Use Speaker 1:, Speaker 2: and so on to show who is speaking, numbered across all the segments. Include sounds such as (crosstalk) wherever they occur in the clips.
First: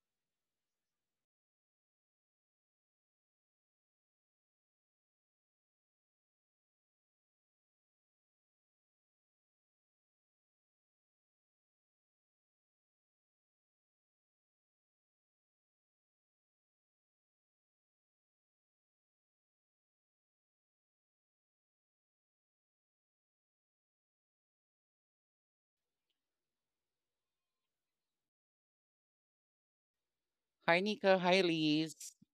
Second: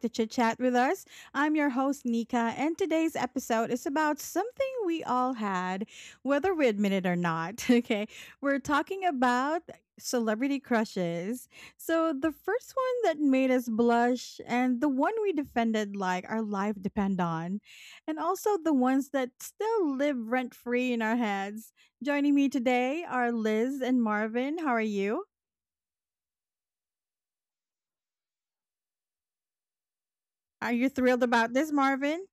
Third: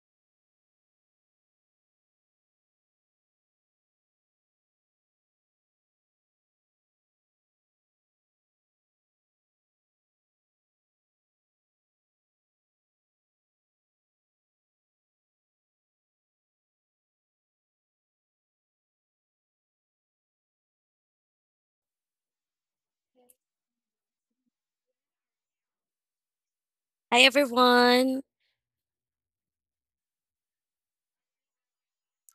Speaker 1: to Chit Chat with us. I'm your host, Nika, and today's episode is about something we all had, whether we admit it or not. (laughs) Okay, we're talking about celebrity crushes. So the first one that made us blush, and the one we defended like our life depend on, and also the ones that still live rent free in our heads. Joining me today are Liz and Marvin. How are you?
Speaker 2: Hi everyone.
Speaker 1: Are
Speaker 3: Hi,
Speaker 1: you
Speaker 3: Nika.
Speaker 1: thrilled
Speaker 3: Hi,
Speaker 1: about this,
Speaker 3: Elise.
Speaker 1: Marvin?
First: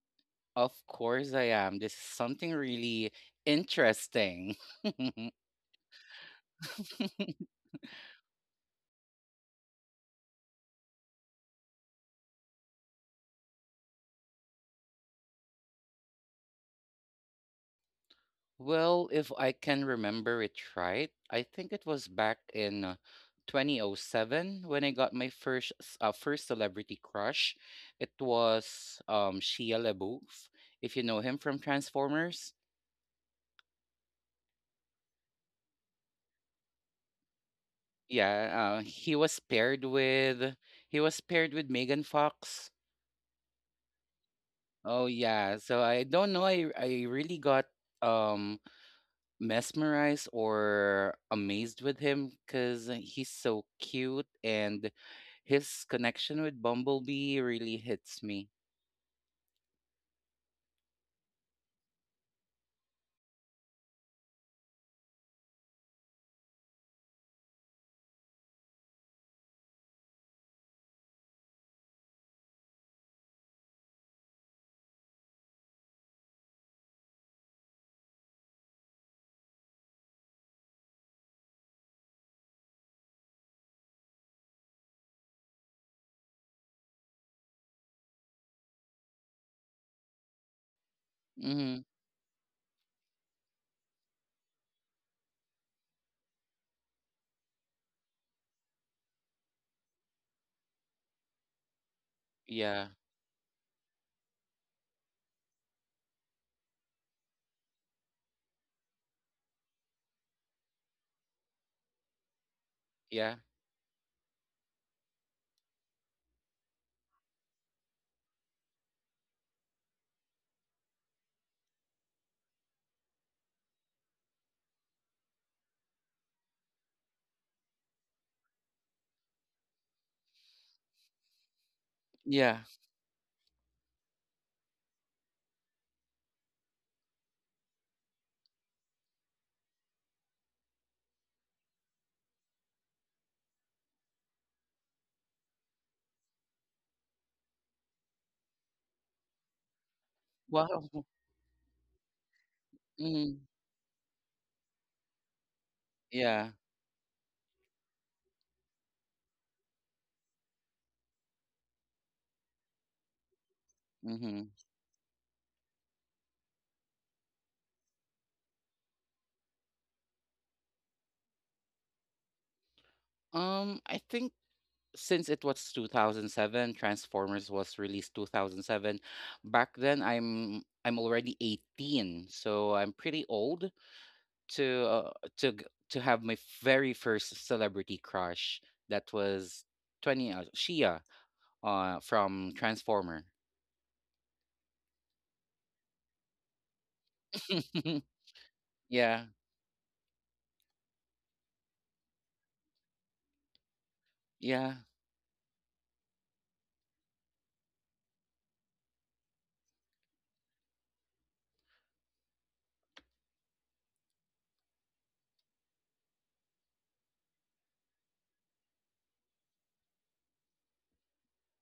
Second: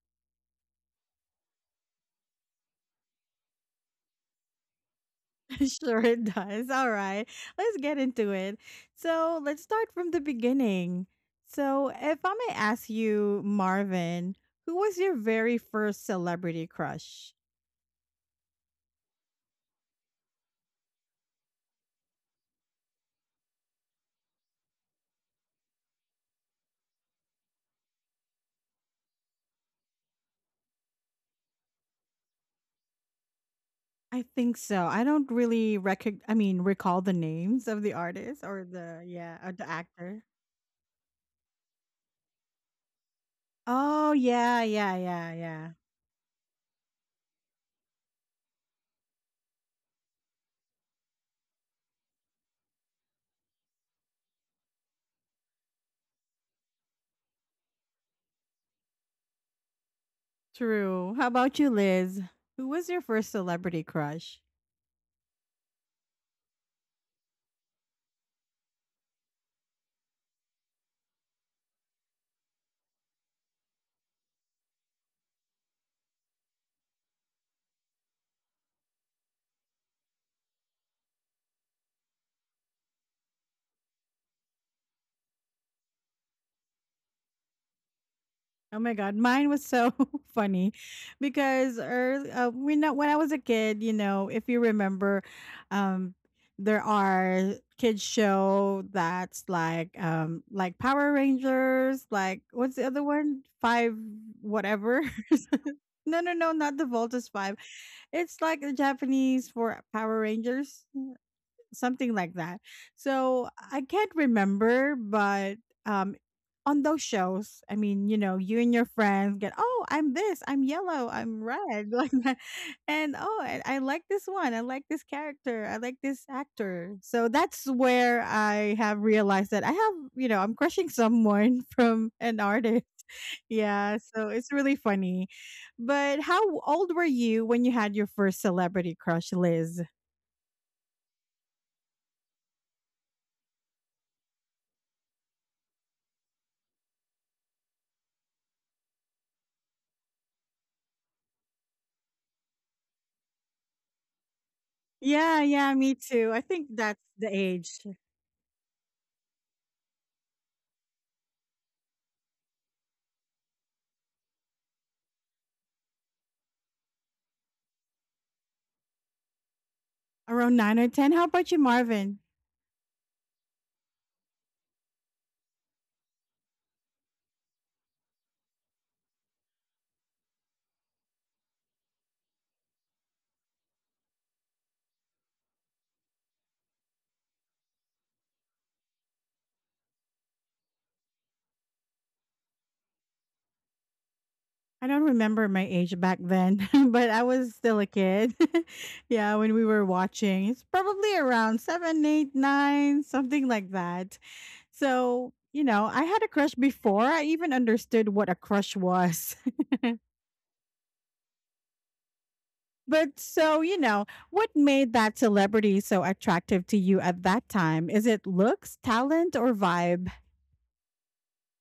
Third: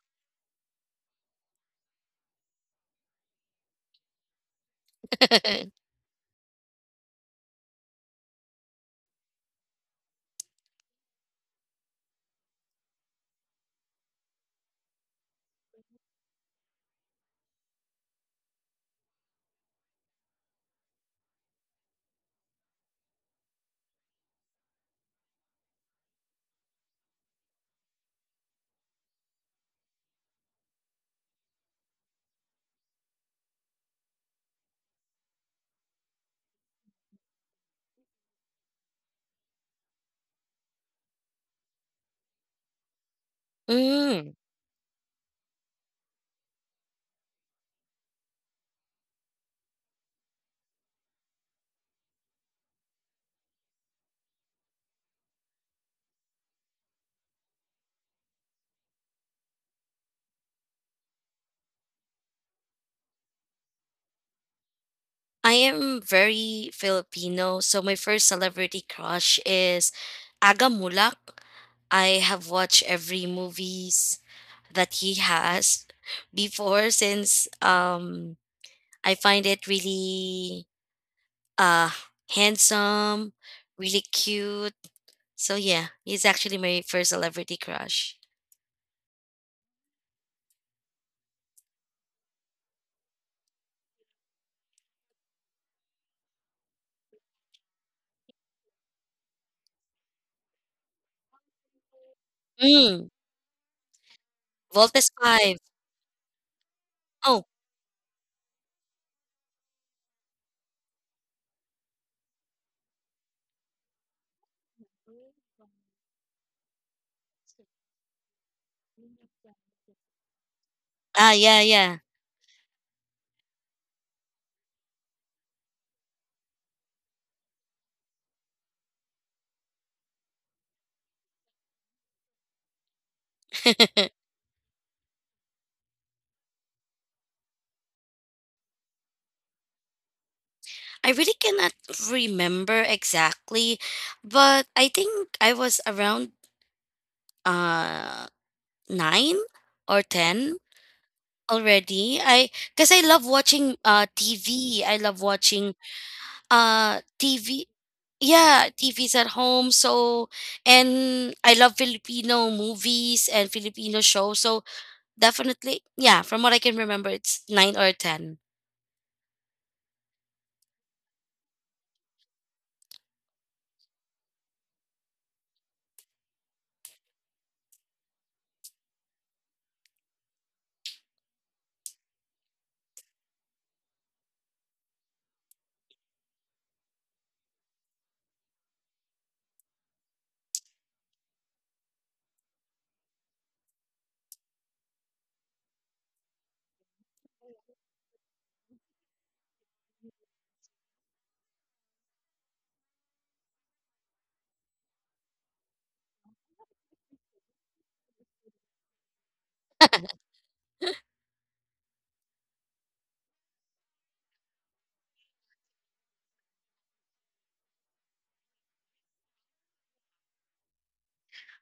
Speaker 3: Of course I am. This is something really interesting. (laughs)
Speaker 2: (laughs)
Speaker 1: (laughs) Sure it does. All right. Let's get into it. So let's start from the beginning. So if I may ask you, Marvin, who was your very first celebrity crush?
Speaker 3: Well, if I can remember it right, I think it was back in 2007 when I got my first first celebrity crush. It was Shia LaBeouf, if you know him from Transformers.
Speaker 1: I think so. I don't really recall the names of the artist or
Speaker 3: Yeah,
Speaker 1: the
Speaker 3: he was
Speaker 1: yeah, or the
Speaker 3: paired
Speaker 1: actor.
Speaker 3: with he was paired with Megan Fox.
Speaker 1: Oh,
Speaker 2: mm,
Speaker 1: yeah, yeah,
Speaker 3: Oh
Speaker 1: yeah,
Speaker 3: yeah.
Speaker 1: yeah.
Speaker 3: So I don't know. I really got um mesmerized or amazed with him because he's so cute and his connection with Bumblebee really hits me.
Speaker 1: True. How about you, Liz? Who was your first celebrity crush?
Speaker 2: I am very Filipino, so my first celebrity crush is Aga Mulak. I have watched every movies that he has before since I find it really uh handsome, really cute. So yeah, he's actually my first celebrity crush.
Speaker 1: Oh my god, mine was so (laughs) funny because
Speaker 3: Mm-hmm.
Speaker 1: early, we know when I was a kid, you know, if you remember, um, there are kids show that's like Power Rangers, like what's the
Speaker 3: Yeah.
Speaker 1: other
Speaker 2: Mm,
Speaker 1: one? Five whatever.
Speaker 2: Voltes 5.
Speaker 1: (laughs) No, not the Voltus
Speaker 2: Oh.
Speaker 1: Five. It's like the Japanese for Power Rangers, something like that.
Speaker 3: Yeah.
Speaker 1: So I can't remember, but um, on those shows, I mean, you know, you and your friends get, oh, I'm this, I'm yellow,
Speaker 2: Ah,
Speaker 1: I'm
Speaker 2: yeah,
Speaker 1: red, (laughs)
Speaker 2: yeah.
Speaker 1: like that, and oh, I like this one, I like this character, I like this actor. So that's where I have realized that I have, you know, I'm crushing someone (laughs) from an
Speaker 3: Yeah.
Speaker 1: artist. (laughs) Yeah,
Speaker 2: (laughs)
Speaker 1: so it's really funny. But how old were you when you had your first celebrity crush, Liz?
Speaker 2: I really cannot remember exactly, but I think I was around uh nine or ten
Speaker 3: Wow.
Speaker 2: already. I because I love
Speaker 3: Mm-hmm.
Speaker 2: watching TV. I love
Speaker 1: Yeah, yeah,
Speaker 2: watching
Speaker 1: me too. I
Speaker 3: Yeah.
Speaker 1: think that's the
Speaker 2: TV.
Speaker 1: age,
Speaker 2: Yeah, TVs at home. So and I love Filipino movies and Filipino shows.
Speaker 3: Mm-hmm.
Speaker 2: So definitely, yeah. From what I can remember, it's nine or ten.
Speaker 1: around 9 or 10. How about you, Marvin?
Speaker 3: I think since it was 2007, Transformers was released 2007. Back then, I'm already 18, so I'm pretty old to uh, to have my very first celebrity crush. That was 20 Shia from Transformer.
Speaker 1: I don't remember my age back then, (laughs) but I was still a
Speaker 3: (laughs)
Speaker 1: kid. (laughs)
Speaker 3: Yeah,
Speaker 1: Yeah, when we were watching, it's probably around 7, 8, 9, something like that.
Speaker 3: yeah.
Speaker 1: So, you know, I had a crush before I even understood what a crush was.
Speaker 2: (laughs)
Speaker 1: (laughs) But so, you know, what made that celebrity so attractive to you at that time? Is it looks, talent, or vibe?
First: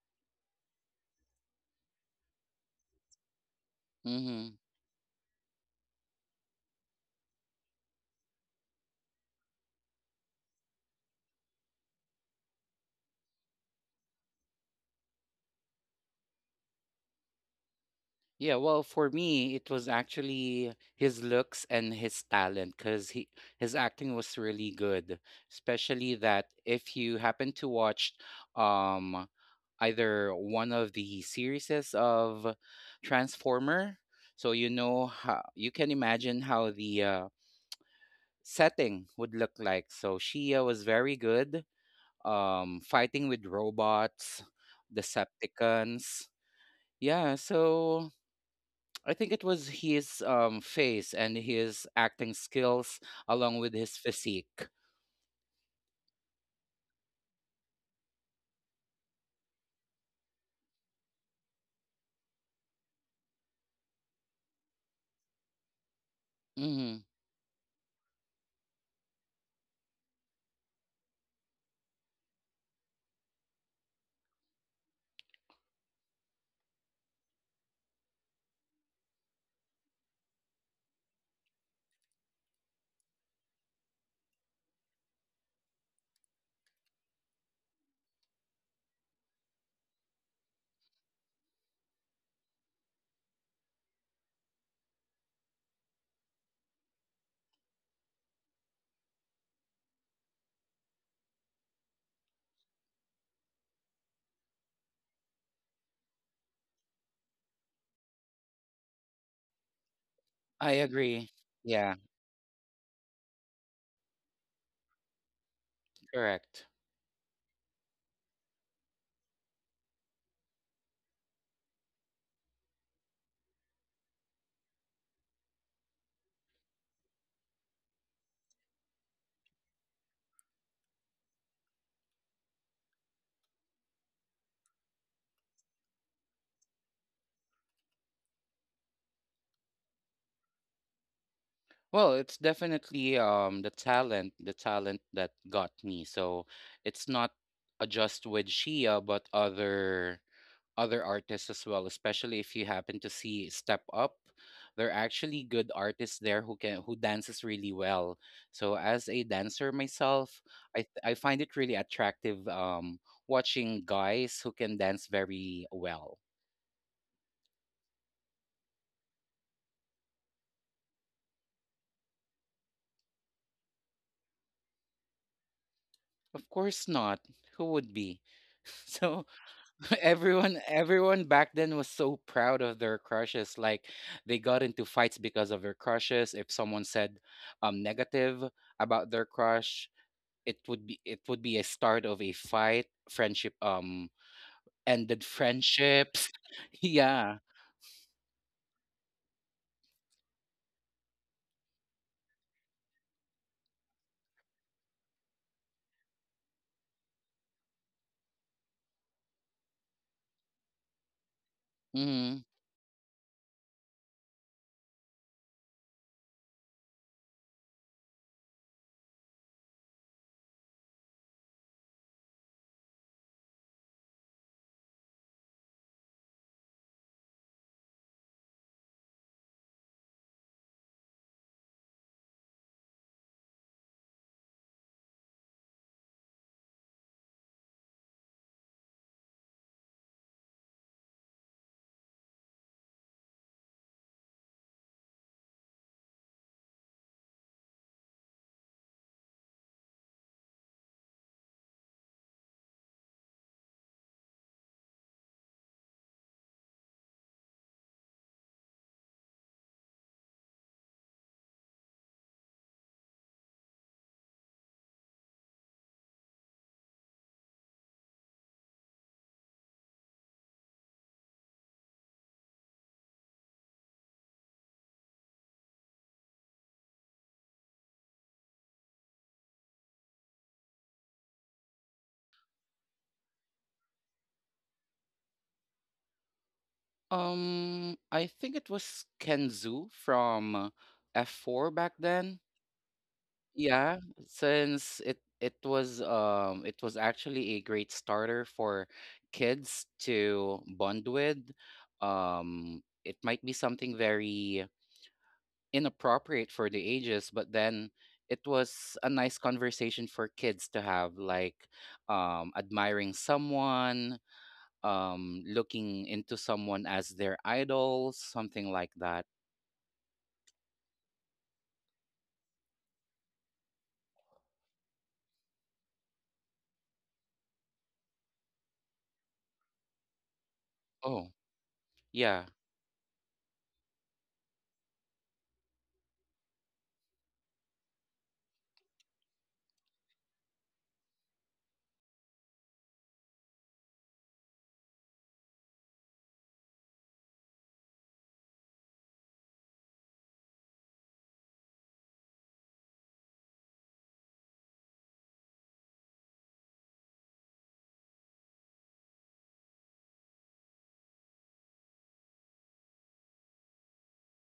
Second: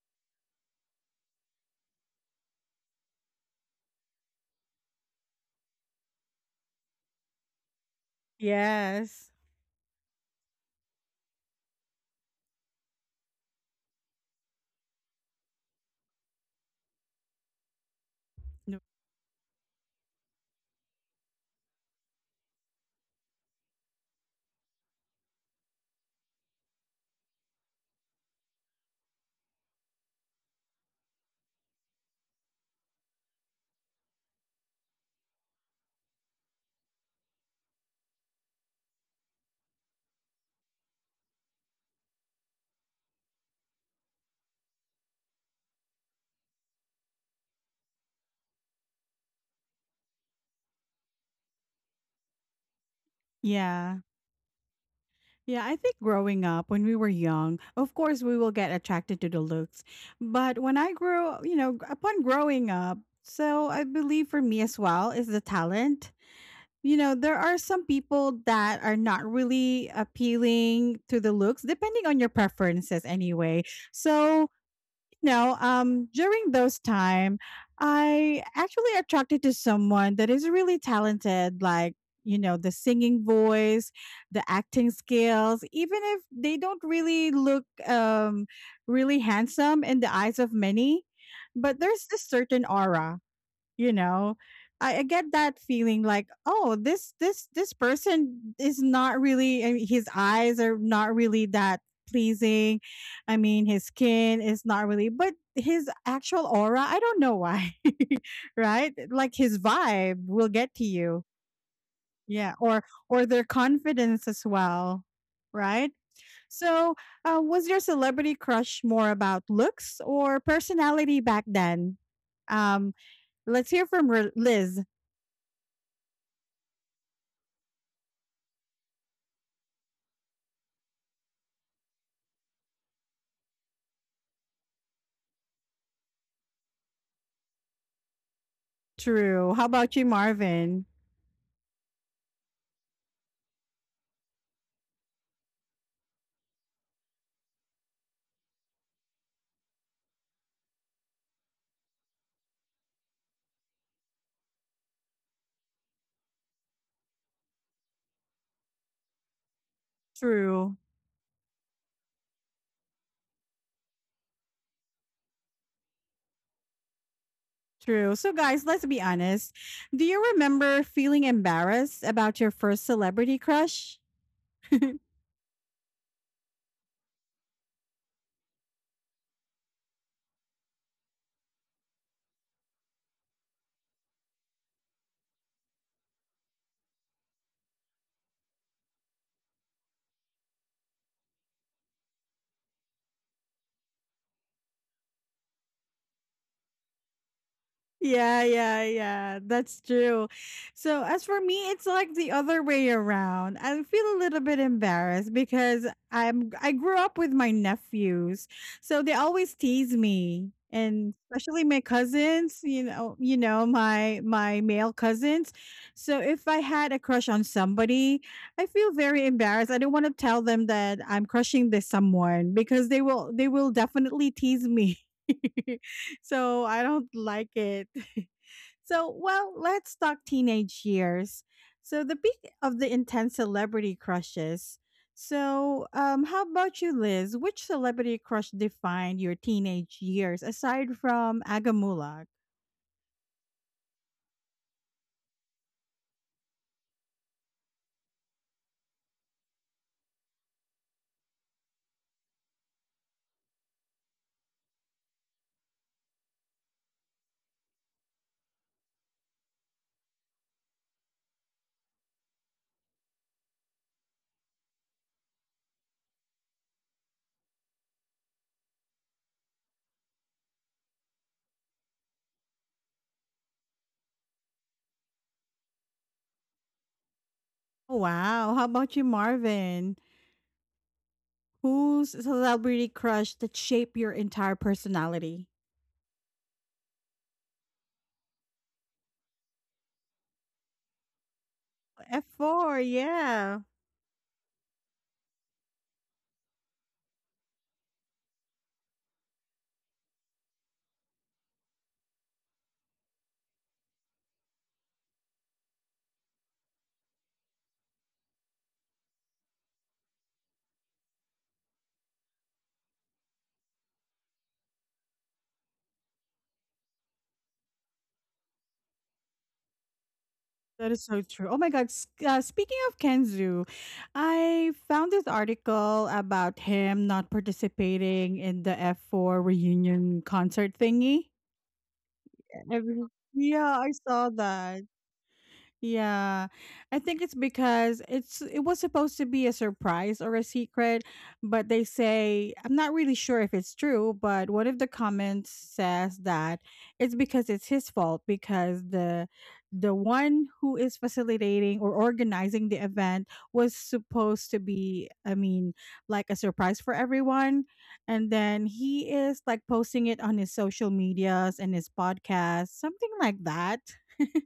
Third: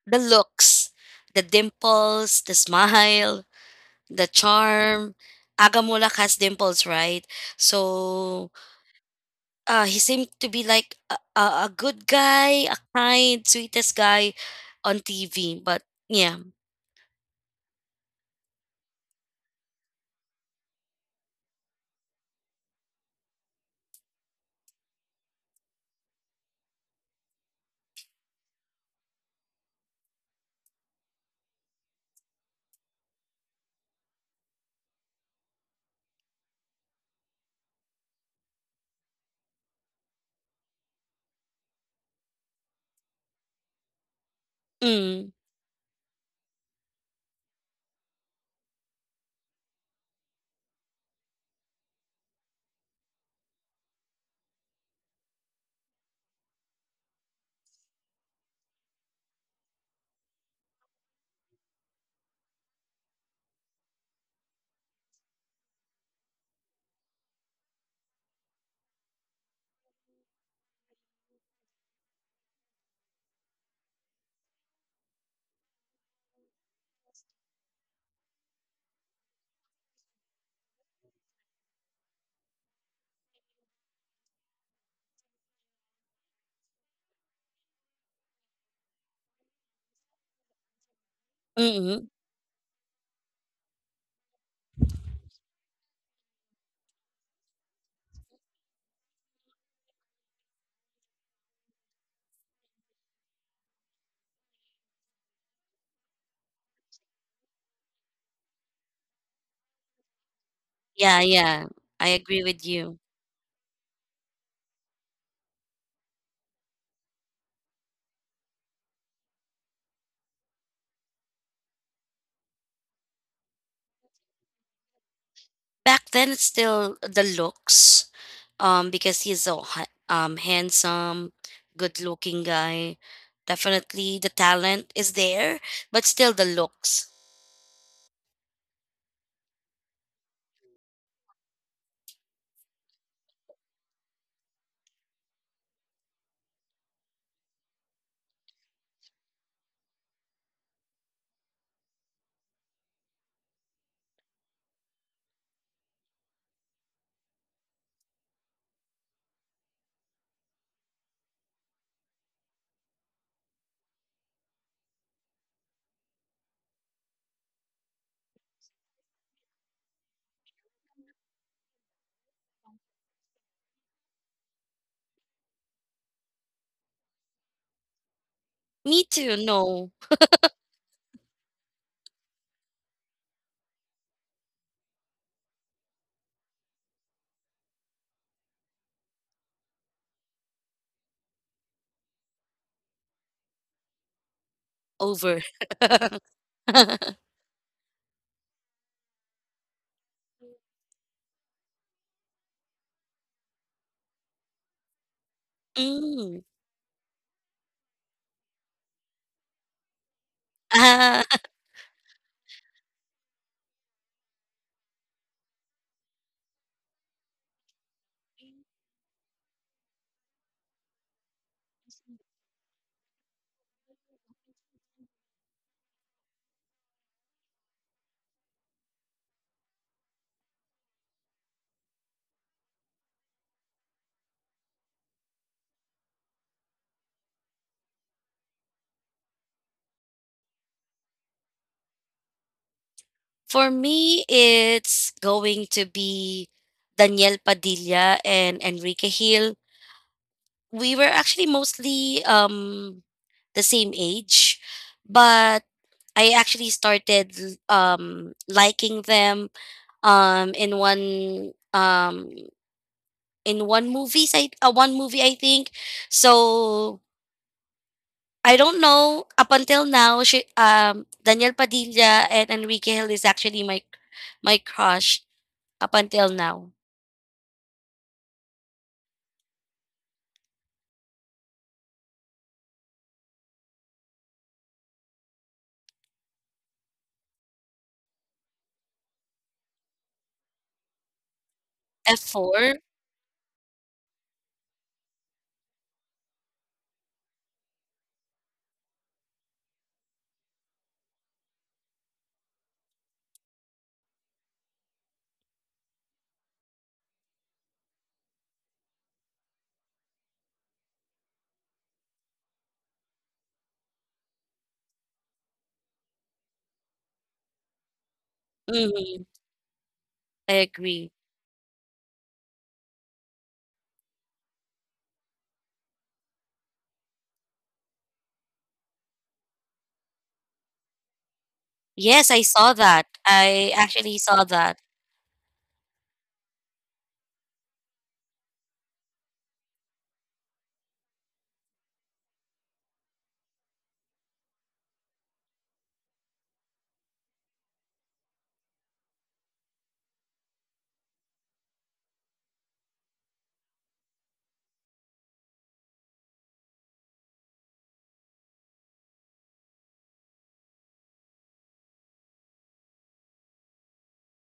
Speaker 2: The looks, the dimples, the smile, the
Speaker 3: Hmm.
Speaker 2: charm. Agamulak has dimples, right? So
Speaker 1: Yes.
Speaker 2: he seemed to be like a good guy, a kind, sweetest guy on TV. But yeah.
Speaker 3: Yeah, well,
Speaker 1: No-
Speaker 3: for me, it was actually his looks and his talent because he his acting was really good. Especially that if you happen to watch um either one of the series of Transformer, so you know how you can imagine how the setting would look like. So Shia was very good, fighting with robots,
Speaker 2: Mm.
Speaker 3: Decepticons. Yeah, so I think it was his face and his acting skills along with
Speaker 1: Yeah.
Speaker 3: his physique.
Speaker 1: Yeah, I think growing up when we were young, of course we will get attracted to the looks. But when I grew, you know, upon growing up, so I believe for me as well is the talent. You
Speaker 3: Hmm.
Speaker 1: know, there are some people that are not really appealing to the looks depending on your preferences anyway. So you know, during those time, I actually attracted to someone that is really talented, like, you know, the singing voice, the acting skills, even if they don't really look really handsome in the eyes of many, but there's
Speaker 2: Mm.
Speaker 1: this certain aura, you know, I get that feeling like, oh, this person is not really, I mean, his eyes are not really that pleasing. I mean, his skin is not really, but his actual aura, I don't know why. (laughs) Right, like his vibe will get
Speaker 3: I
Speaker 1: to
Speaker 2: Yeah,
Speaker 1: you.
Speaker 3: agree.
Speaker 2: yeah.
Speaker 3: Yeah,
Speaker 2: I agree
Speaker 1: Yeah,
Speaker 2: with you.
Speaker 1: or their confidence as well, right?
Speaker 3: correct.
Speaker 1: So was your celebrity crush more about looks or personality back then? um let's hear from Liz.
Speaker 2: Back then, it's still the looks, because he's so handsome, good-looking guy. Definitely, the talent is there, but still the looks.
Speaker 1: True. How about you, Marvin?
Speaker 3: Well, it's definitely the talent that got me. So it's not just with Shia, but other artists as well, especially if you happen to see Step Up. There are actually good artists there who dances really well. So as a dancer myself,
Speaker 1: True.
Speaker 3: I find it really attractive watching guys who can dance very well.
Speaker 1: True. So, guys, let's be honest. Do you remember feeling embarrassed about your first celebrity crush?
Speaker 3: Of course not. Who would be? (laughs)
Speaker 2: Me
Speaker 3: So
Speaker 2: too. No,
Speaker 3: (laughs) everyone back then was so proud of their crushes. Like, they got into fights because of their crushes. If someone said negative about their crush, it would be a start of a fight, friendship ended
Speaker 2: over.
Speaker 3: friendships. (laughs)
Speaker 2: (laughs)
Speaker 3: Yeah.
Speaker 1: Yeah, yeah, yeah. That's true. So as for me, it's like the other way around. I feel a little bit embarrassed because
Speaker 2: mm.
Speaker 1: I grew up with my nephews. So they always tease me. And especially my
Speaker 3: Hmm.
Speaker 1: cousins, you know, my male cousins. So if I had a crush on somebody, I feel very embarrassed. I don't want to tell them that I'm crushing this someone because they will definitely tease me. (laughs) So I don't like it. (laughs) So, well, let's talk teenage years. So the peak of the intense celebrity crushes. So how about you, Liz? Which celebrity crush defined your teenage years aside from Agamulak?
Speaker 2: For me, it's going to be Daniel Padilla and Enrique Hill. We were actually mostly the same age, but I actually started liking them um, in one um, in one movie. I one movie I think. So I don't know. Up until now, Daniel Padilla and Enrique Hill is actually my crush up until now.
Speaker 1: Oh, wow. How about you, Marvin? Whose celebrity crush that shaped your entire personality?
Speaker 3: I think it was Kenzu from F4 back then.
Speaker 1: F4,
Speaker 2: F4?
Speaker 1: yeah.
Speaker 3: Yeah, since it was actually a great starter for kids to bond with. Um it might be something very inappropriate for the ages, but then it was a nice conversation for kids to have, like admiring someone, looking into someone as their idol, something like that.
Speaker 2: Mhm, I
Speaker 1: That is
Speaker 2: agree.
Speaker 1: so true. Oh my God. Speaking of Kenzu, I found this article about him not participating in the F4 reunion concert thingy.
Speaker 3: Oh
Speaker 2: Yes,
Speaker 3: yeah,
Speaker 2: I saw
Speaker 1: Every-
Speaker 2: that. I
Speaker 1: Yeah, I
Speaker 2: actually
Speaker 1: saw
Speaker 2: saw
Speaker 1: that.
Speaker 2: that.
Speaker 1: Yeah, I think it's because it was supposed to be a surprise or a secret, but they say, I'm not really sure if it's true, but one of the comments says that it's because it's his fault because the one who is facilitating or organizing the event was supposed to be, I mean, like a surprise for everyone, and then he is like posting it on his social medias and his podcast, something like that.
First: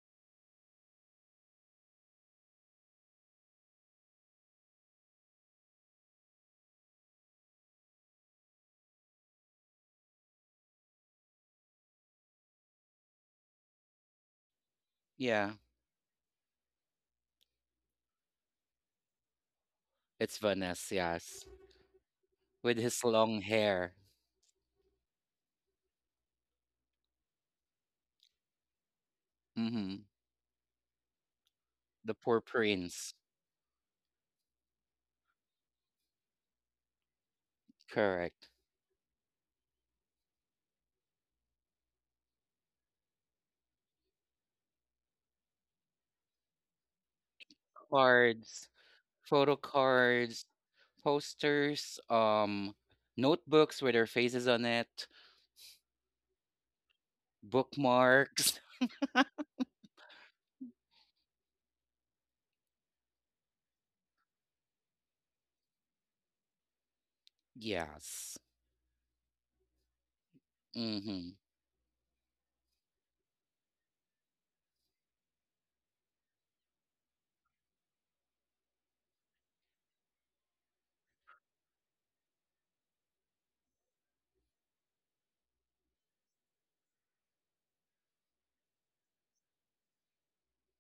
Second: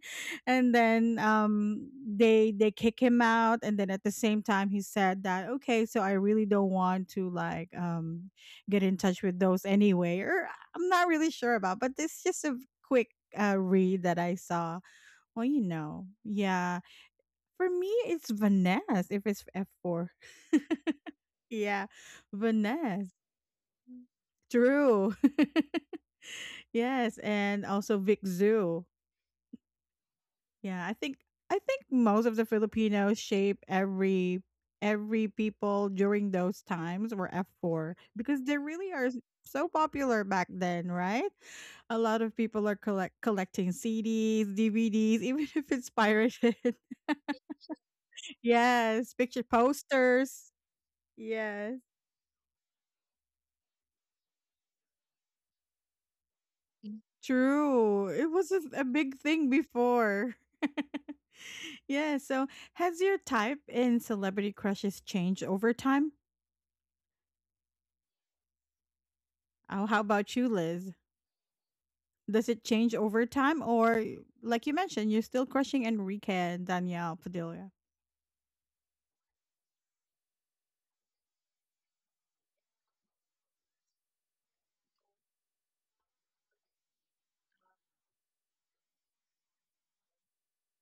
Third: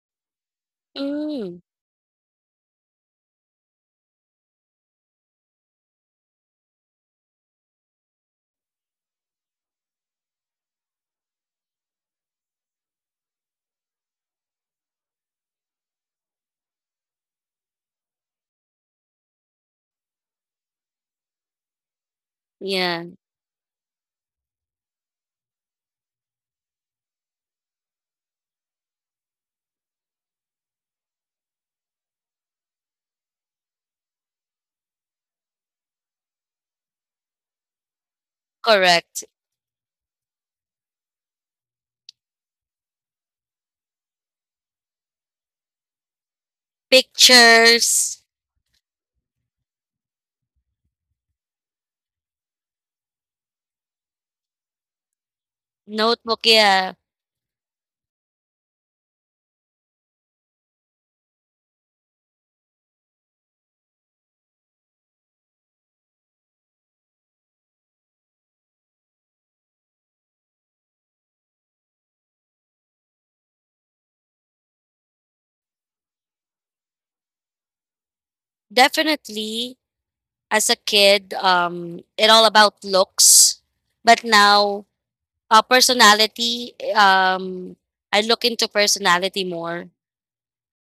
Speaker 1: (laughs) And then
Speaker 2: Mm,
Speaker 1: they kick him out, and then at the same time he said that, okay, so I really don't want to like get in touch with those anyway, or I'm not really sure about, but this is just a quick read that I saw. Well,
Speaker 3: yeah.
Speaker 1: you know, yeah, for me it's Vanessa, if it's F4.
Speaker 3: It's Vanessa, yes.
Speaker 1: (laughs) Yeah,
Speaker 3: With his
Speaker 2: yeah,
Speaker 1: Vanessa.
Speaker 3: long hair.
Speaker 1: True. (laughs) Yes, and also Vic Zoo.
Speaker 3: Mhm.
Speaker 1: Yeah, I think
Speaker 3: The
Speaker 1: most of
Speaker 3: poor
Speaker 1: the
Speaker 3: prince.
Speaker 1: Filipinos shape every people during those times were F4 because
Speaker 3: Correct.
Speaker 1: they really are s-
Speaker 2: correct.
Speaker 1: so popular back then, right? A lot of people are collecting CDs, DVDs, even (laughs) if it's pirated. (laughs)
Speaker 2: Pictures,
Speaker 3: Cards.
Speaker 1: Yes, picture
Speaker 3: Photo cards,
Speaker 1: posters. Yes,
Speaker 3: posters, notebooks with their faces on it.
Speaker 2: notebook, yeah.
Speaker 1: true. It was
Speaker 3: Bookmarks.
Speaker 1: a big thing before. (laughs) Yeah, so has your type in celebrity crushes changed over time?
Speaker 3: Yes.
Speaker 1: Oh, how about you, Liz?
Speaker 3: Mhm.
Speaker 1: Does it change over time, or like you mentioned, you're still crushing Enrique and Danielle Padilla?
Speaker 2: Definitely as a kid, it all about looks. But now personality, I look into personality more.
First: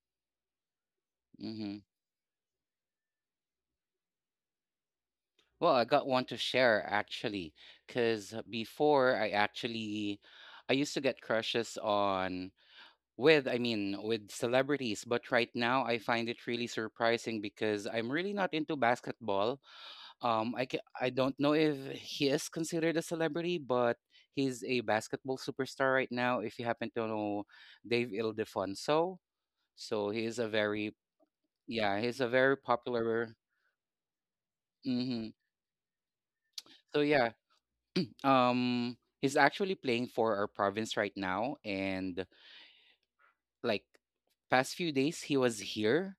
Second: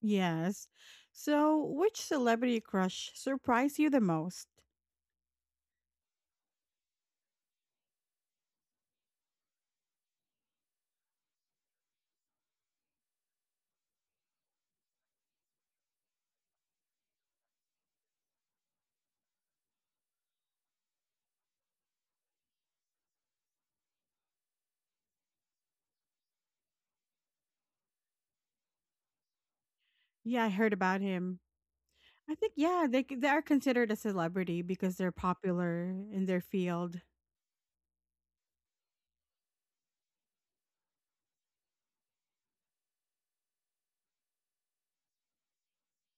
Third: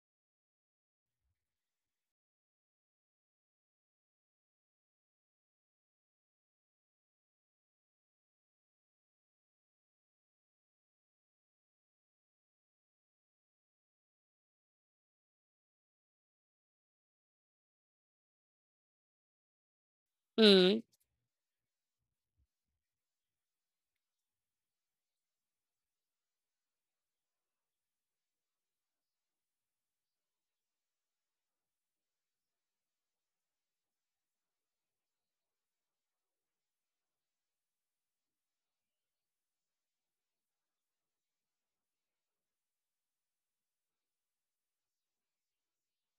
Speaker 1: Yes. So
Speaker 3: Mhm.
Speaker 1: which celebrity crush surprised you the most?
Speaker 3: Well, I got one to share actually, because before, I used to get crushes on with, I mean, with celebrities, but right now I find it really surprising because I'm really not into basketball. I
Speaker 2: Mm.
Speaker 3: ca- I don't know if he is considered a celebrity, but he's a basketball superstar right now. If you happen to know Dave Ildefonso, so he is
Speaker 1: Yeah,
Speaker 3: a
Speaker 1: I heard
Speaker 3: very,
Speaker 1: about him.
Speaker 3: yeah, he's a
Speaker 1: I think,
Speaker 3: very
Speaker 1: yeah, they they
Speaker 3: popular.
Speaker 1: are considered a celebrity because they're
Speaker 3: Mm-hmm.
Speaker 1: popular in their
Speaker 3: So
Speaker 1: field.
Speaker 3: yeah, he's actually playing for our province right now, and like, past few days he was here.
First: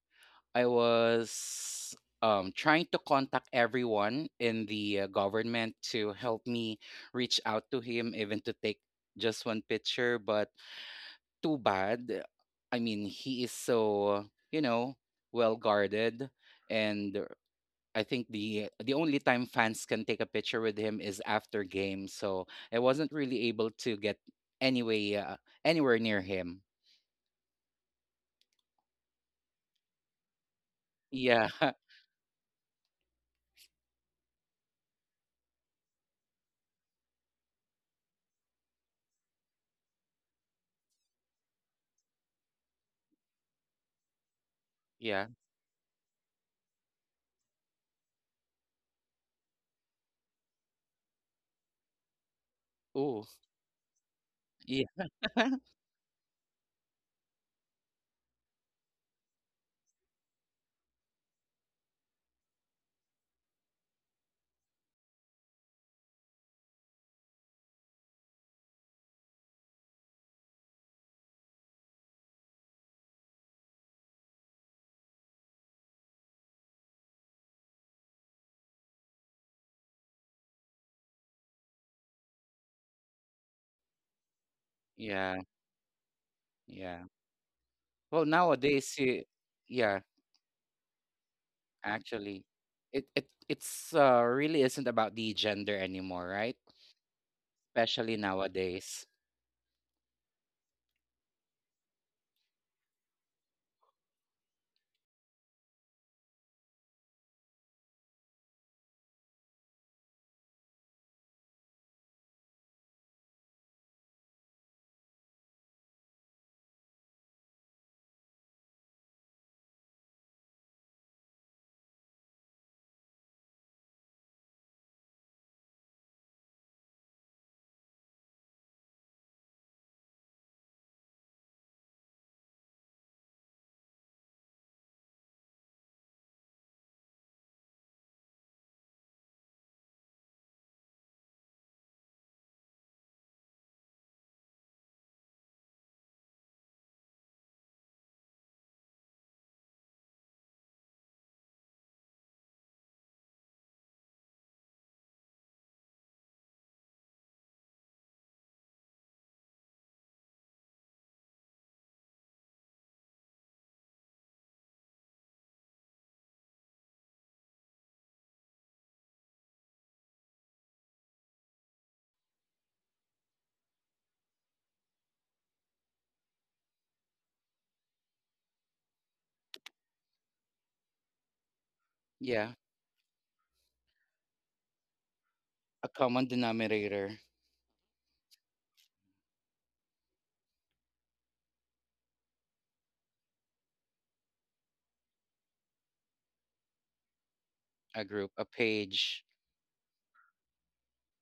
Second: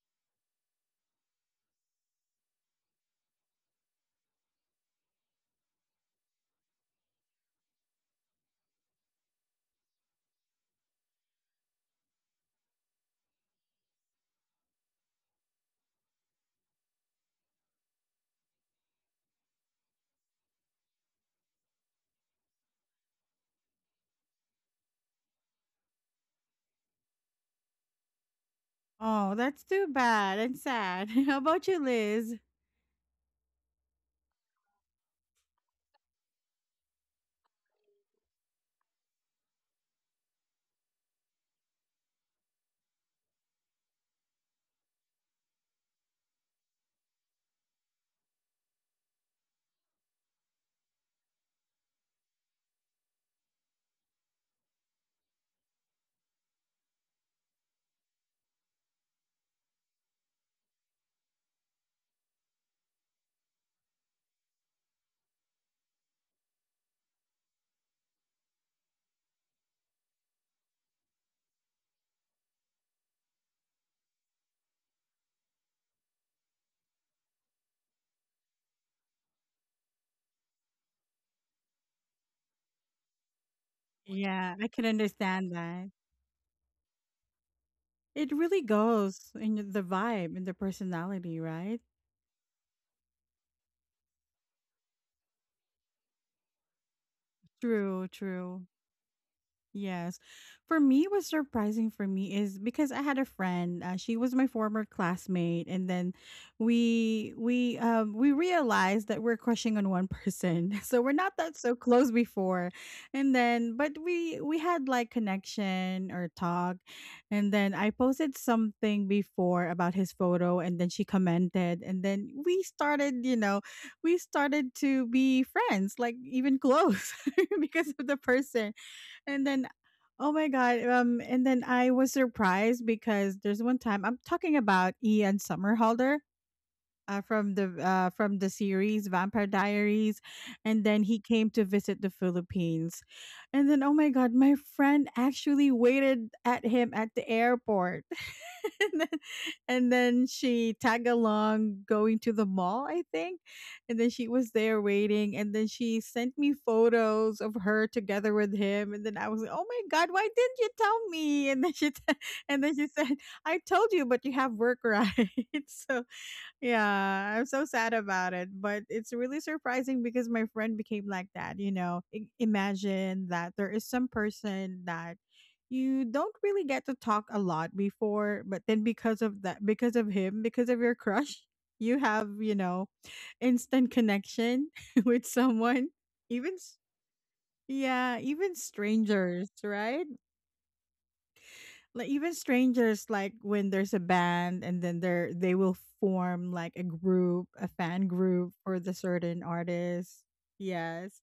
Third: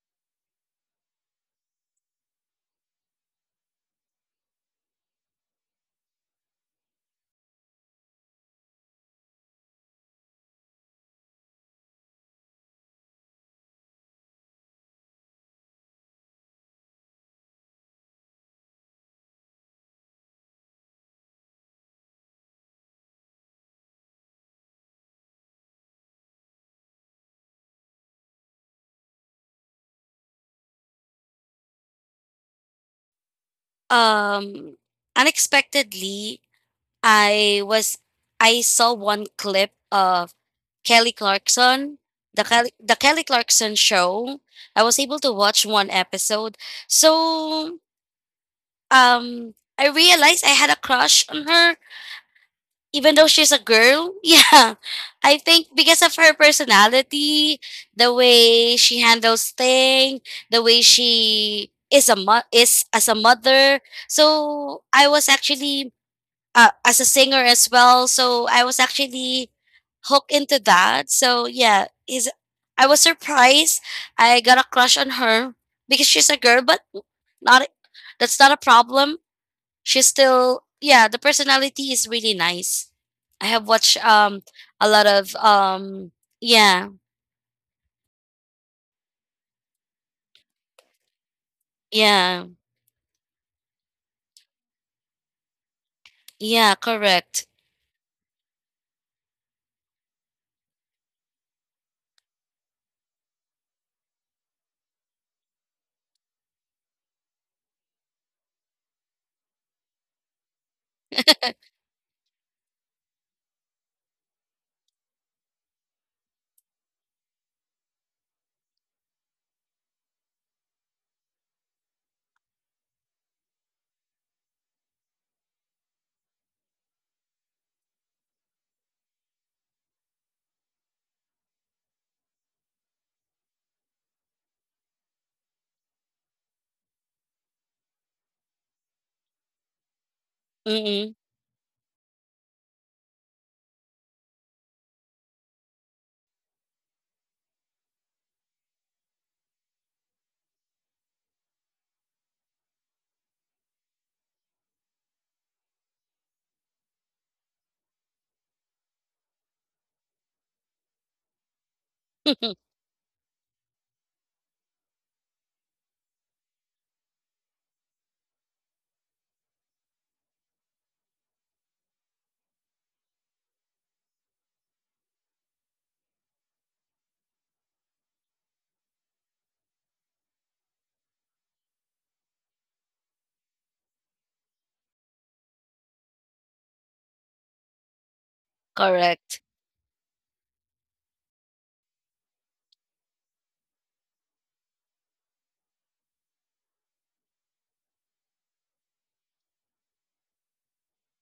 Speaker 3: I was trying to contact everyone in the government to help me reach out to him, even to take just one picture. But too bad. I mean, he is so you know well guarded, and I think the only time fans can take a picture with him is after game, so I wasn't really able to get anyway uh, anywhere near him.
Speaker 1: Oh, that's too bad and sad. (laughs) How
Speaker 3: Yeah,
Speaker 1: about you,
Speaker 3: (laughs)
Speaker 1: Liz?
Speaker 2: Um unexpectedly I was I saw one clip of Kelly Clarkson, the Kelly Clarkson show. I was able
Speaker 3: yeah.
Speaker 2: to watch one episode. So I realized I had a crush on her even
Speaker 3: Ooh,
Speaker 2: though she's a girl. (laughs) Yeah.
Speaker 3: yeah,
Speaker 2: I
Speaker 3: (laughs)
Speaker 2: think because of her personality, the way she handles things, the way she is a mo- is as a mother. So I was actually as a singer as well. So I was actually hooked into that. So yeah, is I was surprised. I got a crush on her because she's a girl, but not, that's not a problem. She's still, yeah, the personality is really nice. I have watched
Speaker 1: Yeah, I can
Speaker 2: a lot of
Speaker 3: yeah,
Speaker 1: understand that.
Speaker 2: yeah,
Speaker 3: yeah. Well,
Speaker 1: It really
Speaker 3: nowadays,
Speaker 1: goes in the
Speaker 3: yeah,
Speaker 1: vibe and the personality, right?
Speaker 3: actually,
Speaker 2: yeah,
Speaker 3: it's really isn't about the gender anymore, right?
Speaker 2: yeah, correct.
Speaker 1: True,
Speaker 3: Especially
Speaker 1: true.
Speaker 3: nowadays.
Speaker 1: Yes. For me, what's surprising for me is because I had a friend. She was my former classmate, and then we realized that we're crushing on one person, (laughs) so we're not that so close before. And then, but we had like connection or talk, and then I posted something before about his photo, and then she commented, and then we started, you know, we started to be friends, like even close, (laughs) because of the person. And then, oh my god, and then I was surprised because there's one time I'm talking about Ian Somerhalder. From the from the series Vampire Diaries, and then
Speaker 2: Mm-mm.
Speaker 1: he came to visit the Philippines, and then oh my god, my friend actually waited at him at the airport, (laughs) and then, and then she tag along going to the mall, I think. And then she was there waiting. And then she sent me photos of her together with him. And then I was like, oh my God, why didn't you tell me? And then (laughs)
Speaker 2: (laughs)
Speaker 1: and then she said, I told you, but you have work, right? (laughs) So yeah, I'm so sad about it, but it's really surprising because my friend became like that, you know. I- imagine that there is some person that you don't really get to talk a lot before, but then because of that, because of him, because of your crush, (laughs) you have,
Speaker 3: Yeah,
Speaker 1: you know, instant connection (laughs) with someone,
Speaker 3: a common
Speaker 1: even s-
Speaker 3: denominator,
Speaker 1: yeah, even
Speaker 2: Correct.
Speaker 1: strangers, right? Like even strangers, like when there's a band, and then they will form like a group, a
Speaker 3: a
Speaker 1: fan
Speaker 3: group, a
Speaker 1: group for the
Speaker 3: page.
Speaker 1: certain artist. Yes.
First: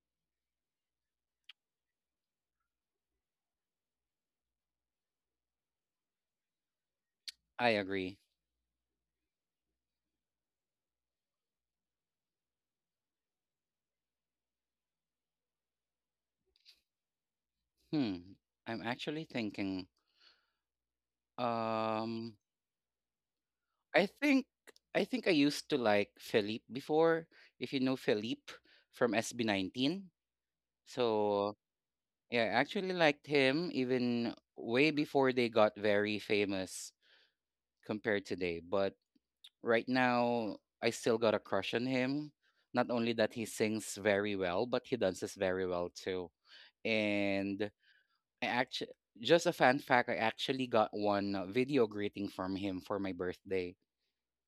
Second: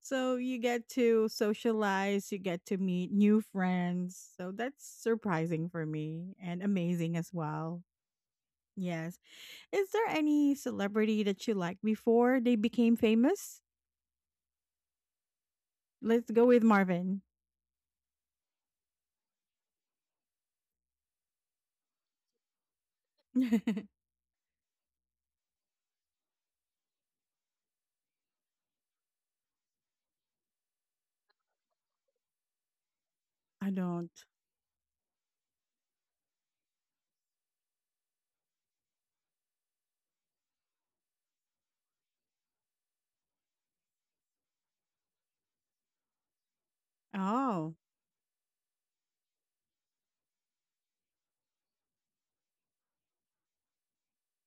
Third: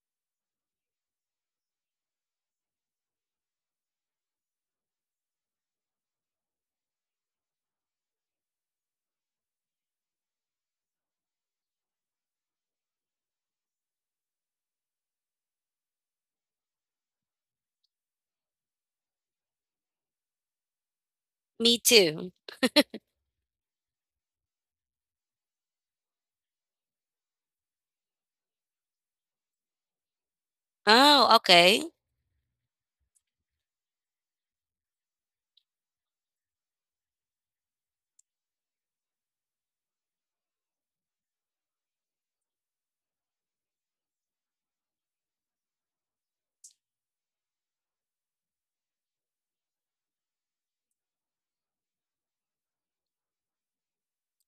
Speaker 1: So you get to socialize, you get to meet new friends, so that's surprising for me, and amazing as
Speaker 3: I
Speaker 1: well.
Speaker 3: agree.
Speaker 1: Yes. Is there any celebrity that you liked before they became famous? Let's go with Marvin.
Speaker 3: Hmm. I'm actually thinking.
Speaker 2: Me too.
Speaker 3: Um.
Speaker 1: (laughs)
Speaker 3: I think I think I used to like Philippe before, if you know Philippe from SB19.
Speaker 2: Oh,
Speaker 3: So
Speaker 2: okay.
Speaker 3: yeah, I actually liked him
Speaker 1: I don't.
Speaker 3: even way before they got very famous compared today. But right now I still got a crush on him. Not only that he sings very well, but he dances very well too. And
Speaker 1: Oh,
Speaker 3: I actually just a fun fact, I actually got one video greeting from him for my birthday.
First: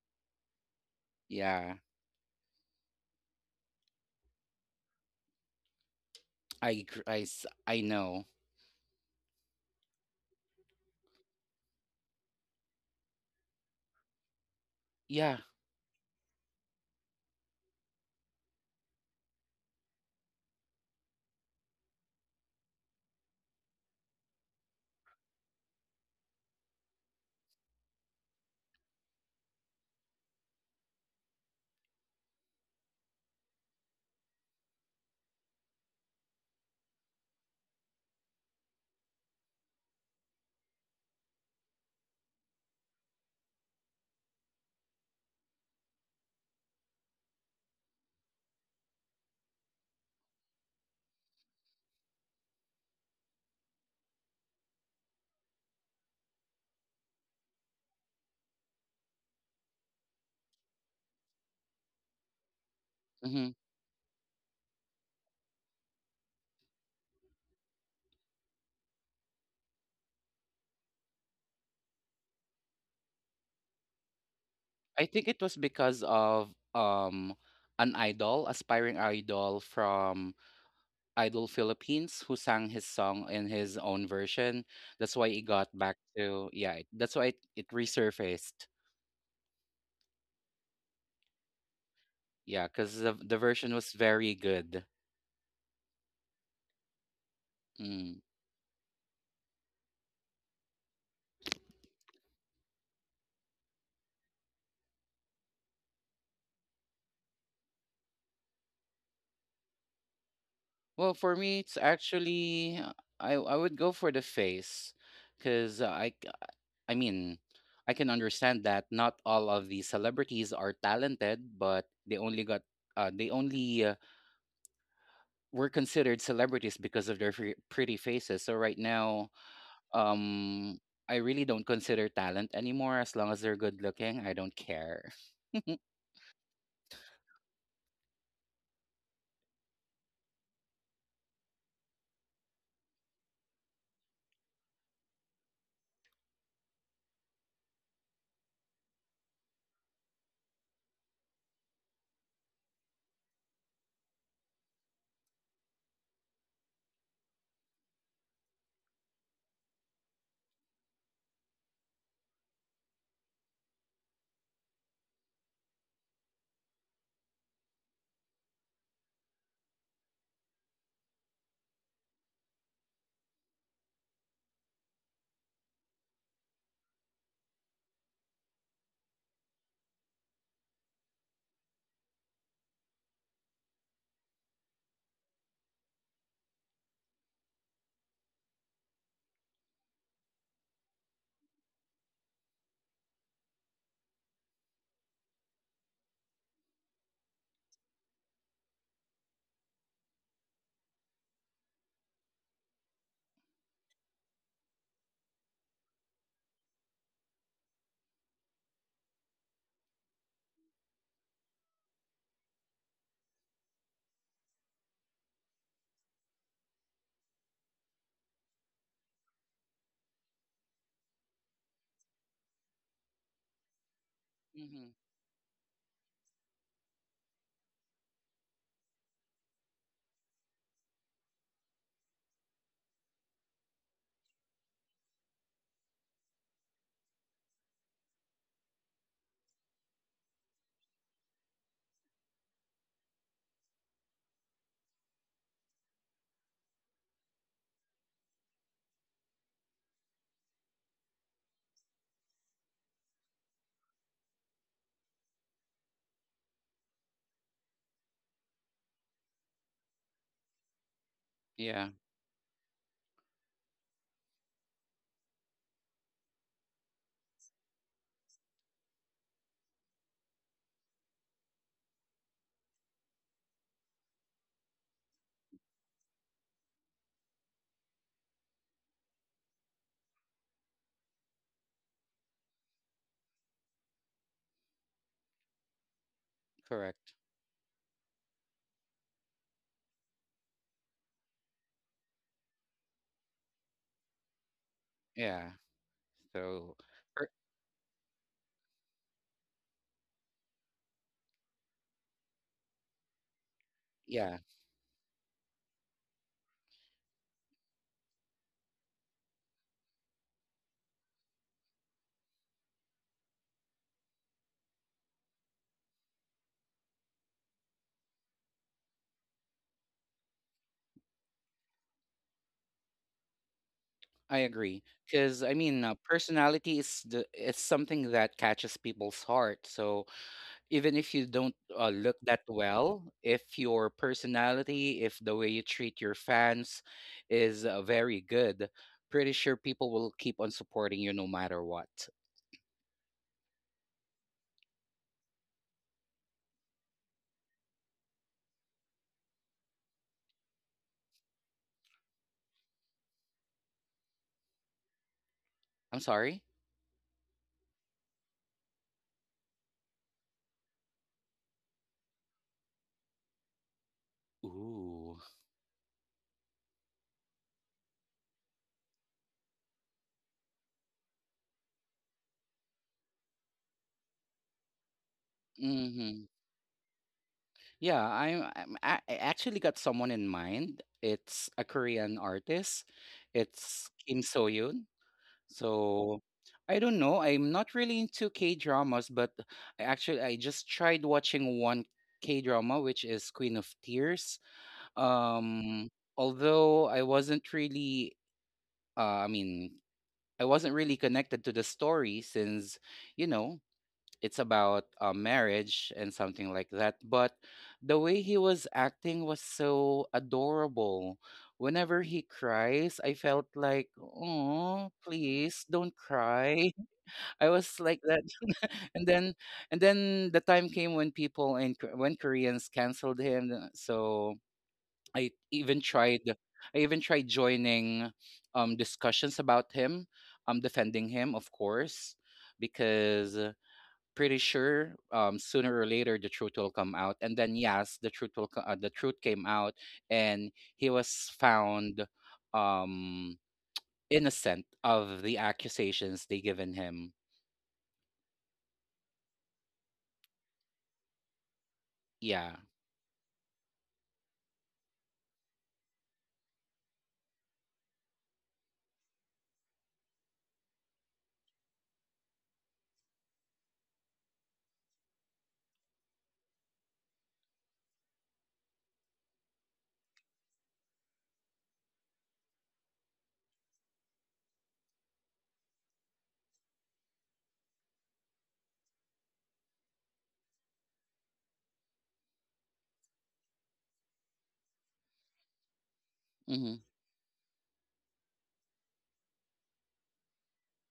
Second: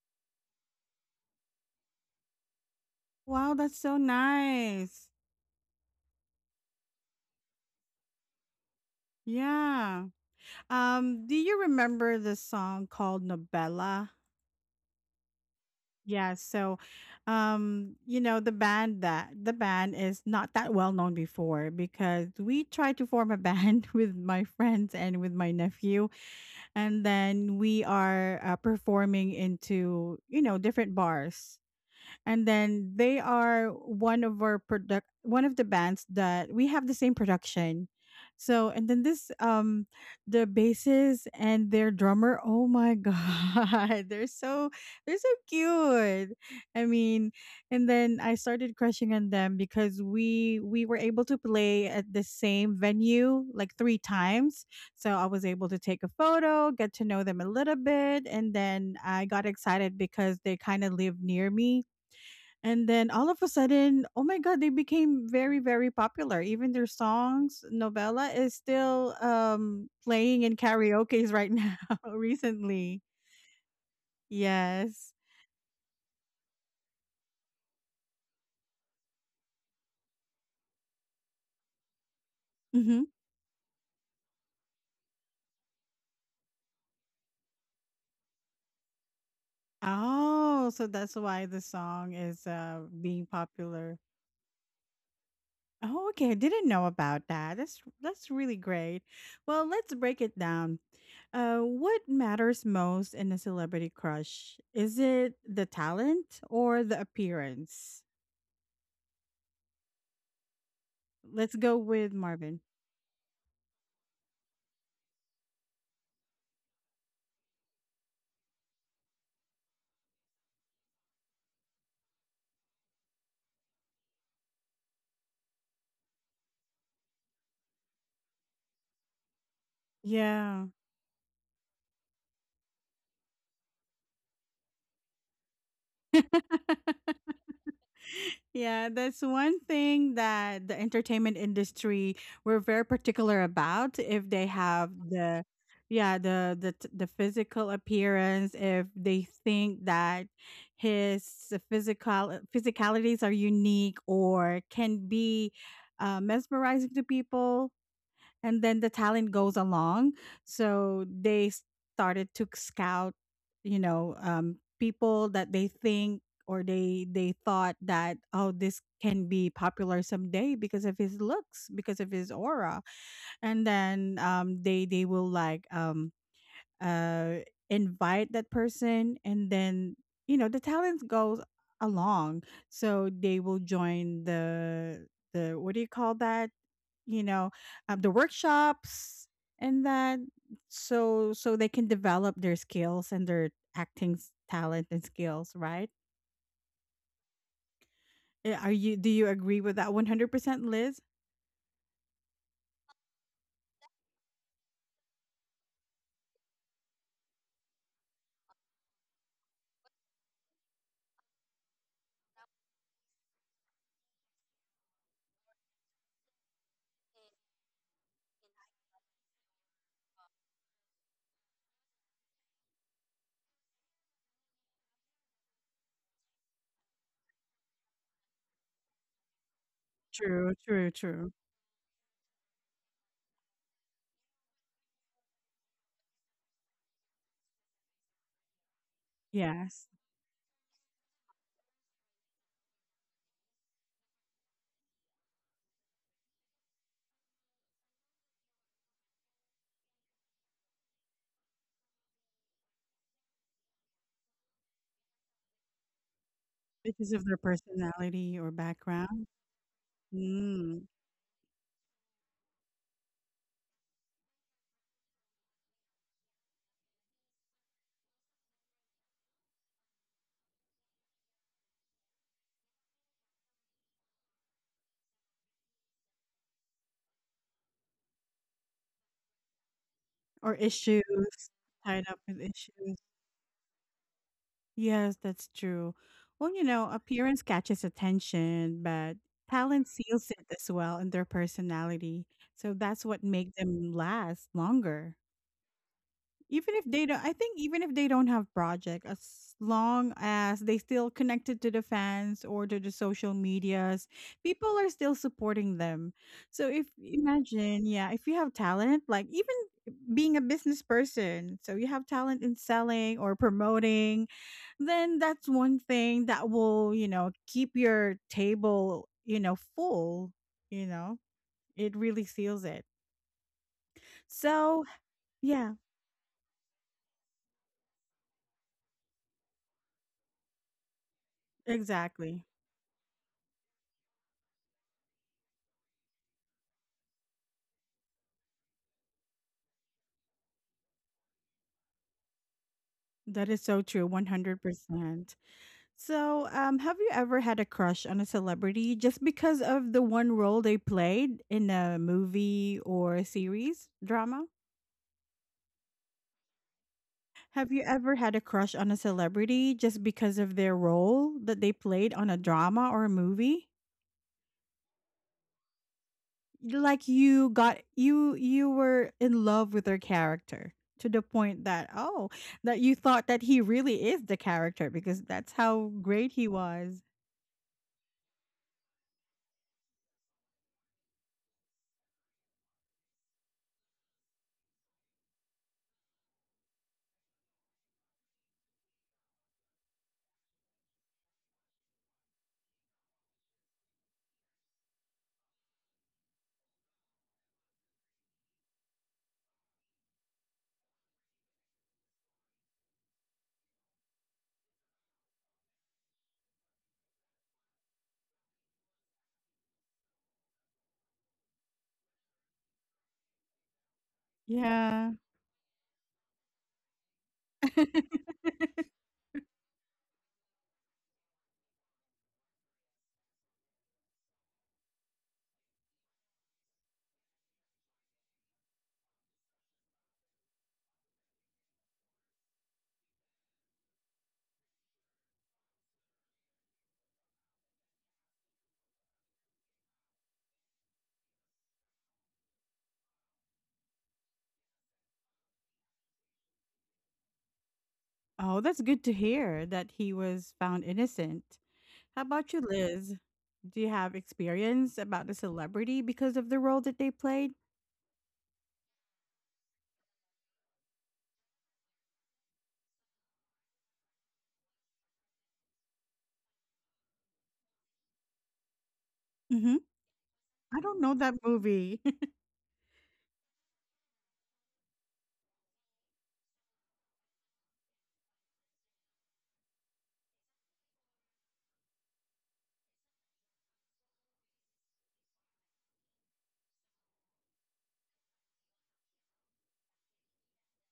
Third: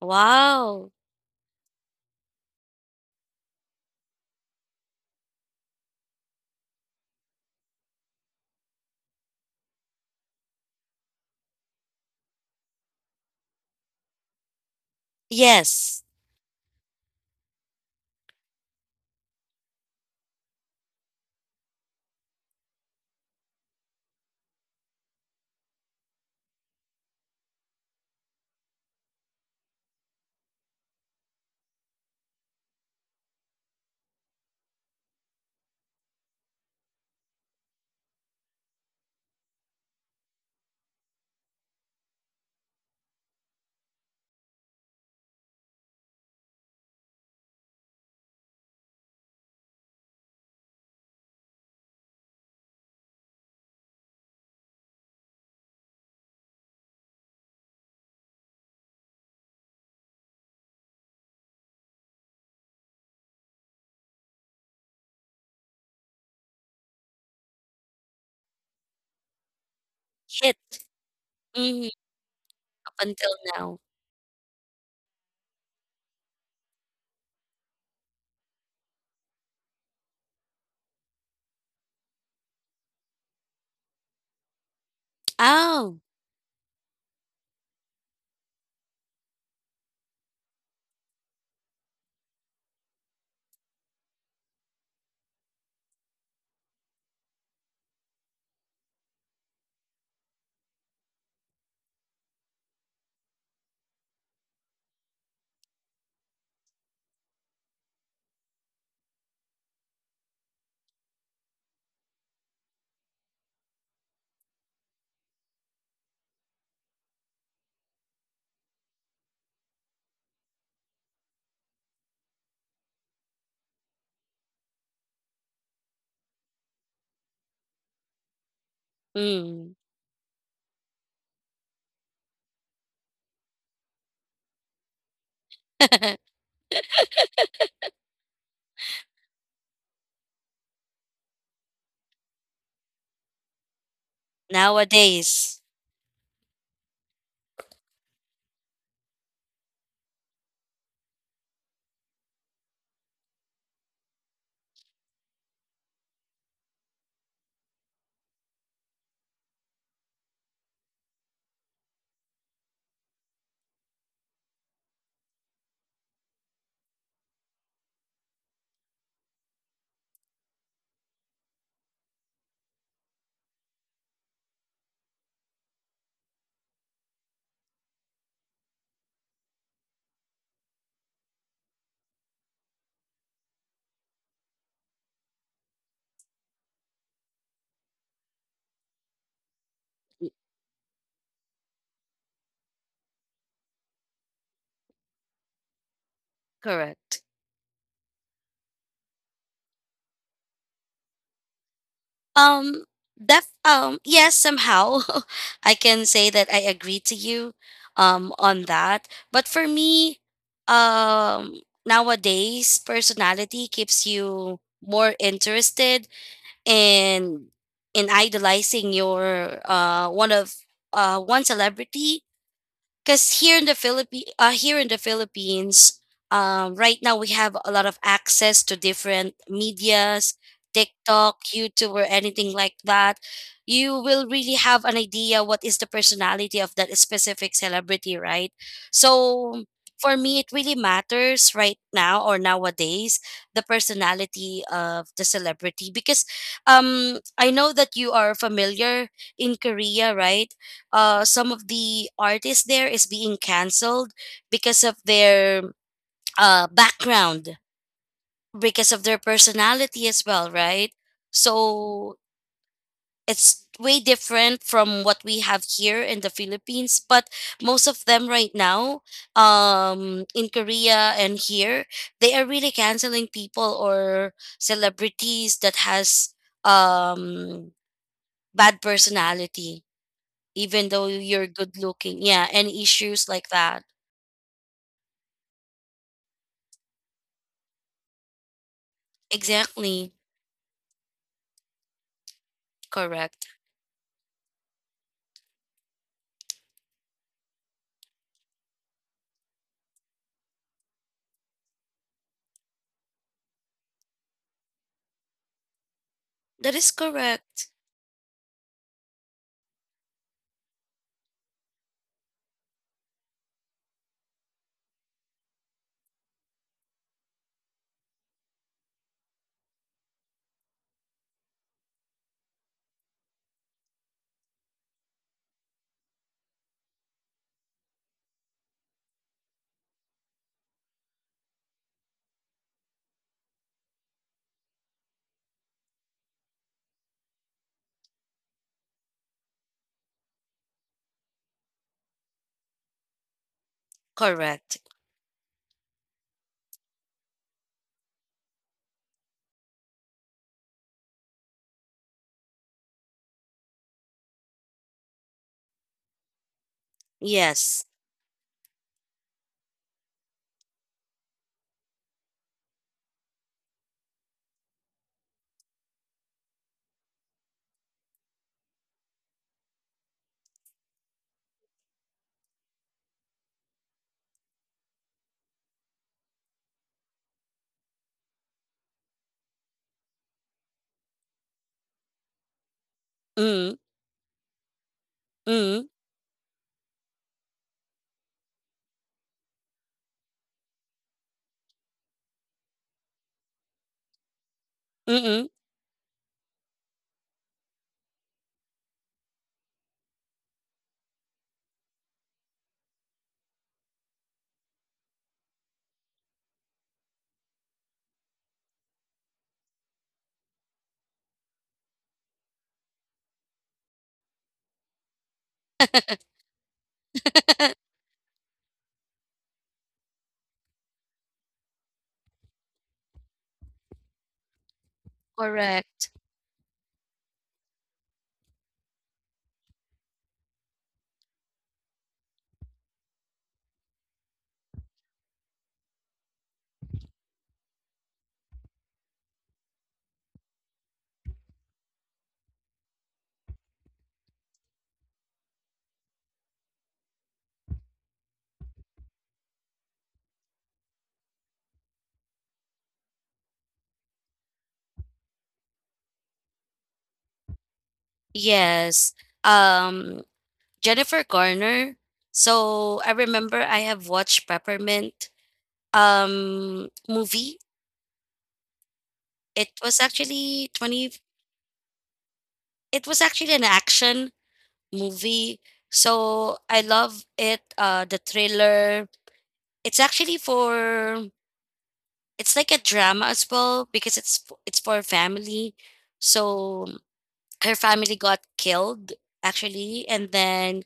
Speaker 2: Wow.
Speaker 3: Yeah.
Speaker 1: wow, that's so nice.
Speaker 3: I know.
Speaker 1: Yeah. Do you remember the song called Nobella?
Speaker 3: Yeah.
Speaker 2: Yes.
Speaker 1: Yeah, so you know, the band that the band is not that well known before because we tried to form a band (laughs) with my friends and with my nephew, and then we are performing into, you know, different bars, and then they are one of our product, one of the bands that we have the same production. So and then this, the bassist and their drummer, oh my (laughs) god, they're so cute, I mean. And then I started crushing on them because we were able to play at the same venue like three times. So I was able to take a photo, get to know them a little bit, and then I got excited because they kind of live near me. And then all of a
Speaker 3: Hmm.
Speaker 1: sudden, oh my god, they became very, very popular. Even their songs, Novella is still playing in
Speaker 2: Hit.
Speaker 1: karaoke's right now
Speaker 2: Mm-hmm.
Speaker 1: (laughs)
Speaker 2: Up
Speaker 1: recently.
Speaker 2: until now.
Speaker 3: I
Speaker 1: Yes.
Speaker 3: think it was because of aspiring idol from Idol Philippines who sang his
Speaker 1: Mm-hmm.
Speaker 3: song in his own version. That's why it got back
Speaker 2: Oh,
Speaker 3: to, yeah, that's why it resurfaced.
Speaker 1: Oh, so that's why the song is
Speaker 3: Yeah, because the
Speaker 1: being
Speaker 3: the version was
Speaker 1: popular.
Speaker 3: very good.
Speaker 1: Oh, okay. I didn't know about that. That's
Speaker 3: Mm.
Speaker 1: that's really great. Well, let's break it down. What matters most in a celebrity crush? Is it the talent or the appearance?
Speaker 3: Well, for
Speaker 1: Let's
Speaker 3: me,
Speaker 1: go
Speaker 3: it's
Speaker 1: with Marvin.
Speaker 3: actually I would go for the face, because I mean, I can understand that not all of the celebrities are talented, but they only got they only were considered celebrities because of their pretty faces. So right now,
Speaker 2: mm.
Speaker 1: Yeah.
Speaker 3: um, I really don't consider talent anymore. As long as they're good looking, I don't care. (laughs)
Speaker 2: (laughs)
Speaker 1: Yeah, that's one thing that the entertainment industry, we're very particular about if they have the,
Speaker 2: Nowadays.
Speaker 1: yeah, the physical appearance. If they think that his physicalities are unique or can be mesmerizing to people, and then the talent goes along. So they started to scout, you know, people that they think, or they thought that, oh, this can be popular someday because of his looks, because of his aura. And then they will uh invite that person, and then, you know, the talent goes along. So they will join the what do you call that, you know, the workshops, and that, so they can develop their skills and their acting talent and skills, right?
Speaker 2: Correct.
Speaker 1: Eh, are you do you agree with that 100%, Liz?
Speaker 2: Um, def yes, somehow (laughs) I can say that I agree to you on that. But for me, um, nowadays personality keeps you more interested in idolizing your one of one celebrity because here in
Speaker 3: Mhm.
Speaker 2: the Philippines, right now we have a lot of access to different medias,
Speaker 1: True, true, true.
Speaker 2: TikTok, YouTube, or anything like that. You will really have an idea what is the personality of that specific celebrity, right? So
Speaker 1: Yes,
Speaker 2: for me, it really matters right now or nowadays the personality of the celebrity because I know that you are familiar in Korea, right? Some of the artists there is being canceled because of their
Speaker 1: because of their
Speaker 2: background,
Speaker 1: personality or
Speaker 2: because of their
Speaker 1: background.
Speaker 2: personality as well,
Speaker 1: Mm.
Speaker 2: right?
Speaker 3: Yeah,
Speaker 2: So it's way different from what we have here in the Philippines. But most of them right now, in Korea and here, they are really canceling people or celebrities that has um, bad personality.
Speaker 1: Or
Speaker 2: Even though
Speaker 1: issues.
Speaker 2: you're good
Speaker 1: Tied up
Speaker 2: looking.
Speaker 1: with
Speaker 2: Yeah, and
Speaker 1: issues.
Speaker 2: issues like that.
Speaker 1: Yes, that's true. Well, you know,
Speaker 3: correct.
Speaker 1: appearance catches attention, but talent
Speaker 2: Exactly.
Speaker 1: seals it as well in their personality. So that's what
Speaker 2: Correct.
Speaker 1: makes them last longer.
Speaker 3: Yeah.
Speaker 1: Even
Speaker 3: So,
Speaker 1: if they don't,
Speaker 3: per-
Speaker 1: I think even if they don't have project, as long as they still connected to the fans or to the social medias,
Speaker 3: yeah,
Speaker 1: people are still supporting them. So
Speaker 2: That
Speaker 1: if
Speaker 2: is correct.
Speaker 1: imagine, yeah, if you have talent, like even being a business person, so you have talent in selling or promoting, then that's one thing that will, you know, keep your table, you know, full, you know. It really seals it.
Speaker 3: I
Speaker 1: So,
Speaker 3: agree. Because I
Speaker 1: yeah,
Speaker 3: mean, personality is the it's something that catches people's heart. So even if you don't look that
Speaker 1: exactly.
Speaker 3: well, if your personality, if the way you treat your fans is very good, pretty sure people will keep on supporting you no matter what.
Speaker 1: That is so true,
Speaker 2: Correct.
Speaker 1: 100%. So, have you ever had a crush on a celebrity just because of the one role they played in a movie or a series drama?
Speaker 3: I'm sorry.
Speaker 1: Have you
Speaker 2: Yes.
Speaker 1: ever had a crush on a celebrity just because of their role that they played on a drama or a movie?
Speaker 3: Ooh.
Speaker 1: Like you got, you were in love with their character to the point that, oh, that you thought that he really is the character because that's how great he was.
Speaker 3: Yeah, I actually got someone in mind. It's a Korean artist.
Speaker 2: Mm,
Speaker 3: It's Kim So Yoon.
Speaker 2: mm,
Speaker 3: So I don't know. I'm not really into K dramas, but I just tried watching one K drama, which is Queen of Tears.
Speaker 2: mm,
Speaker 3: Um, although I wasn't really, I mean, I wasn't really connected to the story since, you know, it's about marriage and something like that. But the way he was acting was so adorable. Whenever he cries, I felt like, oh,
Speaker 1: Yeah.
Speaker 3: please don't cry. (laughs) I was like that. (laughs) and then, and then the time came when people and when Koreans canceled him. So I even
Speaker 2: correct.
Speaker 3: tried, I even tried joining discussions about him. I'm defending him, of course, because pretty sure sooner or later the truth will come out. And then yes, the truth came out, and he was found um, innocent of the accusations they given him.
Speaker 1: Oh, that's good to hear that he was found innocent. How about
Speaker 3: Yeah.
Speaker 1: you, Liz? Do you have experience about the celebrity because of the role that they played?
Speaker 2: Yes. Um, Jennifer Garner. So I remember I have watched Peppermint movie.
Speaker 1: Mm-hmm.
Speaker 2: It was
Speaker 1: I
Speaker 2: actually
Speaker 1: don't know
Speaker 2: 20,
Speaker 1: that movie. (laughs)
Speaker 2: it was actually an action movie. So I love it, the thriller. It's actually for, it's like a drama as well because it's for family.
Speaker 3: Mm-hmm.
Speaker 2: So her family got killed actually, and then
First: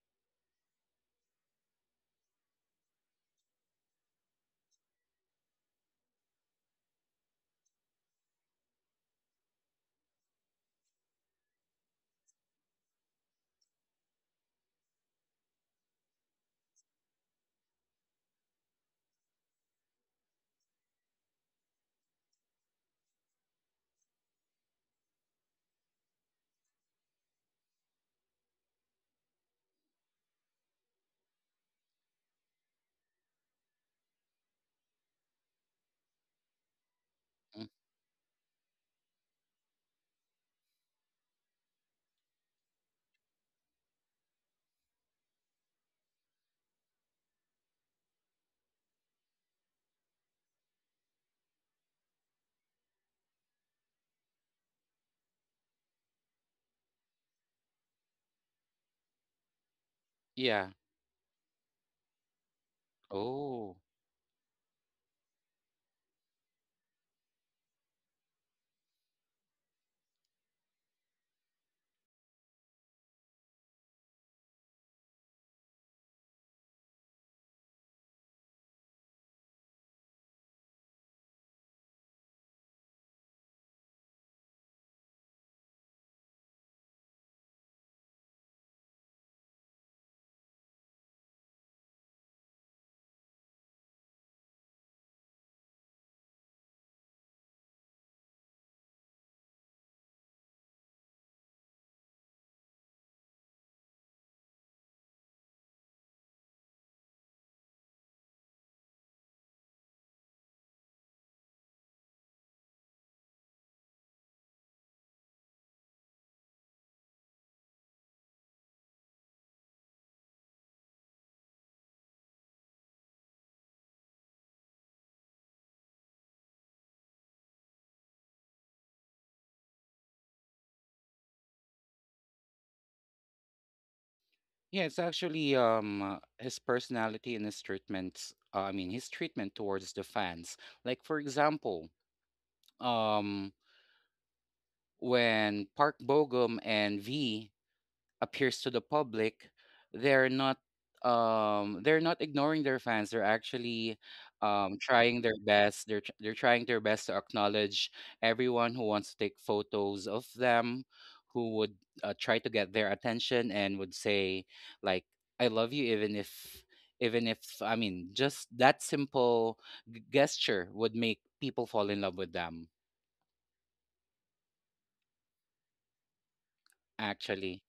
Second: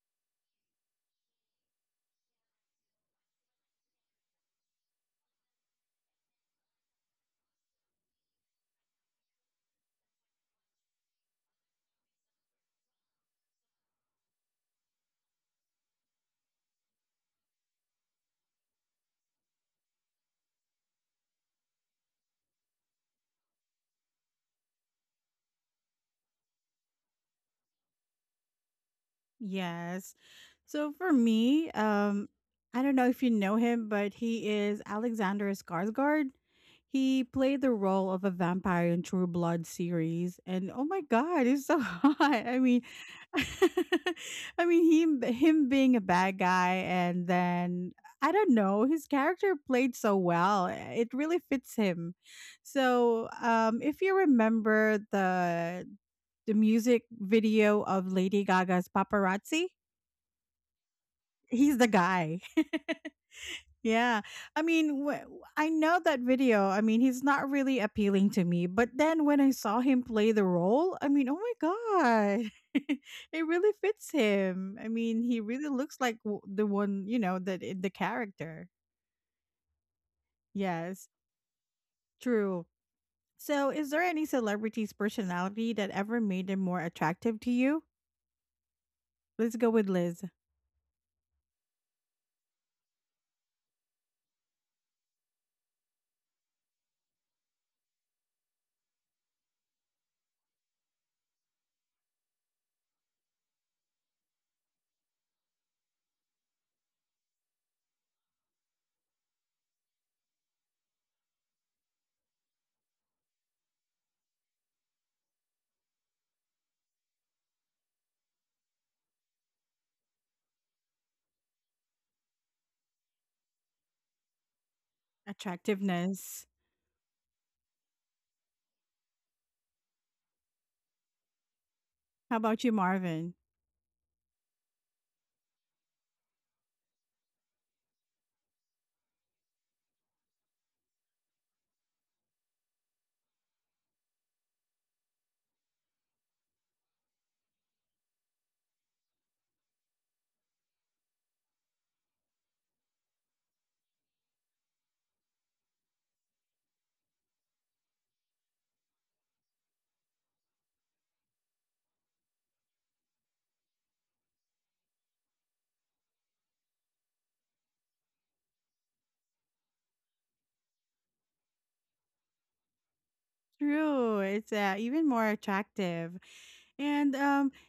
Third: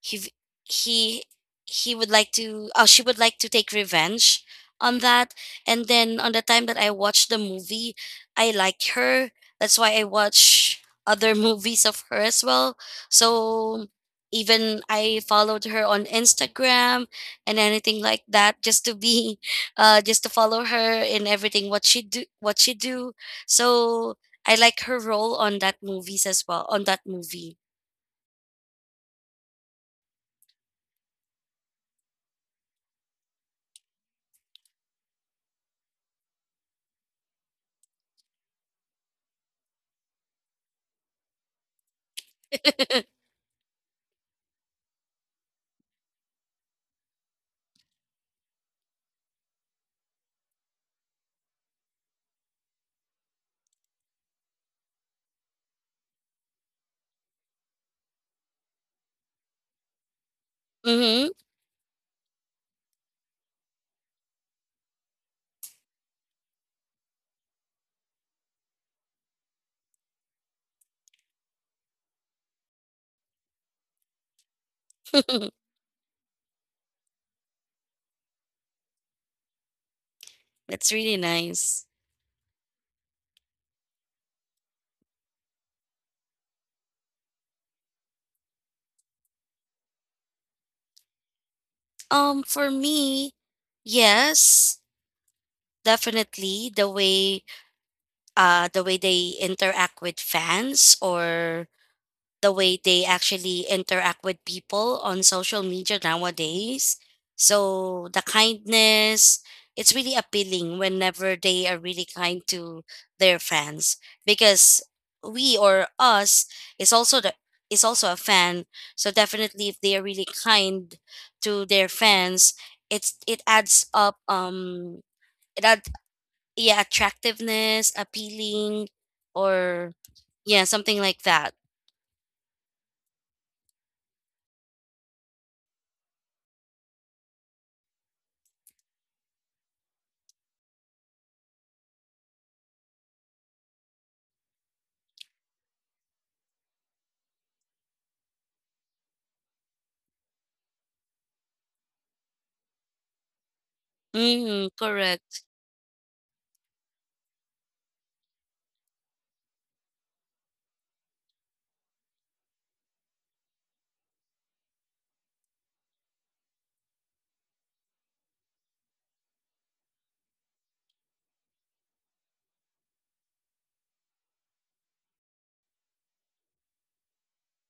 Speaker 2: he v- he he would like to, oh, she would like to take revenge on that. And then on the time that I watched the movie, I like her. That's why I watch other (laughs) movies of her as well. So even I followed her on Instagram and anything like that, just to be (laughs) just to follow her in everything what she do so I like her role on that movies as well, on that movie.
Speaker 1: Yes. So for me, I don't know if you know him, but he is Alexander Skarsgård. He played
Speaker 3: Mm.
Speaker 1: the role of a vampire in True Blood series, and oh my God, he's so (laughs) hot. I mean,
Speaker 2: (laughs)
Speaker 1: (laughs) I mean, him being a bad guy, and then I don't know, his character played so well. It really fits him. So, if you remember the, music video of Lady Gaga's Paparazzi,
Speaker 3: Yeah.
Speaker 2: Mm-hmm.
Speaker 1: he's the guy. (laughs)
Speaker 3: Oh.
Speaker 1: Yeah. I mean, I know that video. I mean, he's not really appealing to me, but then when I saw him play the role, I mean, oh my god. (laughs) It really fits him. I mean, he
Speaker 2: (laughs)
Speaker 1: really looks like the one, you know, that the character.
Speaker 2: That's
Speaker 1: Yes,
Speaker 2: really nice.
Speaker 1: true. So, is there any celebrity's personality that ever made them more attractive to you? Let's go with Liz.
Speaker 2: For me, yes, definitely the way they interact with fans or the way they actually interact with people on social media nowadays. So the kindness, it's really appealing whenever they are really kind to their fans, because we or us is also the, is also a fan. So definitely if they are really kind to their fans, it's, it adds up it add
Speaker 1: Attractiveness.
Speaker 2: yeah, attractiveness, appealing, or yeah, something like that.
Speaker 1: How about you, Marvin?
Speaker 3: Yeah, it's actually his personality and his treatment. I mean, his treatment towards the fans. Like, for example, um, when Park Bogum and V appears to the public, they're not they're not ignoring their fans. They're actually
Speaker 2: Mm,
Speaker 3: trying their
Speaker 2: correct.
Speaker 3: best. They're trying their best to acknowledge everyone who wants to take photos of them, who would try to get their attention and would say, like, I love you. Even if, I mean, just that simple gesture would make people fall in love with them.
Speaker 1: True. It's even more attractive. And
Speaker 3: Actually.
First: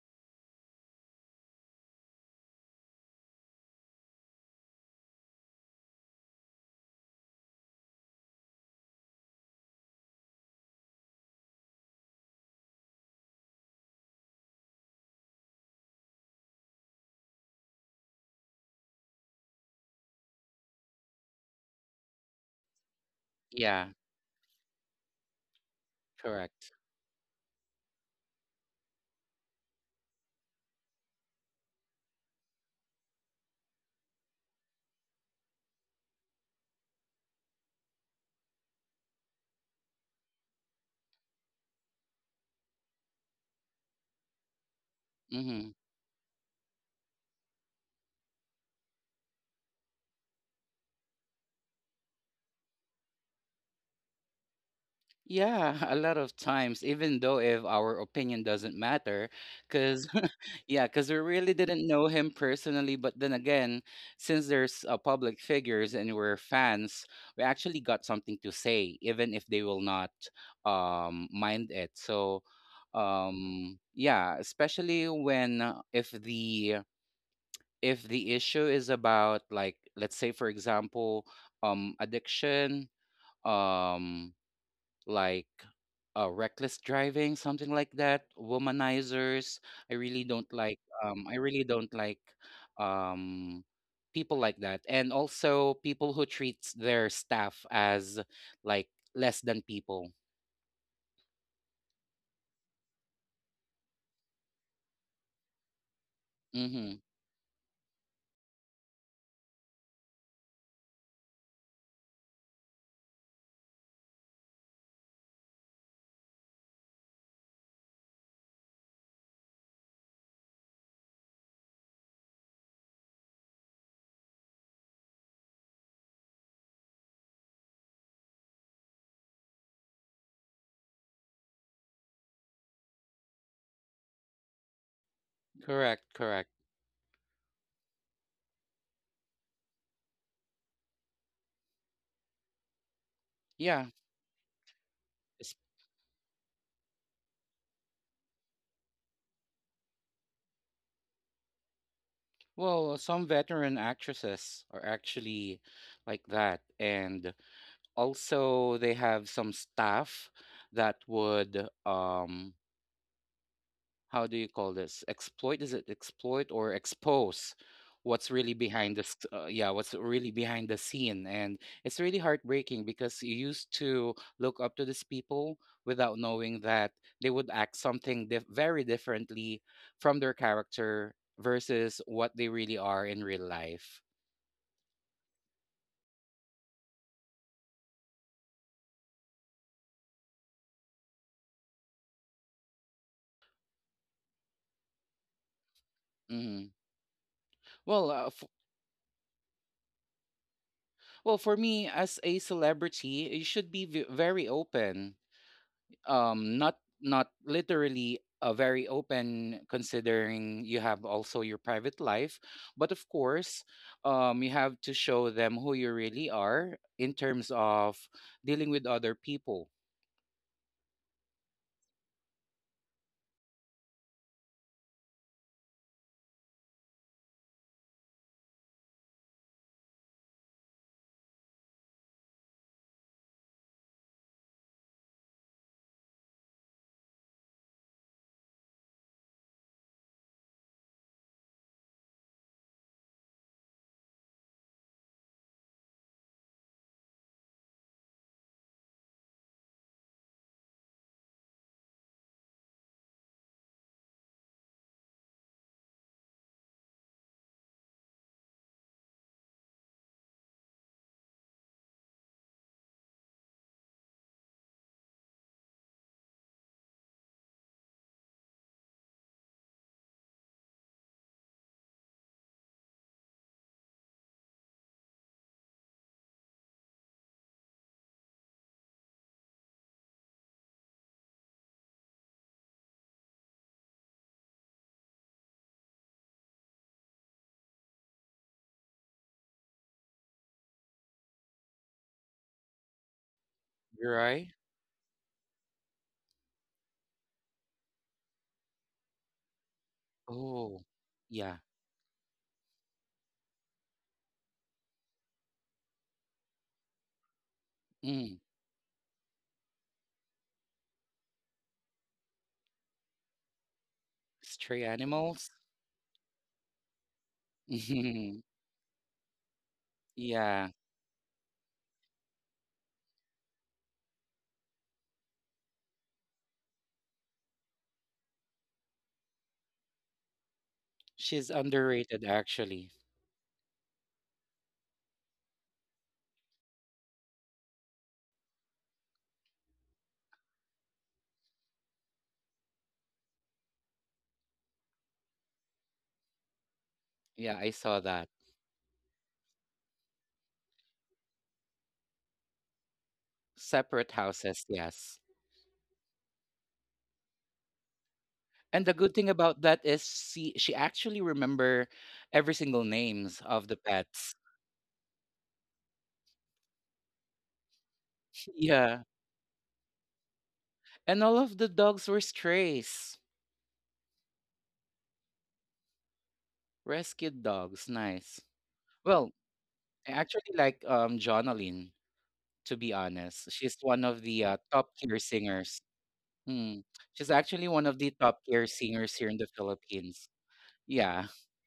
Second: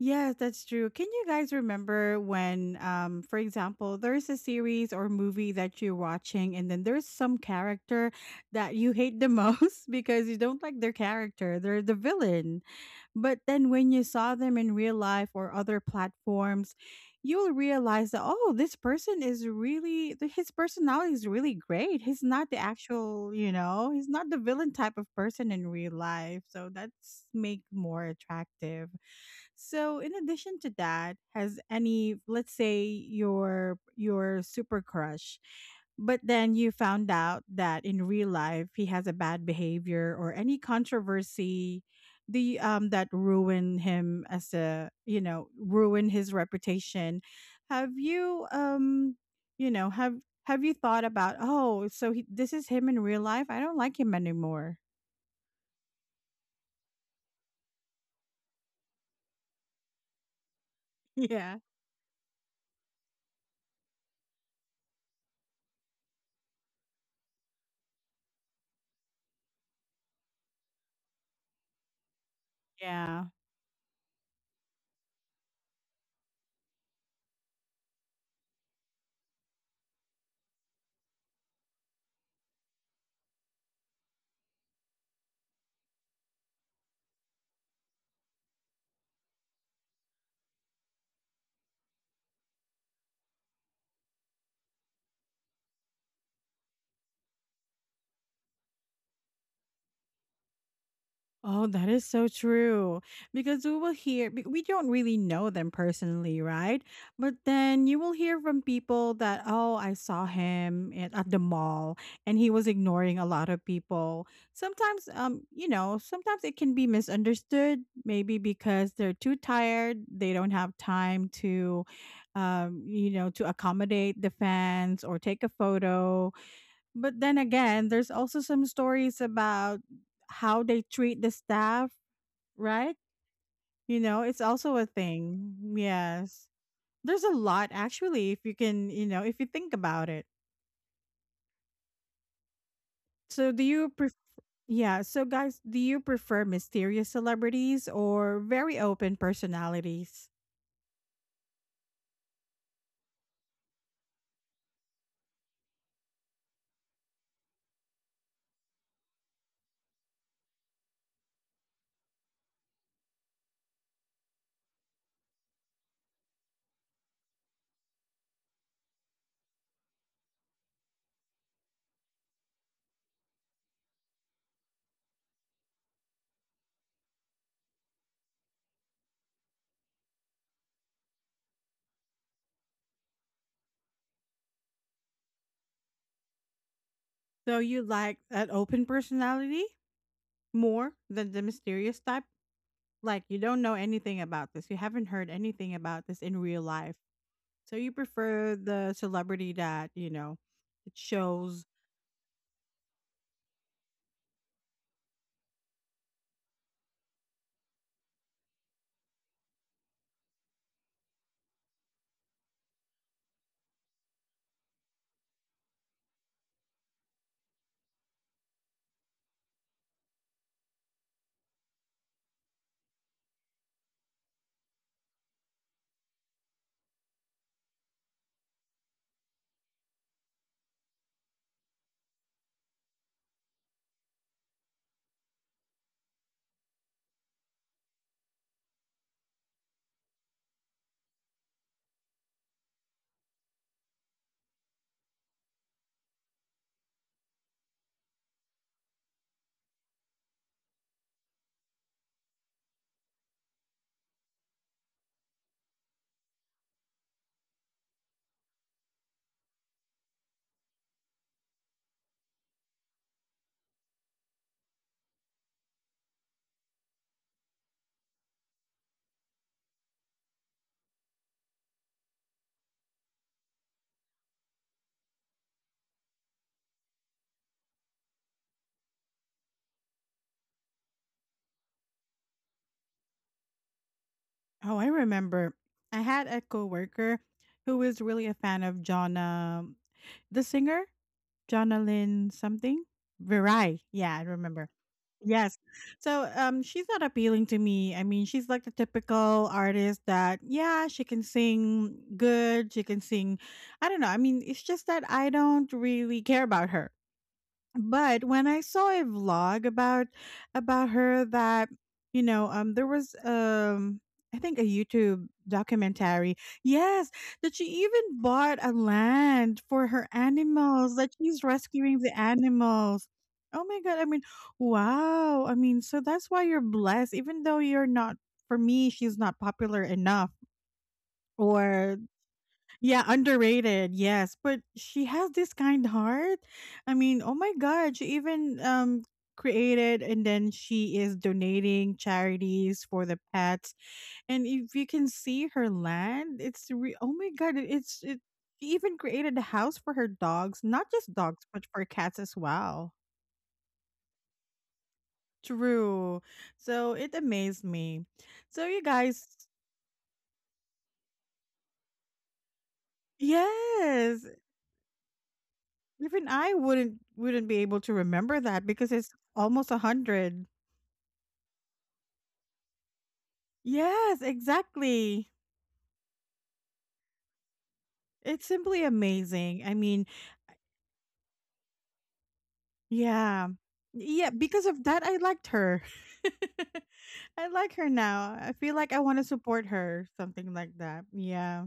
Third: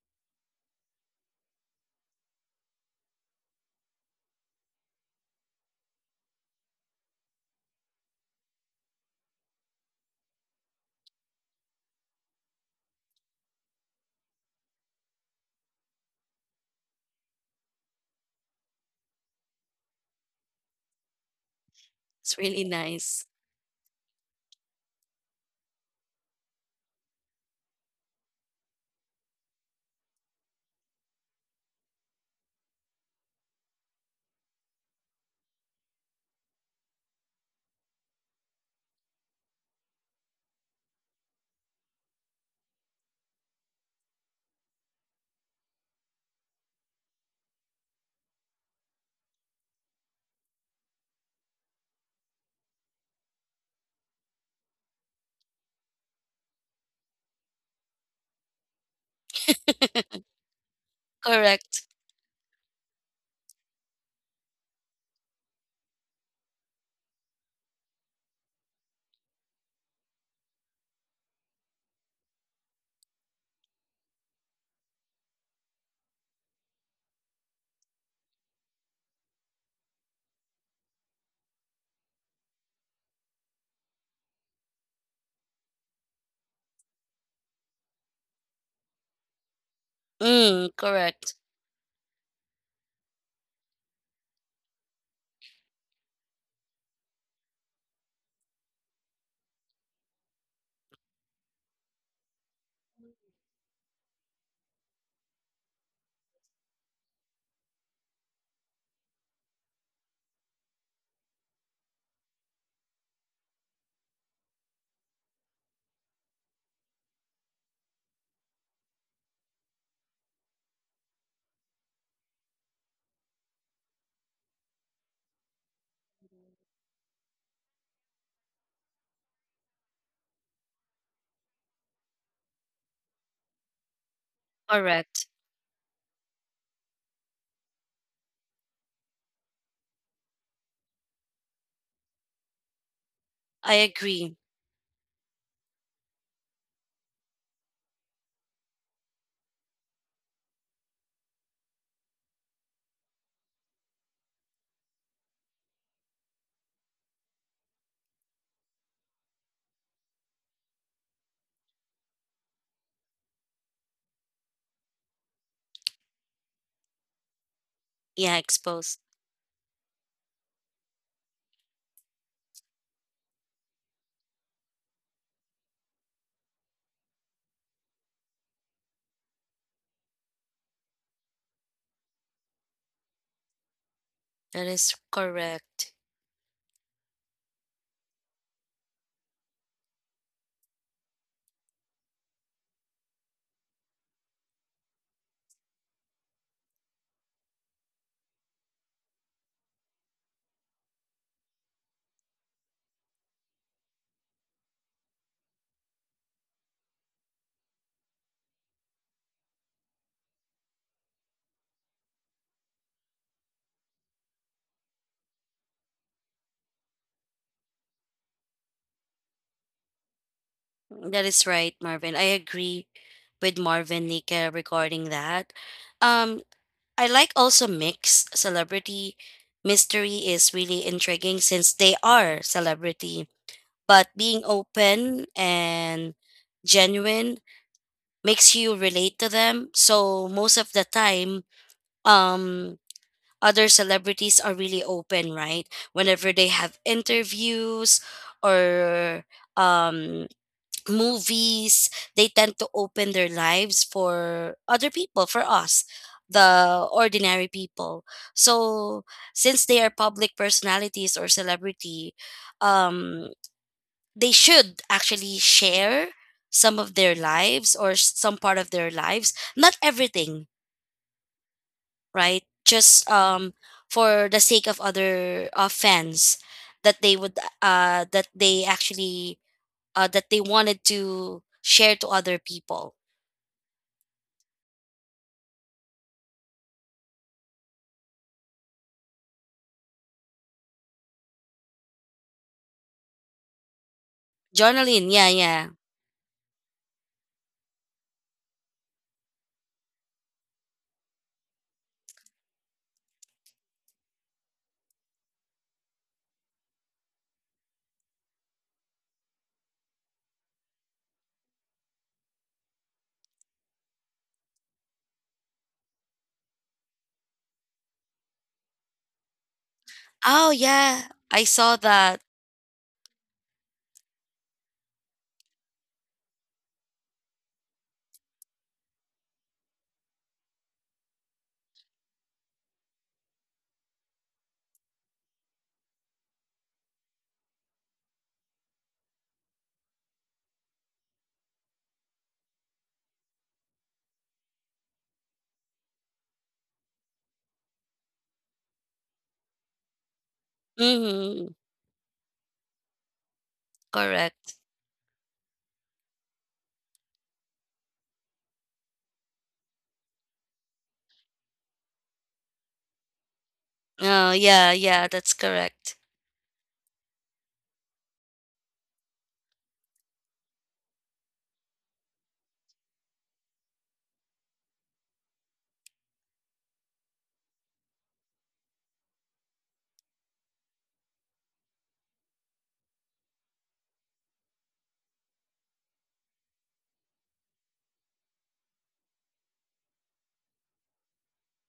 Speaker 1: yes, that's true. Can you guys remember when, um, for example, there's a series or movie that you're watching and then there's some character that you hate the most (laughs) because you don't like their character. They're the villain. But then when you saw them in real life or other platforms, you'll realize that, oh, this person is really his personality is really great. He's
Speaker 2: It's
Speaker 1: not the
Speaker 2: really nice.
Speaker 1: actual, you
Speaker 3: Yeah.
Speaker 1: know, he's not the villain type of person in real life. So
Speaker 3: Correct.
Speaker 1: that's make more attractive. So in addition to that, has any, let's say your super crush, but then you found out that in real life he has a bad behavior or any controversy, the that ruin him as a, you know,
Speaker 3: Mm-hmm.
Speaker 1: ruin his reputation. Have you you know have you thought about, oh, so he, this is him in real life, I don't like him anymore.
Speaker 3: Yeah, (laughs) a lot of times, even though if our opinion doesn't matter, because (laughs) yeah, because
Speaker 1: (laughs)
Speaker 3: we really
Speaker 1: Yeah,
Speaker 2: Correct.
Speaker 3: didn't know him personally. But then again, since there's public figures and we're fans, we actually got something to say, even if they will not mind it. So,
Speaker 1: yeah.
Speaker 3: yeah, especially when if the issue is about, like, let's say, for example, addiction, um, like, reckless driving, something like that, womanizers. I really don't
Speaker 2: Mm,
Speaker 3: like.
Speaker 2: correct.
Speaker 3: I really don't like um, people like that, and also people who treats their staff as, like, less than people.
Speaker 1: Oh, that is so true. Because we will hear, we don't really know them personally, right?
Speaker 3: Mm-hmm.
Speaker 1: But then you will hear from people that, oh, I saw him at the mall, and he was ignoring a lot of people. Sometimes, you know, sometimes it can be misunderstood, maybe because they're too tired, they don't have time to, you know, to accommodate the fans or take a photo, but then again, there's also some stories about how they treat the staff, right? You know, it's also a
Speaker 2: Correct.
Speaker 1: thing.
Speaker 3: Correct.
Speaker 1: Yes.
Speaker 3: Correct.
Speaker 1: There's a lot actually if you can, you know, if you think about it. So do
Speaker 2: I
Speaker 3: Yeah.
Speaker 1: you pref-
Speaker 2: agree.
Speaker 1: yeah, so
Speaker 3: it's-
Speaker 1: guys, do you prefer mysterious celebrities or very open personalities?
Speaker 3: Well, some veteran actresses are actually like that, and also they have some staff that would um how do you call this, exploit? Is it exploit or expose, what's
Speaker 2: Yeah,
Speaker 3: really behind
Speaker 2: exposed.
Speaker 3: this yeah, what's really behind the scene? And it's really heartbreaking because you used to look up to these people without knowing that they would act something very differently from their character versus what they really are in real life.
Speaker 2: That is correct.
Speaker 1: So you like an open personality more than the mysterious type? Like you don't know anything about this. You haven't heard anything about this in real
Speaker 3: Hmm.
Speaker 1: life. So you
Speaker 3: well uh, f-
Speaker 1: prefer the celebrity that, you know, it
Speaker 3: well for
Speaker 1: shows.
Speaker 3: me as a celebrity, you should be very open. Not, not literally a very open, considering you have also your private life, but of course you have to show them who you really are in terms of dealing with other people,
Speaker 2: That is right, Marvin. I agree with Marvin, Nika, regarding that. Um, I like also mix celebrity. Mystery is really intriguing since they are celebrity, but being open and genuine makes you relate to them. So most of the time, um other celebrities are really open, right? Whenever they have interviews or um, (tsk) movies, they tend to open their lives for other people, for us, the ordinary people. So, since they are public personalities or celebrity, um, they should actually share some of their lives or some part of their lives, not everything, right? Just for the sake of other fans that they would that they wanted to share to other people.
Speaker 1: Oh, I remember I had a coworker who was really a fan of Jonna, the singer, Jonna Lynn something. Virai. Yeah, I
Speaker 3: right?
Speaker 1: remember.
Speaker 2: Journaling, yeah,
Speaker 1: Yes.
Speaker 2: yeah.
Speaker 1: So, um, she's not appealing to me. I mean, she's like the typical artist that,
Speaker 3: Oh
Speaker 1: yeah, she can
Speaker 3: yeah.
Speaker 1: sing good, she can sing. I don't know. I mean, it's just that I don't really care about her. But
Speaker 3: Mm.
Speaker 1: when I saw a vlog about her that, you know, there was I think a
Speaker 3: Stray
Speaker 1: YouTube
Speaker 3: animals.
Speaker 1: documentary. Yes, that she even
Speaker 3: (laughs)
Speaker 1: bought a land for her
Speaker 2: Oh
Speaker 3: Yeah,
Speaker 1: animals,
Speaker 2: yeah,
Speaker 1: that
Speaker 2: I
Speaker 1: she's
Speaker 2: saw
Speaker 1: rescuing
Speaker 2: that.
Speaker 1: the animals. Oh my god, I mean, wow. I mean, so that's why you're blessed even though you're not, for me she's not popular enough,
Speaker 3: she's
Speaker 1: or
Speaker 3: underrated actually.
Speaker 1: yeah, underrated. Yes, but she has this kind heart. I mean, oh my god, she even created, and then she is donating charities for the pets. And if you can see her land, it's oh my
Speaker 3: Yeah,
Speaker 1: god,
Speaker 3: I
Speaker 1: it-
Speaker 3: saw
Speaker 1: it's it
Speaker 3: that.
Speaker 1: she even created a house for her dogs, not just
Speaker 2: Mm-hmm.
Speaker 1: dogs, but for cats as well.
Speaker 3: Separate
Speaker 2: Correct.
Speaker 3: houses, yes.
Speaker 1: True. So it amazed me. So you
Speaker 3: And the good thing
Speaker 1: guys,
Speaker 3: about that is she actually remember every single names of the
Speaker 1: yes,
Speaker 2: Oh
Speaker 3: pets.
Speaker 2: yeah, yeah, that's correct.
Speaker 1: even I wouldn't be able to remember
Speaker 3: (laughs)
Speaker 1: that because
Speaker 3: Yeah.
Speaker 1: it's almost a hundred.
Speaker 3: And all of the dogs were strays,
Speaker 1: Yes, exactly.
Speaker 3: rescued dogs. Nice.
Speaker 1: It's simply
Speaker 3: Well,
Speaker 1: amazing. I mean,
Speaker 3: I actually like Jonalyn, to be
Speaker 1: yeah.
Speaker 3: honest. She's one of
Speaker 1: Yeah,
Speaker 3: the
Speaker 1: because of
Speaker 3: top
Speaker 1: that I
Speaker 3: tier
Speaker 1: liked
Speaker 3: singers.
Speaker 1: her. (laughs)
Speaker 3: Hmm. She's
Speaker 1: I
Speaker 3: actually
Speaker 1: like
Speaker 3: one
Speaker 1: her
Speaker 3: of the
Speaker 1: now.
Speaker 3: top
Speaker 1: I
Speaker 3: tier
Speaker 1: feel like I
Speaker 3: singers
Speaker 1: want to
Speaker 3: here in the
Speaker 1: support her,
Speaker 3: Philippines.
Speaker 1: something like that.
Speaker 3: Yeah.
Speaker 1: Yeah.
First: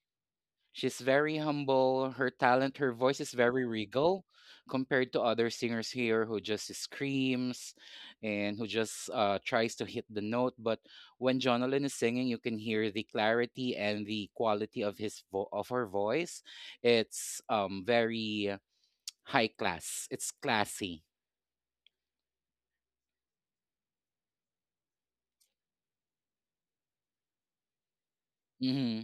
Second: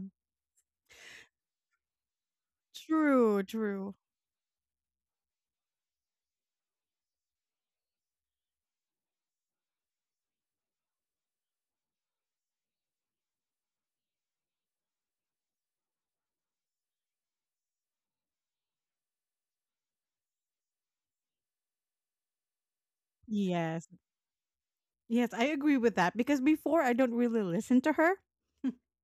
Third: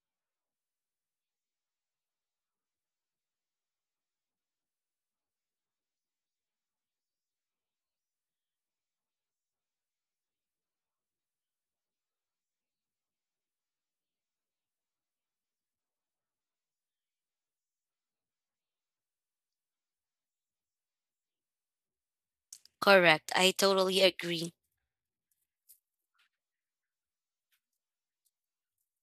Speaker 3: She's very humble. Her talent, her voice is
Speaker 1: True,
Speaker 3: very
Speaker 1: true.
Speaker 3: regal compared to other singers here who just screams and who just tries to hit the note. But when Jonathan is singing, you can hear the clarity and the quality of his vo- of her voice. It's very high class. It's classy.
Speaker 2: Correct. I
Speaker 1: Yes.
Speaker 2: totally agree.
Speaker 1: Yes, I agree with that because before I don't really listen to her,
Speaker 3: hmm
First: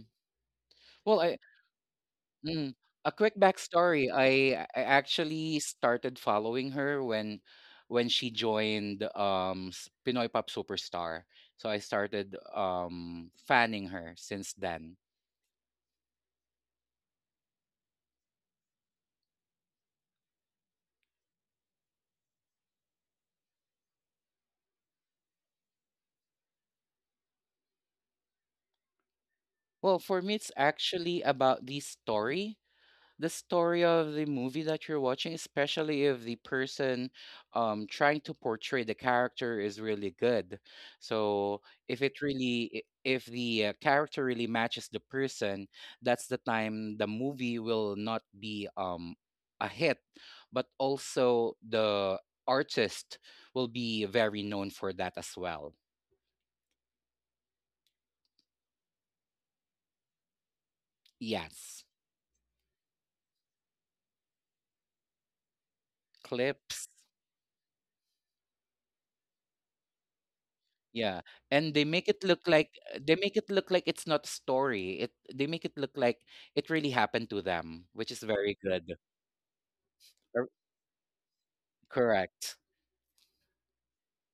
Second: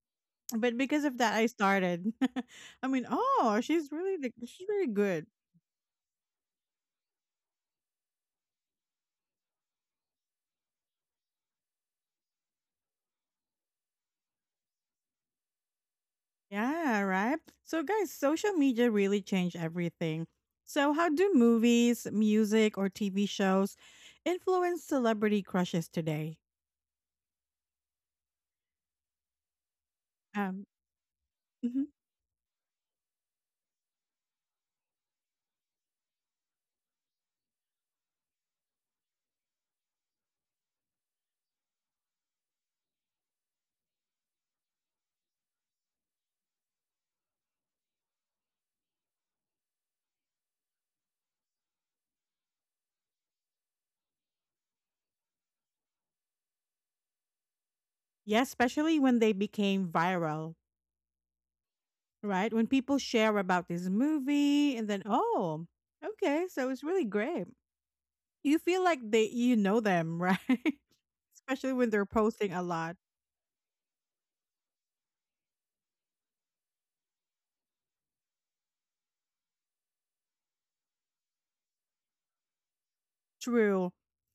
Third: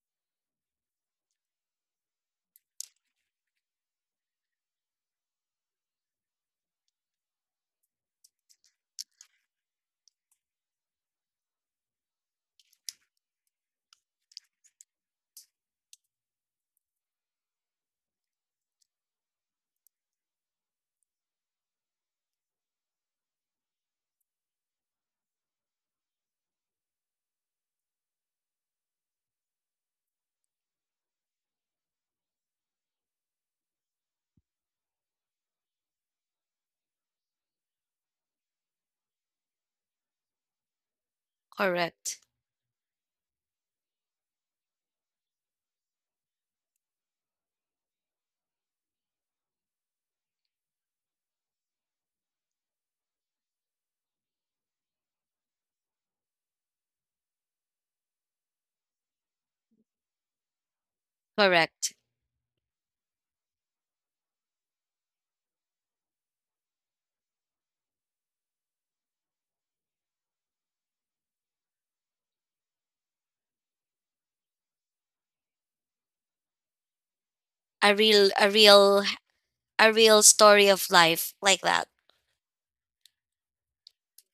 Speaker 1: but because of
Speaker 3: Well,
Speaker 1: that
Speaker 3: I
Speaker 1: I started.
Speaker 3: Mm.
Speaker 1: (laughs) I mean,
Speaker 3: A quick
Speaker 1: oh, she's
Speaker 3: backstory.
Speaker 1: really like,
Speaker 3: I
Speaker 1: she's
Speaker 3: I
Speaker 1: really good.
Speaker 3: actually started following her when she joined Pinoy Pop Superstar. So I started fanning her since then.
Speaker 1: Yeah, right. So, guys, social media really changed everything. So, how do movies, music, or TV shows influence celebrity crushes today?
Speaker 3: Well, for me it's
Speaker 1: Um,
Speaker 3: actually about
Speaker 1: mhm.
Speaker 3: the story of the movie that you're watching, especially if the person trying to portray the character is really good. So if it
Speaker 2: Correct.
Speaker 3: really, i- if the character really matches the person, that's the time the movie will not be a hit, but also the artist will be very known for that as well.
Speaker 1: Yeah, especially when they became viral,
Speaker 3: Yes,
Speaker 2: Correct.
Speaker 1: right? When people share about this movie, and then, oh, okay, so it's
Speaker 3: clips.
Speaker 1: really great. You feel like they, you know them, right?
Speaker 3: Yeah,
Speaker 1: (laughs) Especially
Speaker 3: and
Speaker 1: when
Speaker 3: they
Speaker 1: they're
Speaker 3: make it look
Speaker 1: posting a
Speaker 3: like
Speaker 1: lot.
Speaker 3: they make it look like it's not a story. It They make it look like it really happened to them,
Speaker 2: A
Speaker 3: which is
Speaker 2: real,
Speaker 3: very good.
Speaker 2: a real
Speaker 3: Cor-
Speaker 2: story of life like that.
Speaker 3: Correct.
Speaker 1: True.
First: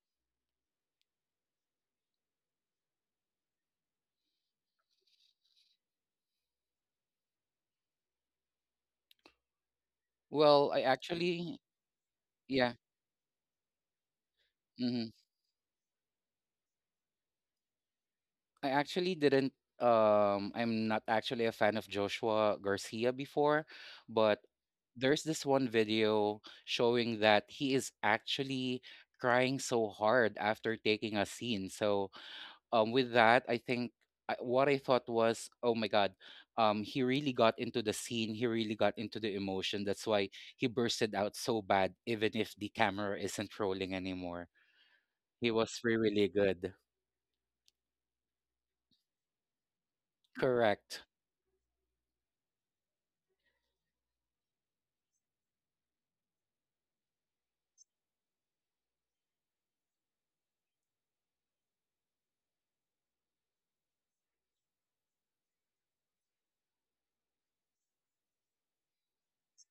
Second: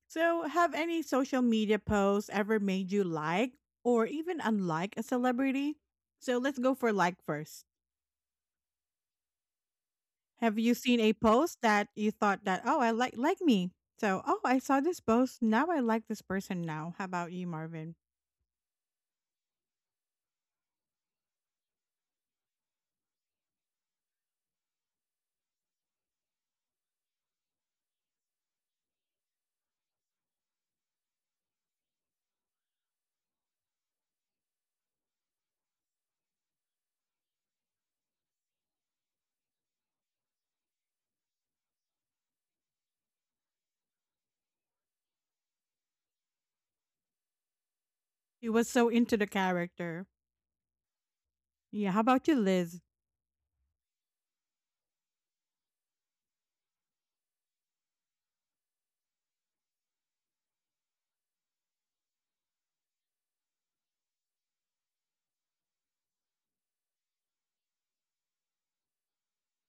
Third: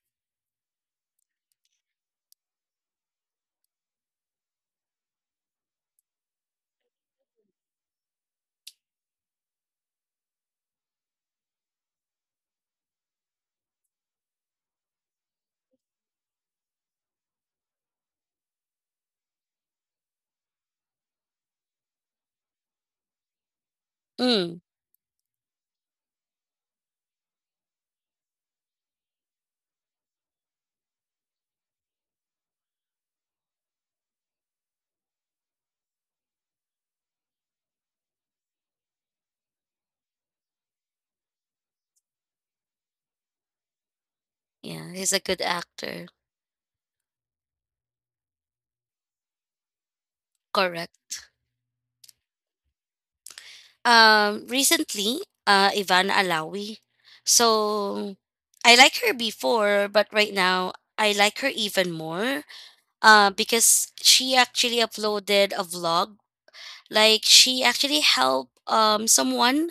Speaker 1: So, have any social media posts ever made you like or even unlike a celebrity? So, let's go for like first. Have
Speaker 3: Well,
Speaker 1: you
Speaker 3: I
Speaker 1: seen a
Speaker 3: actually,
Speaker 1: post that you thought that,
Speaker 3: yeah,
Speaker 1: oh, I like me? So, oh, I saw this
Speaker 3: hmm
Speaker 1: post. Now I like this person now. How about you, Marvin?
Speaker 3: I actually didn't. I'm not actually a fan of Joshua Garcia before, but
Speaker 2: Mm.
Speaker 3: there's this one video showing that he is actually crying so hard after taking a scene. So with that, what I thought was, oh my God, he really got into the scene. He really got into the emotion. That's why he bursted out so bad, even if the camera isn't rolling anymore.
Speaker 2: Yeah, he's a good
Speaker 3: He was
Speaker 2: actor.
Speaker 3: really, really good.
Speaker 1: You was so into the character.
Speaker 3: Correct.
Speaker 2: Correct.
Speaker 1: Yeah, how about you, Liz?
Speaker 2: Recently, Ivana Alawi. So I like her before, but right now I like her even more. Because she actually uploaded a vlog. Like she actually helped someone.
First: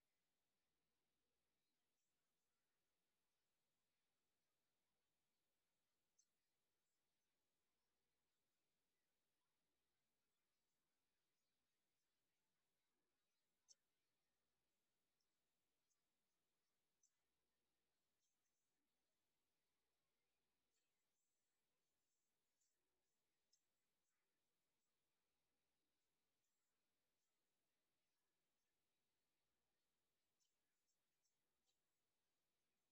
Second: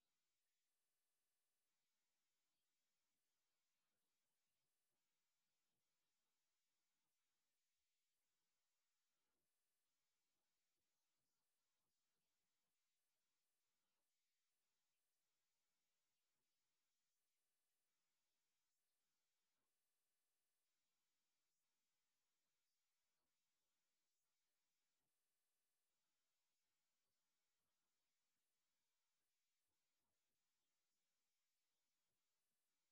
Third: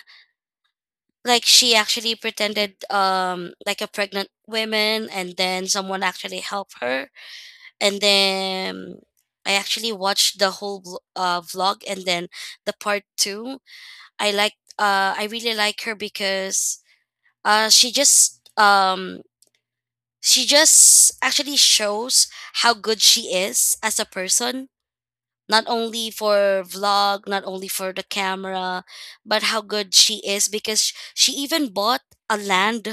Speaker 2: Like she actually pretended like a pregnant woman, and then someone actually helped her, and then I actually watched the whole vlog. And then the part two, I like I really like her because uh she just um she just actually shows how good she is as a person, not only for vlog, not only for the camera, but how good she is because she even bought a land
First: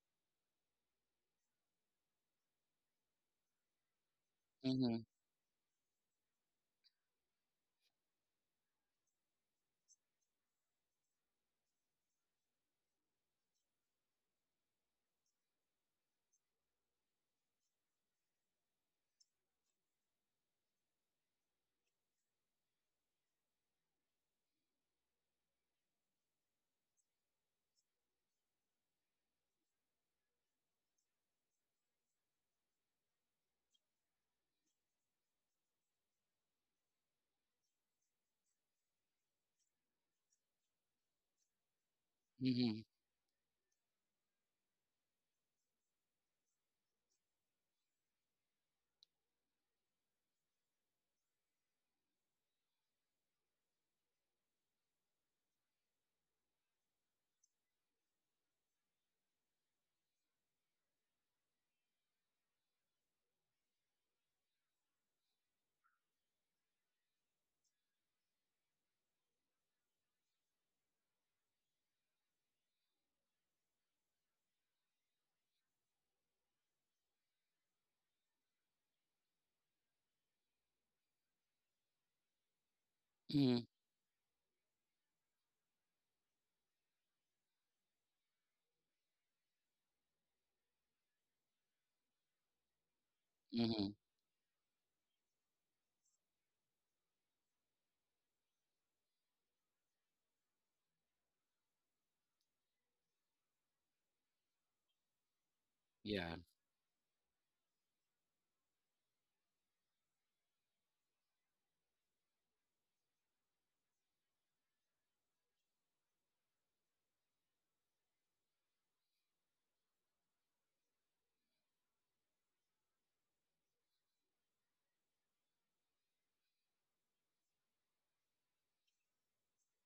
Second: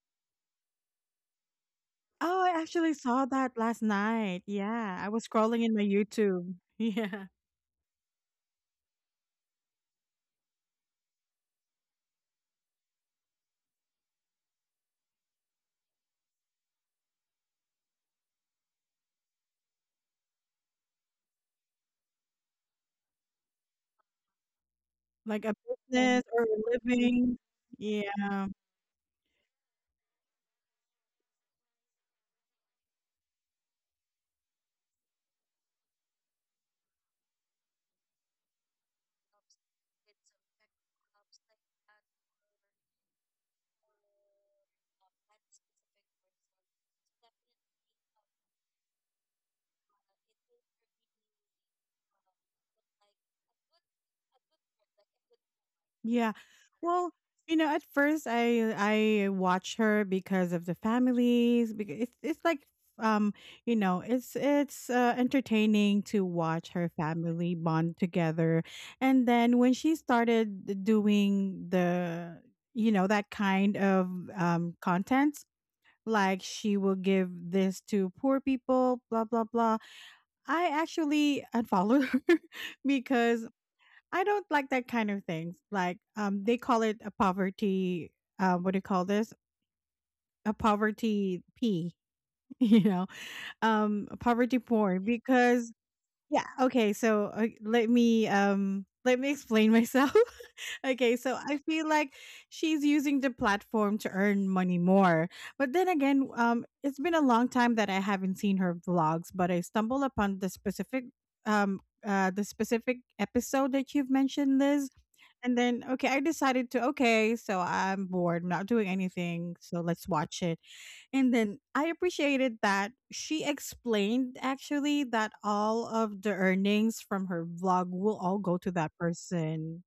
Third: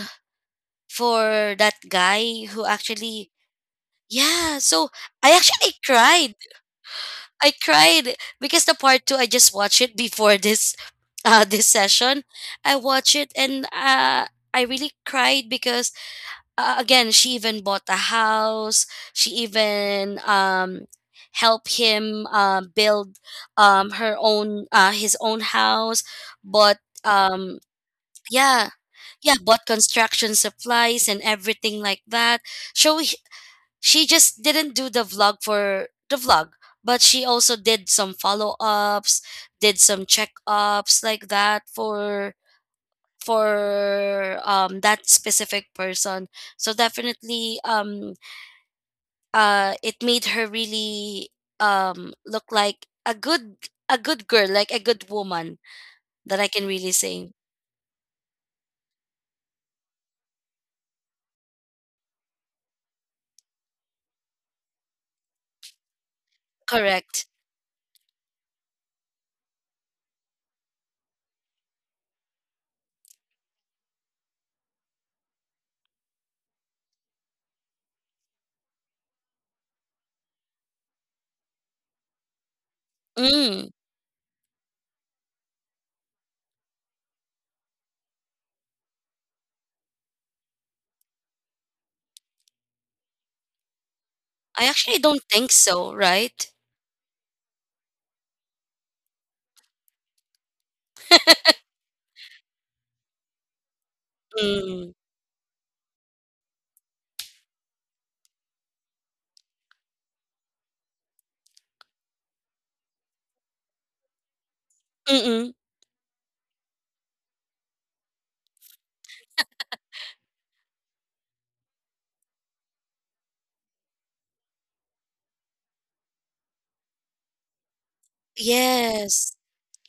Speaker 2: for that
Speaker 1: Oh,
Speaker 2: guy
Speaker 1: I
Speaker 2: who
Speaker 1: actually saw
Speaker 2: actually,
Speaker 1: that last night.
Speaker 2: yeah. So
Speaker 3: Mm-hmm.
Speaker 1: Yeah, I was
Speaker 2: I
Speaker 1: scrolling in
Speaker 2: actually
Speaker 1: my
Speaker 2: cried.
Speaker 1: YouTube. (laughs) Yeah,
Speaker 2: I cried because the part two, I just watched it before this (laughs) this session. I watched it and I really cried because, again, she even bought a house. She even helped him build her own his own
Speaker 1: like a
Speaker 2: house,
Speaker 1: business or a
Speaker 2: but
Speaker 1: living. Yeah.
Speaker 2: yeah, yeah, bought construction supplies and everything like that. So she just didn't do the vlog for the vlog, but she also did some follow-ups, did some check-ups like that for
Speaker 3: Mm-hmm.
Speaker 2: that specific person. So definitely, it made her really look like a good, a good girl, like a good woman
Speaker 1: Yeah.
Speaker 2: that I can really
Speaker 1: Well,
Speaker 2: say.
Speaker 1: you know, at first I watch her because of the families because it's like, um, you know, it's entertaining to watch her
Speaker 2: Correct.
Speaker 1: family bond together. And then when she started doing the, you know, that kind of content, like she will give this to poor people, blah blah blah. I actually unfollowed (laughs) her because
Speaker 3: Mm-hmm.
Speaker 2: Mm,
Speaker 1: I don't like that kind of things. Like, they call it a poverty. What do you call this? A poverty P. (laughs) You know,
Speaker 3: Mm-hmm.
Speaker 1: a poverty
Speaker 2: I actually
Speaker 1: porn
Speaker 2: don't think
Speaker 1: because
Speaker 2: so,
Speaker 1: yeah.
Speaker 2: right?
Speaker 1: Okay, so let me explain myself. (laughs) Okay, so I feel like she's using the platform to earn money
Speaker 2: Mm,
Speaker 1: more. But then again,
Speaker 3: Yeah.
Speaker 1: it's been a long time that I haven't seen her vlogs, but I stumbled upon the specific um the specific episode that you've mentioned, Liz.
Speaker 2: mm-mm.
Speaker 1: And then, okay, I decided to, okay, so I'm bored, I'm not doing anything, so let's watch it. And then I appreciated that she explained actually that all of the earnings from her vlog will all go to that
Speaker 2: Yes,
Speaker 1: person,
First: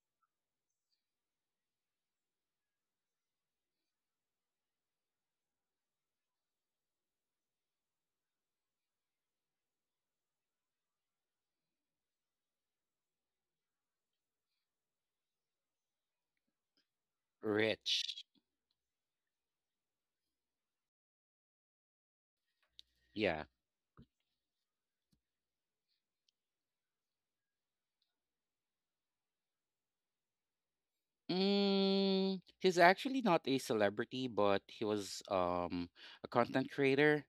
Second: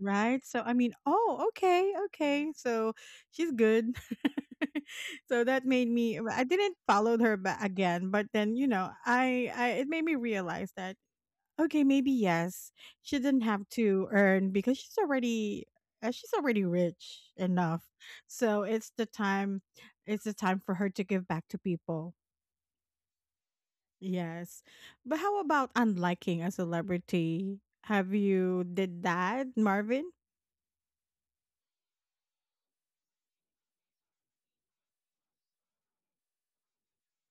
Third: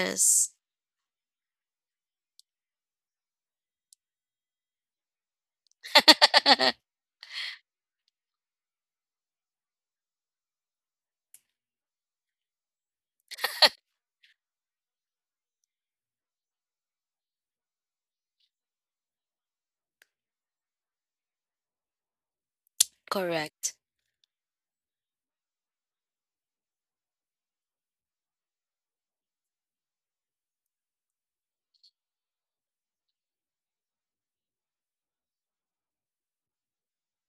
Speaker 1: right? So, I mean, oh, okay, okay, so she's good. (laughs) So that made me, I didn't
Speaker 2: (laughs)
Speaker 1: follow her back again, but then you know I it made me realize that, okay, maybe yes. She didn't have to earn because she's already rich enough.
Speaker 3: Rich.
Speaker 1: So it's the time, it's the time for her to give back to people.
Speaker 3: Yeah.
Speaker 2: Correct.
Speaker 1: Yes. But how about unliking a celebrity? Have you did that, Marvin?
Speaker 3: He's actually not a celebrity, but he was a content creator.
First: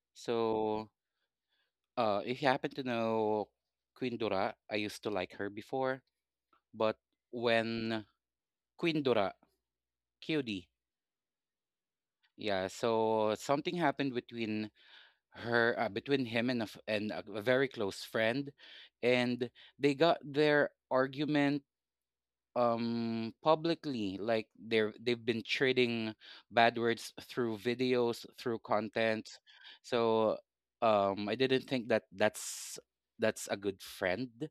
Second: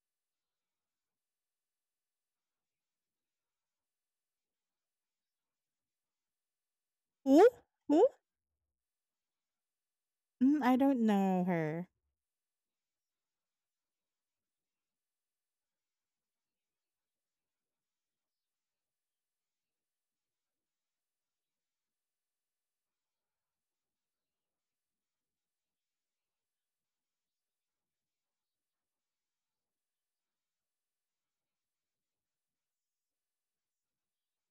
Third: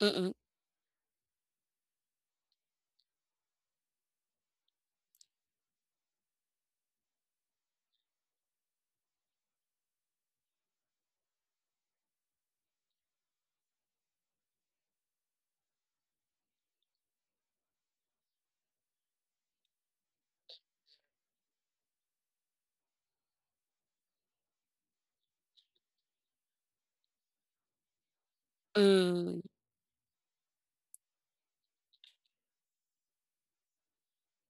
Speaker 2: Mm-mm.
Speaker 3: So uh, if you happen to know Queen Dura, I used to like her before, but
Speaker 1: Who?
Speaker 3: when
Speaker 1: Who?
Speaker 3: Queen Dura,
Speaker 1: Mm,
Speaker 3: QD,
Speaker 1: I don't know her.
Speaker 3: yeah, so something happened between between him and a very close friend, and they got their argument publicly like they've been trading bad words through videos through content.
Speaker 2: Mm,
Speaker 3: So I didn't think that that's a good friend.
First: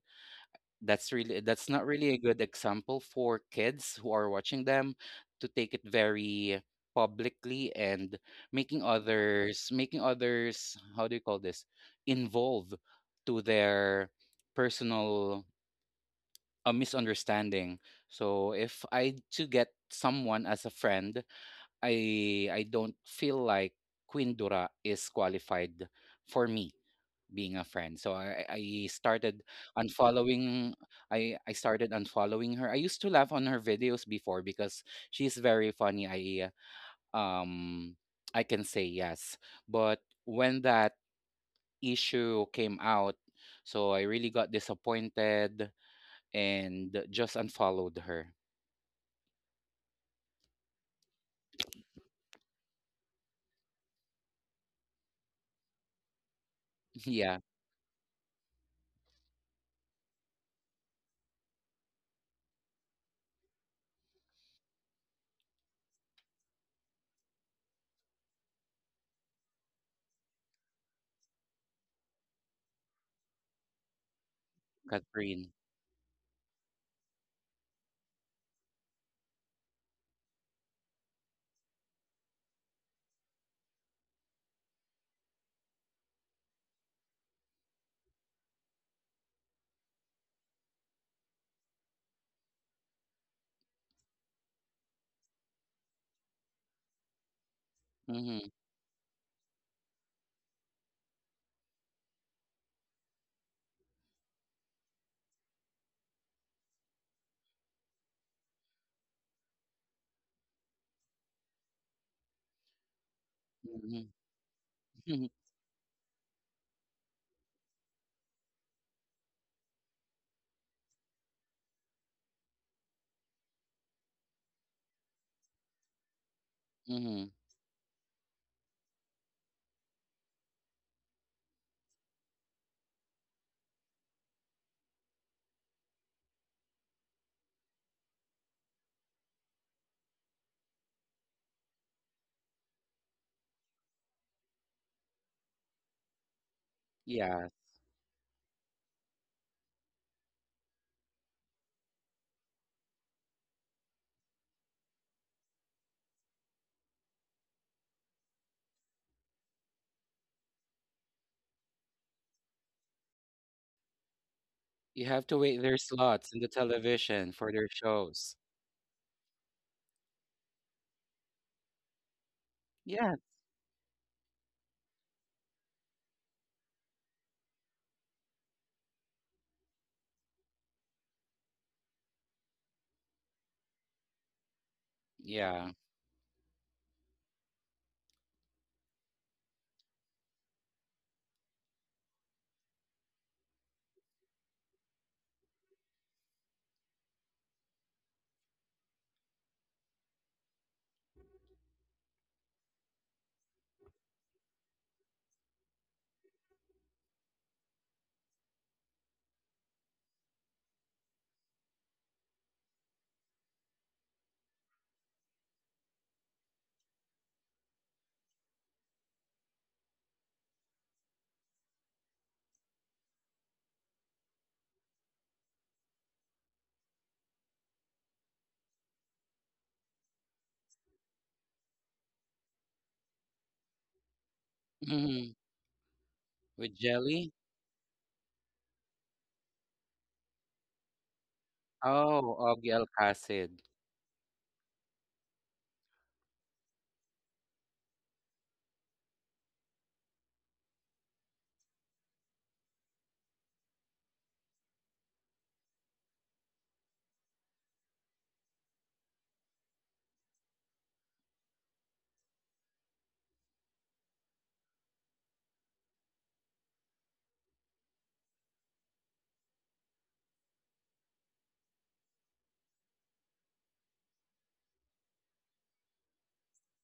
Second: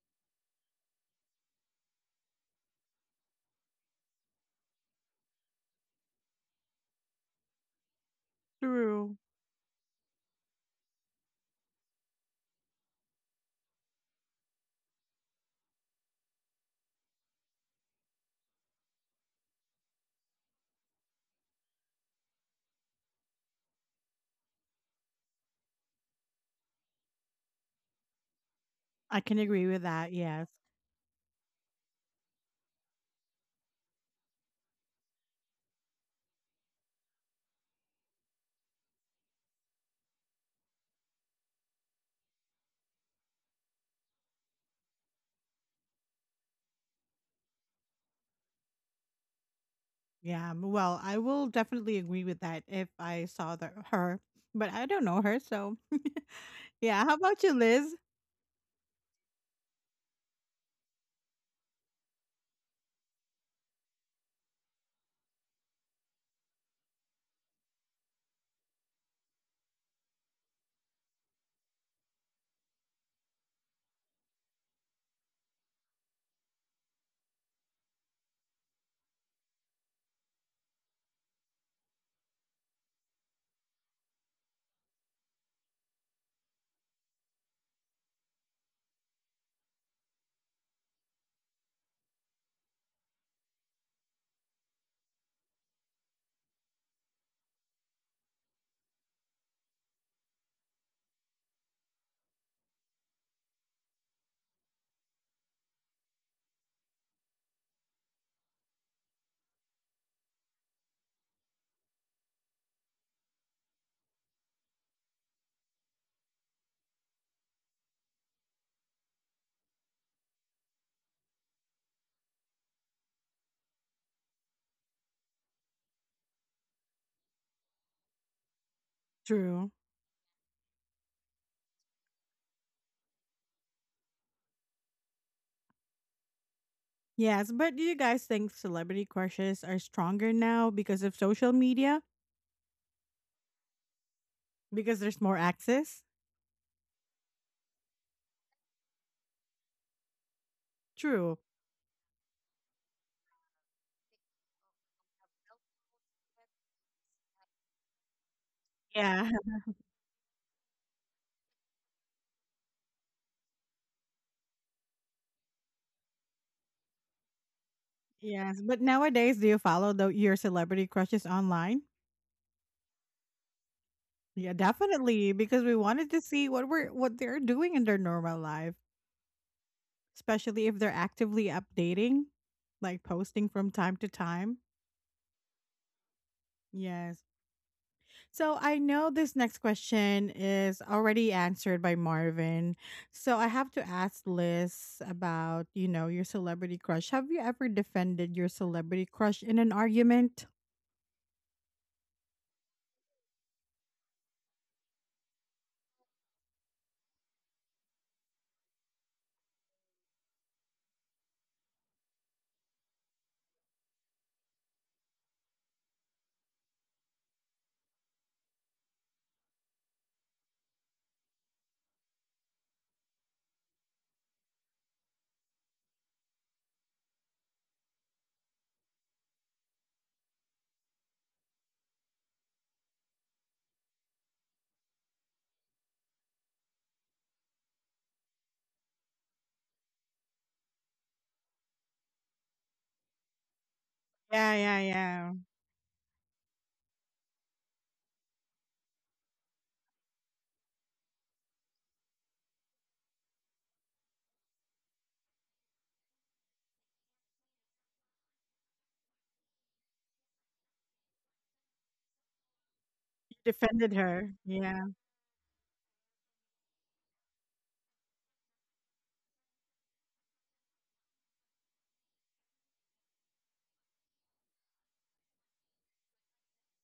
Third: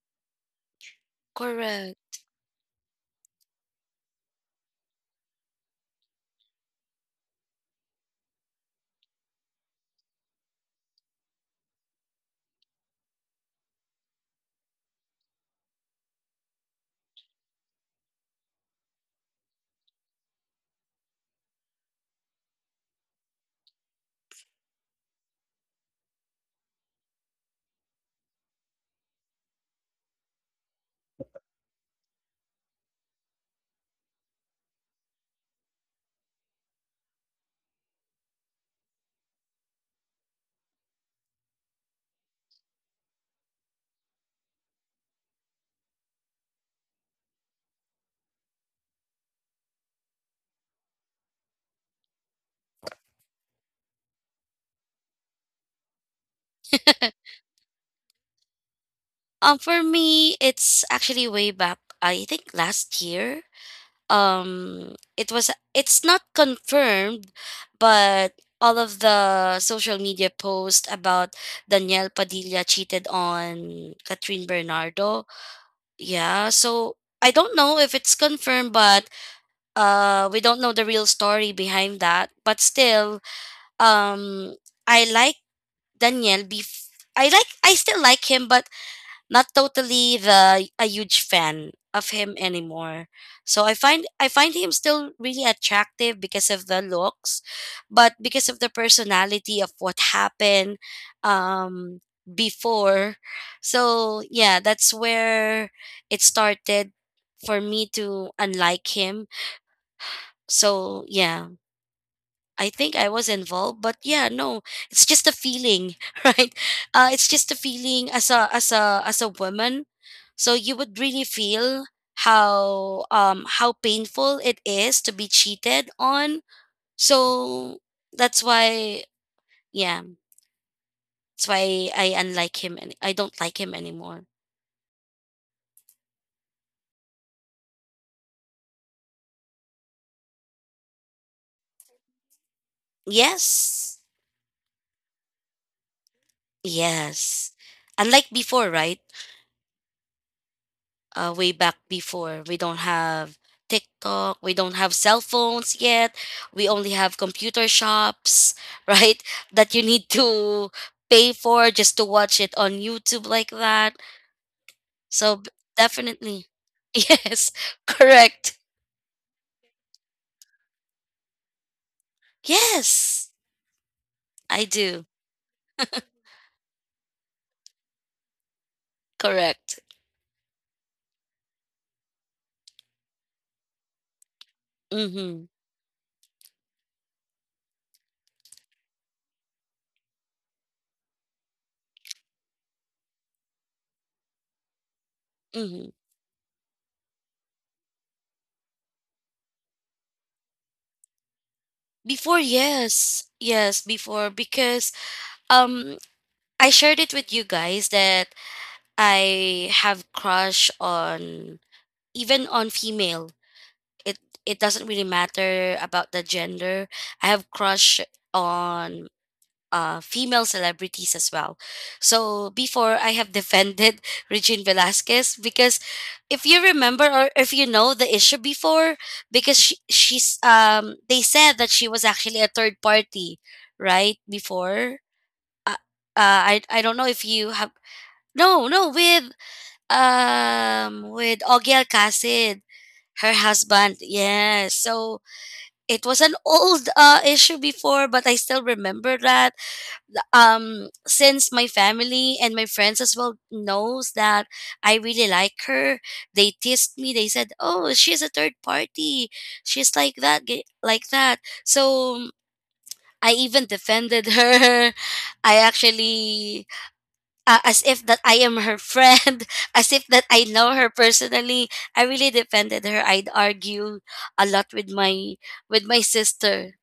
Speaker 3: That's really that's not really
Speaker 2: correct.
Speaker 3: a good example for kids who are watching them to take it very publicly and
Speaker 1: True.
Speaker 3: making others, how do you call this, involve to their personal a misunderstanding. So if I to get someone as a friend, I don't feel like Queen Dura is qualified for me being a friend. So I
Speaker 1: I can
Speaker 3: started
Speaker 1: agree with that. Yes.
Speaker 3: unfollowing. I started unfollowing her. I used to laugh on her videos before because she's very funny. Um I can say yes. But when that issue came out, so I really got disappointed and just unfollowed her.
Speaker 1: Yeah. Well, I will definitely agree with that if I saw the, her, but I don't know her, so (laughs)
Speaker 3: (laughs)
Speaker 1: Yeah, how
Speaker 2: (laughs)
Speaker 3: yeah,
Speaker 1: about you, Liz?
Speaker 2: For me, it's actually way back. I think last year. It was, it's not confirmed, but all of the social media posts about Danielle Padilla cheated on Catherine Bernardo.
Speaker 3: Catherine.
Speaker 2: Yeah. So I don't know if it's confirmed, but we don't know the real story behind that. But still, um, I like Daniel bef- I still like him, but not totally the, a huge fan of him anymore. So I find him still really attractive because of the looks, but because
Speaker 3: Mhm.
Speaker 2: of the personality of what happened before. So yeah, that's where it started for me to unlike him. So yeah. I think I was involved, but
Speaker 3: Mhm.
Speaker 2: yeah, no, it's just
Speaker 3: mhm.
Speaker 2: a feeling, (laughs) right? It's just a feeling as a as a as a woman. So you would really feel how, how painful it is to be cheated on.
Speaker 3: (laughs)
Speaker 2: So that's why,
Speaker 1: True.
Speaker 2: yeah, that's why I unlike him and I don't like him anymore.
Speaker 1: Yes, but do you guys think celebrity crushes are stronger now because of social media?
Speaker 2: Yes,
Speaker 1: Because there's more access?
Speaker 3: Yeah.
Speaker 2: yes, unlike before, right?
Speaker 1: True.
Speaker 2: Way back before. We don't have TikTok. We don't have cell phones yet. We only have computer shops, (laughs) right?
Speaker 1: Yeah. (laughs)
Speaker 2: That you need to pay for just to watch it on YouTube like that.
Speaker 3: You have
Speaker 2: So,
Speaker 3: to wait their slots in
Speaker 2: definitely.
Speaker 3: the
Speaker 2: (laughs)
Speaker 3: television
Speaker 2: Yes,
Speaker 3: for their shows.
Speaker 2: correct.
Speaker 1: Yes, but nowadays, do you follow the, your celebrity crushes online?
Speaker 3: Yeah.
Speaker 2: Yes,
Speaker 1: Yeah,
Speaker 2: I do.
Speaker 1: definitely, because we wanted to see what we're what they're doing in their normal life,
Speaker 2: Correct.
Speaker 1: especially if they're actively updating, like posting from time to time.
Speaker 2: Mm-hmm.
Speaker 3: Yeah.
Speaker 1: Yes. So I know this next question is already answered by Marvin. So I have to ask Liz about, you
Speaker 2: Mm-hmm.
Speaker 1: know, your celebrity crush. Have you ever defended your celebrity crush in an argument?
Speaker 2: Before, yes. Yes, before because um I shared it with you guys that I have crush on, even on female. it it doesn't really matter about the gender. I have crush on female celebrities as well. So before I have defended (laughs) Regine Velasquez because if you remember or if you know the issue before, because she's they said that she was actually a third party right before.
Speaker 3: Mm,
Speaker 2: uh, uh i
Speaker 3: with
Speaker 2: i don't know if
Speaker 3: jelly?
Speaker 2: you have. No, no, with with Ogiel
Speaker 3: Oh,
Speaker 2: Casid,
Speaker 3: Oggy
Speaker 2: her
Speaker 3: Alcacid.
Speaker 2: husband,
Speaker 1: Yeah,
Speaker 2: yes.
Speaker 1: yeah,
Speaker 2: So
Speaker 1: yeah.
Speaker 2: it was an old issue before, but I still remember that. The- since my family and my friends as well knows that I really like her, they teased me. They said, "Oh, she's a third party. She's like that, like that." So I
Speaker 1: You
Speaker 2: even
Speaker 1: defended her.
Speaker 2: defended
Speaker 1: Yeah.
Speaker 2: her. (laughs) I actually, as if that I am her friend, (laughs) as if that I know her personally. I really defended her. I'd argue a lot with my sister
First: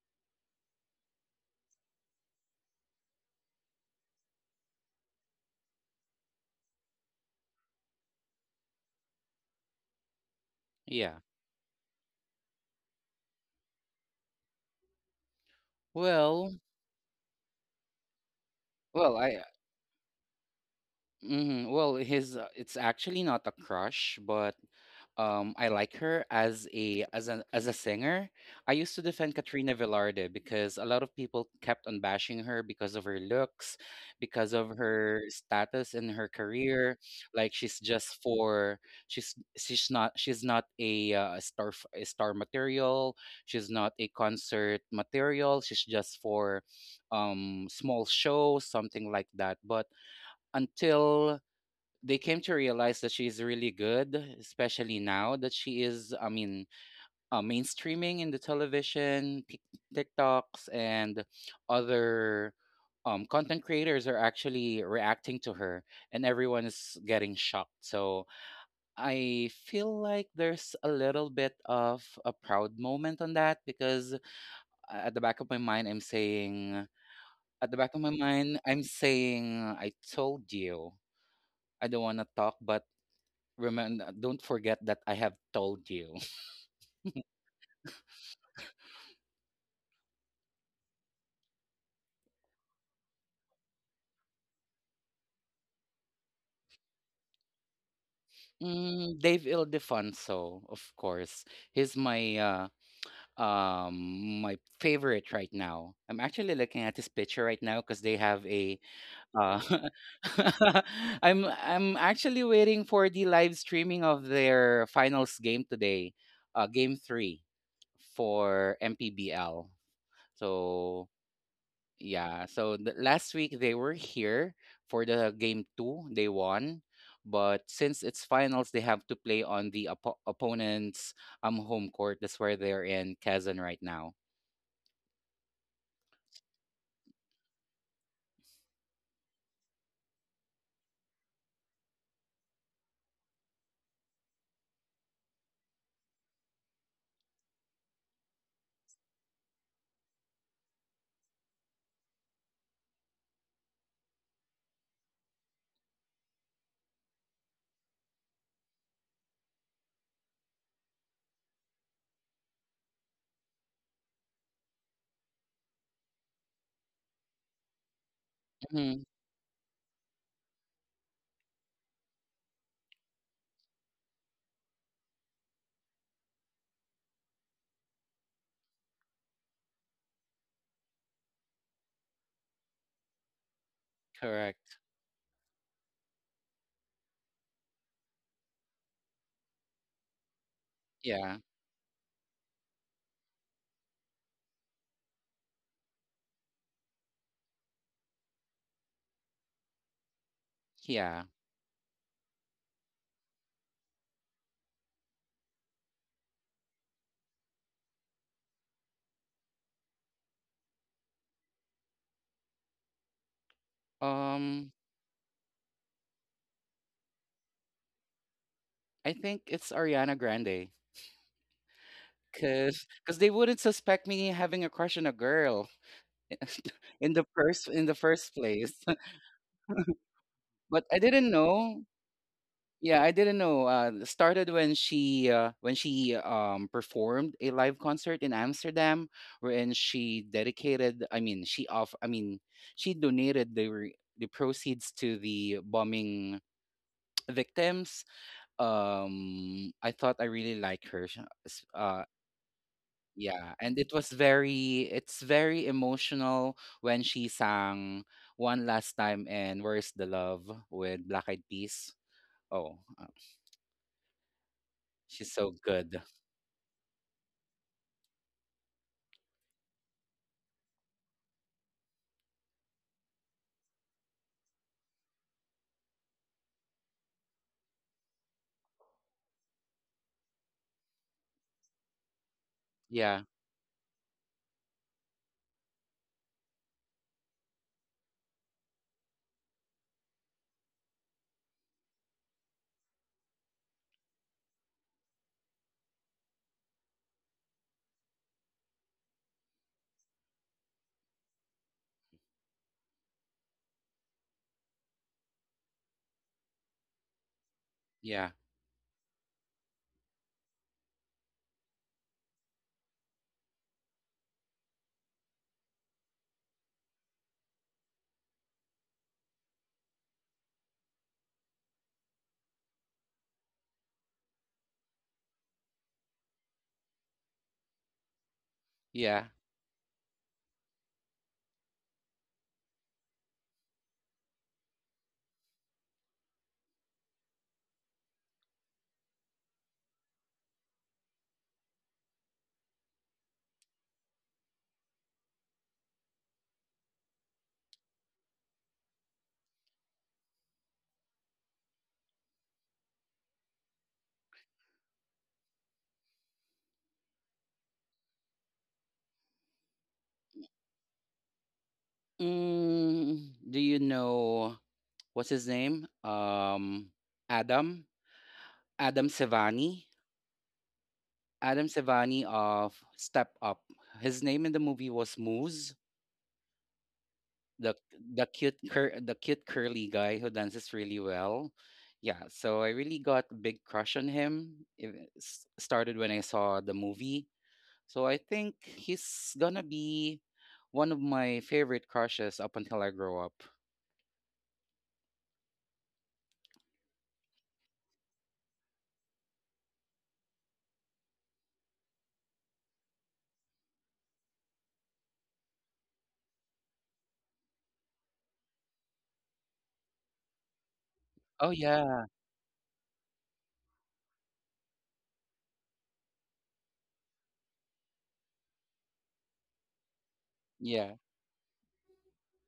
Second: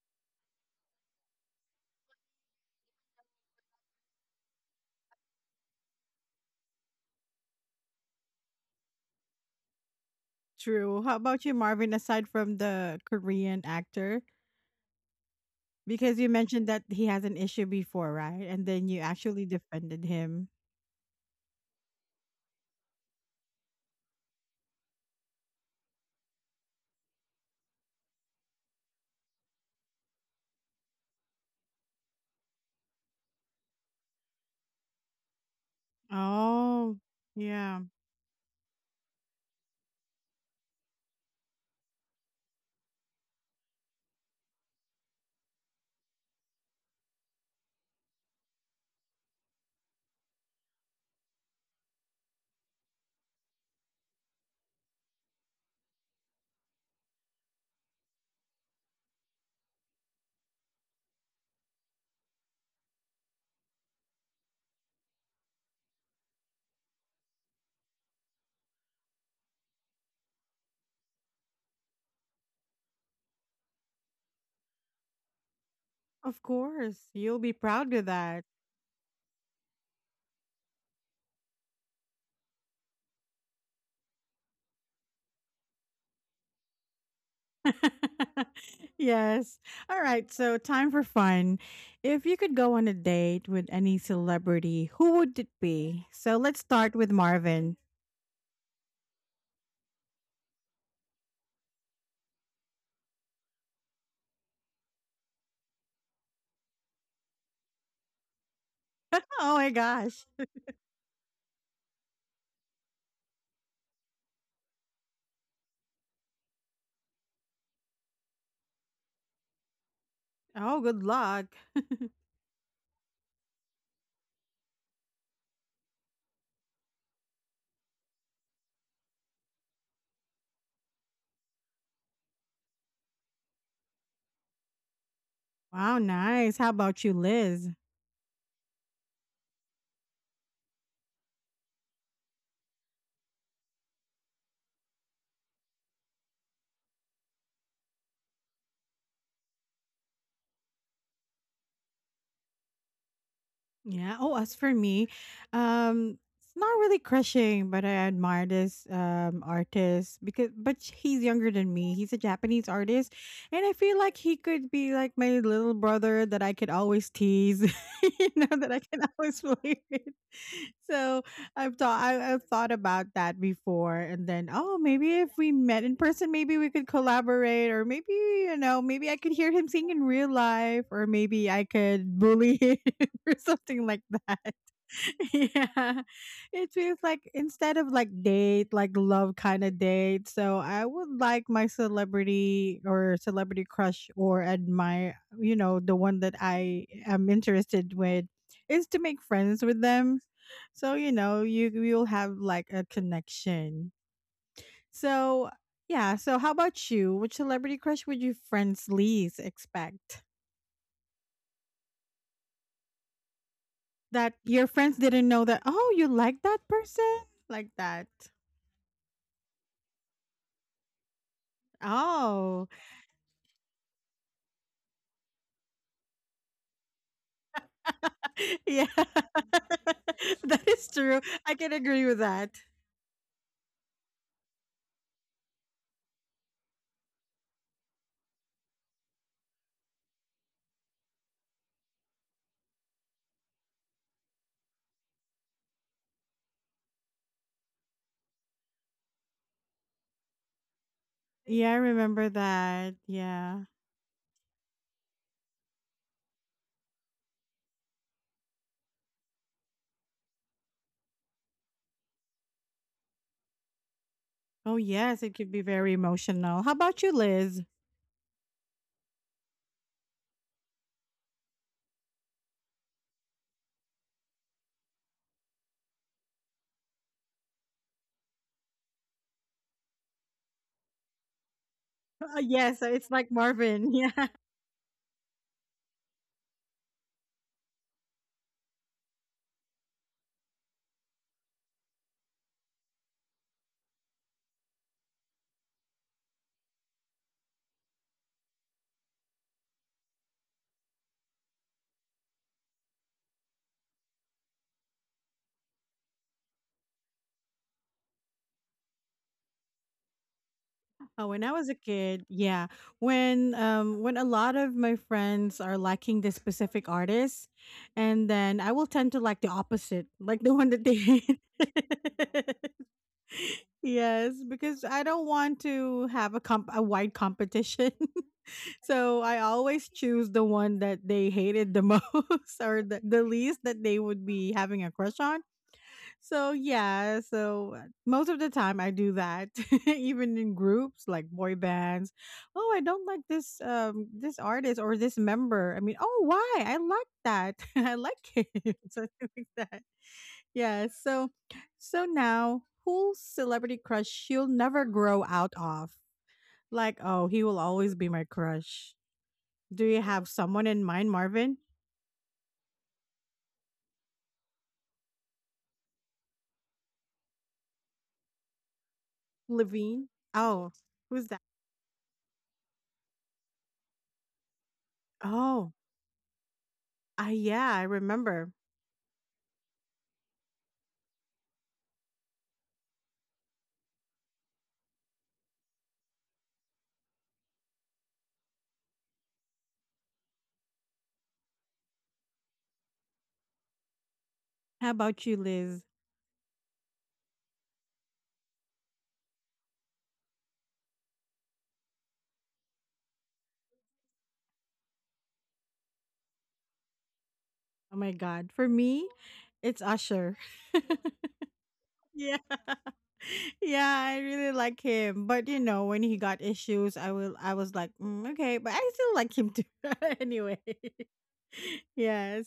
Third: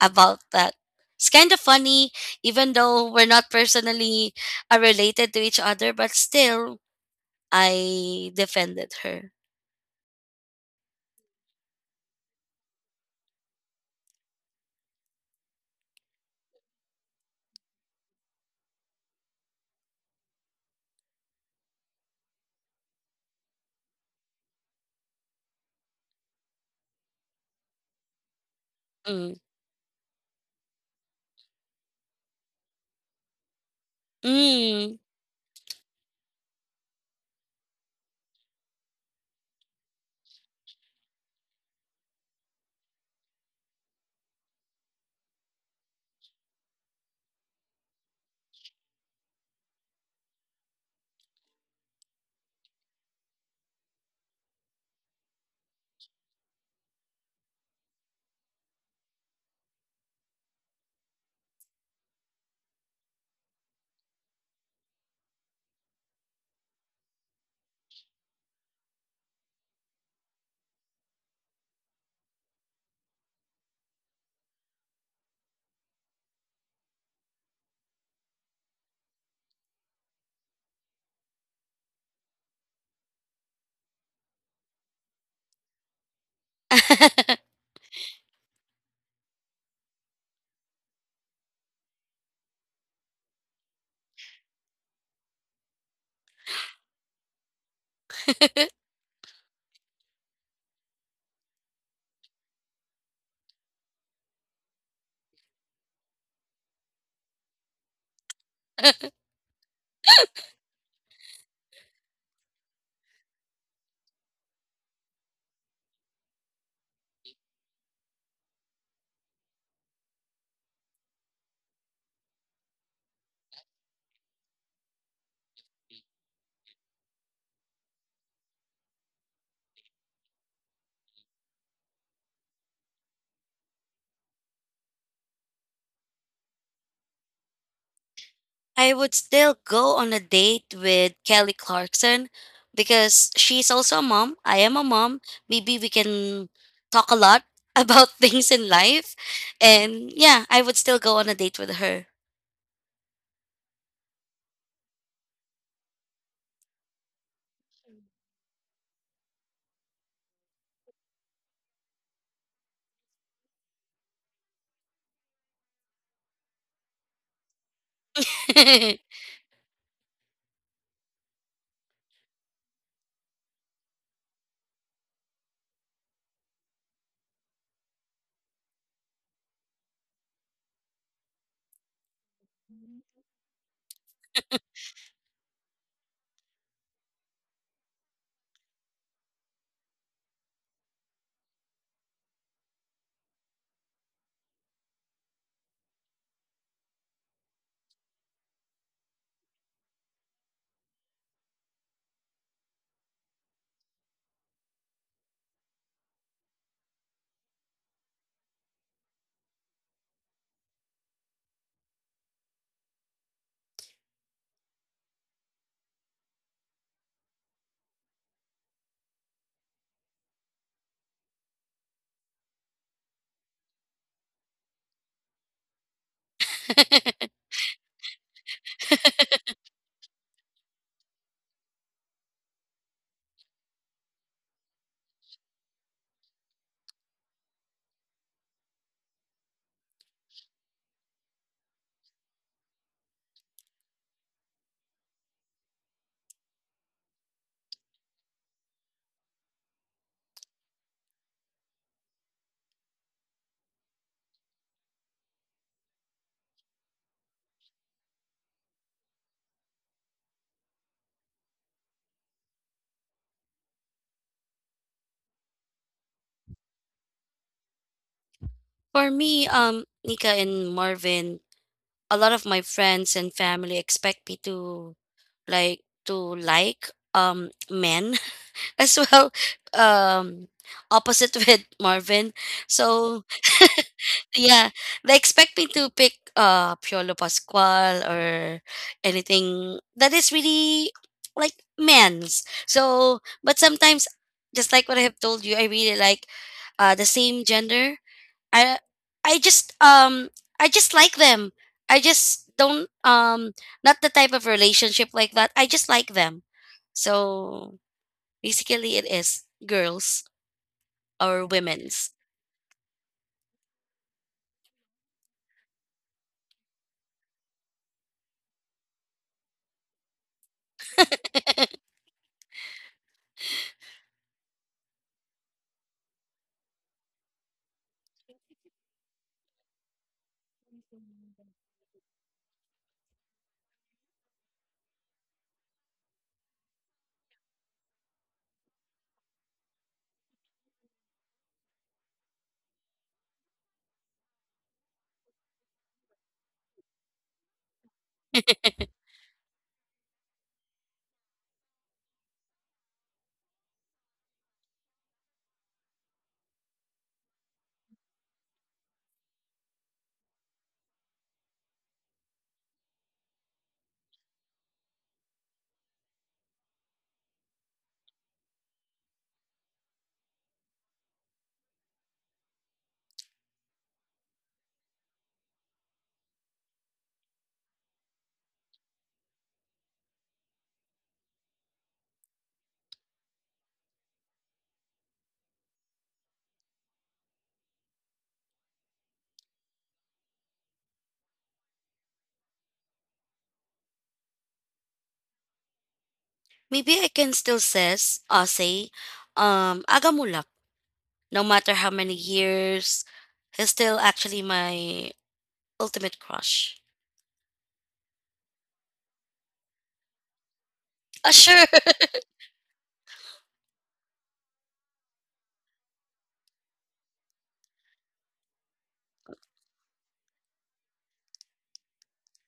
Speaker 2: about that. It's kind of funny, even though we're not personally related to each other, but still, I defended her.
Speaker 1: True. How
Speaker 3: Yeah.
Speaker 1: about you, Marvin, aside from the Korean actor? Because you
Speaker 3: Well,
Speaker 1: mentioned that he has an issue before, right? And then you
Speaker 3: well, I
Speaker 1: actually defended him.
Speaker 3: hmm Well, his it's actually not a crush, but I like her as a as a as a singer. I used to
Speaker 2: Mm.
Speaker 3: defend Katrina Velarde because a lot of people kept on bashing her because of her looks, because of
Speaker 2: Mm.
Speaker 3: her status in her
Speaker 1: Oh,
Speaker 3: career. Like she's
Speaker 1: yeah.
Speaker 3: just for she's not a a star material. She's not a concert material. She's just for small shows, something like that. But until they came to realize that she's really good, especially now that she is, I mean, mainstreaming in the television, TikToks, and other content creators are actually reacting to her, and everyone is getting shocked. So I feel like there's a little bit of a proud moment on that because at the back of my mind, I'm
Speaker 1: Of
Speaker 3: saying,
Speaker 1: course. You'll be
Speaker 3: at the
Speaker 1: proud
Speaker 3: back of
Speaker 1: of
Speaker 3: my
Speaker 1: that.
Speaker 3: mind, I'm saying, I told you. I don't want to talk, but remember, don't forget that I have told you.
Speaker 2: (laughs)
Speaker 3: (laughs)
Speaker 1: (laughs) Yes. All right. So, time for fun. If you could go on a date with any celebrity, who would it be? So, let's start with Marvin.
Speaker 3: Mm, Dave Ildefonso, of course. He's my my favorite right now. I'm actually looking at his picture right now because they have a
Speaker 1: (laughs) Oh
Speaker 3: Ah.
Speaker 1: my gosh.
Speaker 3: (laughs) I'm actually waiting for the live streaming of their finals game today, game three for MPBL.
Speaker 1: Oh, good
Speaker 3: So
Speaker 1: luck.
Speaker 3: yeah, so the, last week they were here for the game two, they won, but since it's finals, they have to play on the opponent's home court. That's where they're in Kazan right now.
Speaker 1: Wow, nice. How about you, Liz?
Speaker 2: I would still go on a date with Kelly Clarkson because she's also a mom. I am a mom. Maybe we can talk a lot (laughs) about things in life. And yeah, I would still go on a date with her.
Speaker 1: Yeah. Oh, as for me, um, it's not really crushing, but I admire this artist because, but he's younger than me. He's a Japanese artist, and I feel like he could be like my little brother that I could always tease, (laughs) you know, that I can
Speaker 3: Mhm,
Speaker 2: (laughs)
Speaker 1: always (laughs) play with. So I've thought about that before, and then oh, maybe if we met in person, maybe we could collaborate, or maybe you know, maybe I could hear him sing in real life, or maybe I could bully (laughs) him. (laughs) Or something like that.
Speaker 3: correct.
Speaker 1: (laughs) Yeah. It feels like instead of like date, like love kind of date. So I would
Speaker 3: Yeah,
Speaker 1: like my celebrity or celebrity crush or admire, you know, the one that I am interested with is to make friends with them. So, you
Speaker 3: yeah.
Speaker 1: know, you'll have like a connection. So, yeah, so how about you? Which celebrity crush would you friends least expect? That your
Speaker 3: Um,
Speaker 1: friends didn't know that, oh, you like that person like that.
Speaker 3: I think it's Ariana Grande.
Speaker 1: Oh,
Speaker 3: Cause they wouldn't suspect me having a crush on a girl (laughs) in the first
Speaker 1: (laughs)
Speaker 3: place.
Speaker 1: yeah,
Speaker 3: (laughs)
Speaker 1: (laughs) that
Speaker 3: But
Speaker 1: is
Speaker 3: I
Speaker 1: true.
Speaker 3: didn't
Speaker 1: I can
Speaker 3: know
Speaker 1: agree with that.
Speaker 3: yeah, I didn't know, it started when she, performed a live concert in Amsterdam wherein she dedicated I mean, she off I mean, she donated the proceeds to the bombing (tsk) victims. I thought I really like her. Sh s
Speaker 1: Yeah, I remember that.
Speaker 3: Yeah,
Speaker 1: Yeah,
Speaker 3: and it was very it's very emotional when she sang One Last Time and Where's the Love with Black Eyed Peas. Oh, uh,
Speaker 1: oh yes,
Speaker 3: she's
Speaker 1: it could
Speaker 3: so
Speaker 1: be very
Speaker 3: good.
Speaker 1: emotional. How about you, Liz?
Speaker 2: For me, Nika and Marvin, a lot of my friends and family expect me to like men (laughs) as well. Um Opposite (laughs) with Marvin.
Speaker 1: Yes, it's
Speaker 3: Yeah,
Speaker 2: So
Speaker 1: like Marvin. (laughs) Yeah.
Speaker 2: yeah, they expect me to pick Piolo Pascual or anything that is really like men's. So, but sometimes, just like what I have told you, I really like the same gender. I I just um I just like them. I just don't, not the type of relationship like that. I just like them. So
Speaker 3: yeah,
Speaker 2: basically, it is girls
Speaker 1: Oh, when
Speaker 2: or
Speaker 1: I was a
Speaker 2: women's.
Speaker 1: kid, yeah, when a lot of my friends are liking this specific artist, and then I will tend to like the opposite, like the one that they hate. (laughs) Yes, because I don't want to have a comp a wide competition. (laughs) So
Speaker 3: yeah.
Speaker 1: I always choose the one that they hated the most, (laughs) or the least that they would be having a crush on. So yeah, so most of the time I do that (laughs) even in groups like boy bands. Oh, I don't like this this artist or this member. I mean, oh, why? I like that. (laughs) I like him. (laughs) Something like that. Yeah, so so now who's celebrity crush you'll never grow out of? Like, oh, he will always be my crush. Do you have someone in mind, Marvin?
Speaker 3: Mm, do you know what's his name? Adam? Adam Sevani?
Speaker 1: Levine? Oh, who's that?
Speaker 3: Adam Sevani of Step Up. His name in the movie was Moose.
Speaker 1: Oh, ah, yeah,
Speaker 3: the
Speaker 1: I remember.
Speaker 3: the cute curly guy who dances really well. Yeah, so I really got a big crush on him. Started when I saw the movie. So I think he's gonna be one of my favorite crushes up until I grow up.
Speaker 1: How about you, Liz?
Speaker 2: Maybe I can still say, Agamulak, no matter how many years, he's still actually my ultimate crush.
Speaker 1: Oh my god. For me, it's Usher. (laughs)
Speaker 2: Ah,
Speaker 3: Oh
Speaker 2: sure. (laughs)
Speaker 3: yeah,
Speaker 1: Yeah. (laughs) Yeah, I really like him. But you know, when he got issues, I will I was like, mm, okay, but I still like him too (laughs) anyway.
Speaker 3: yeah.
Speaker 1: (laughs) Yes.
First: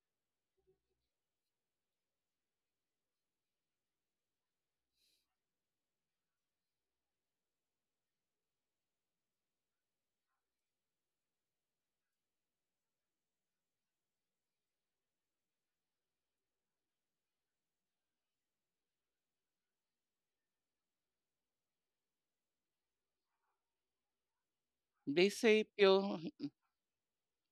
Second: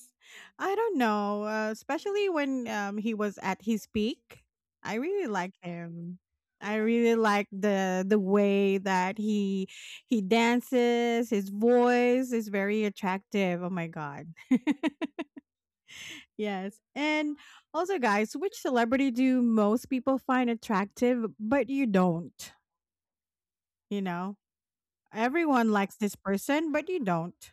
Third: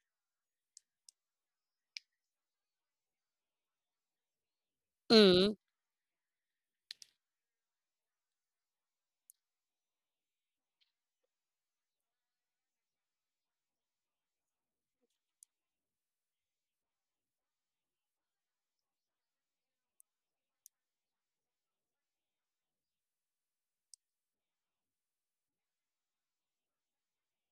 Speaker 1: I don't know, especially when he was at his peak. I really like
Speaker 2: Mm,
Speaker 1: him. I really like the way that he dances, his voice is very attractive. Oh my god. Yes. And also, guys, which celebrity do most people find attractive, but you don't? You know,
Speaker 3: They say
Speaker 1: everyone likes this
Speaker 3: Pio
Speaker 1: person, but you don't.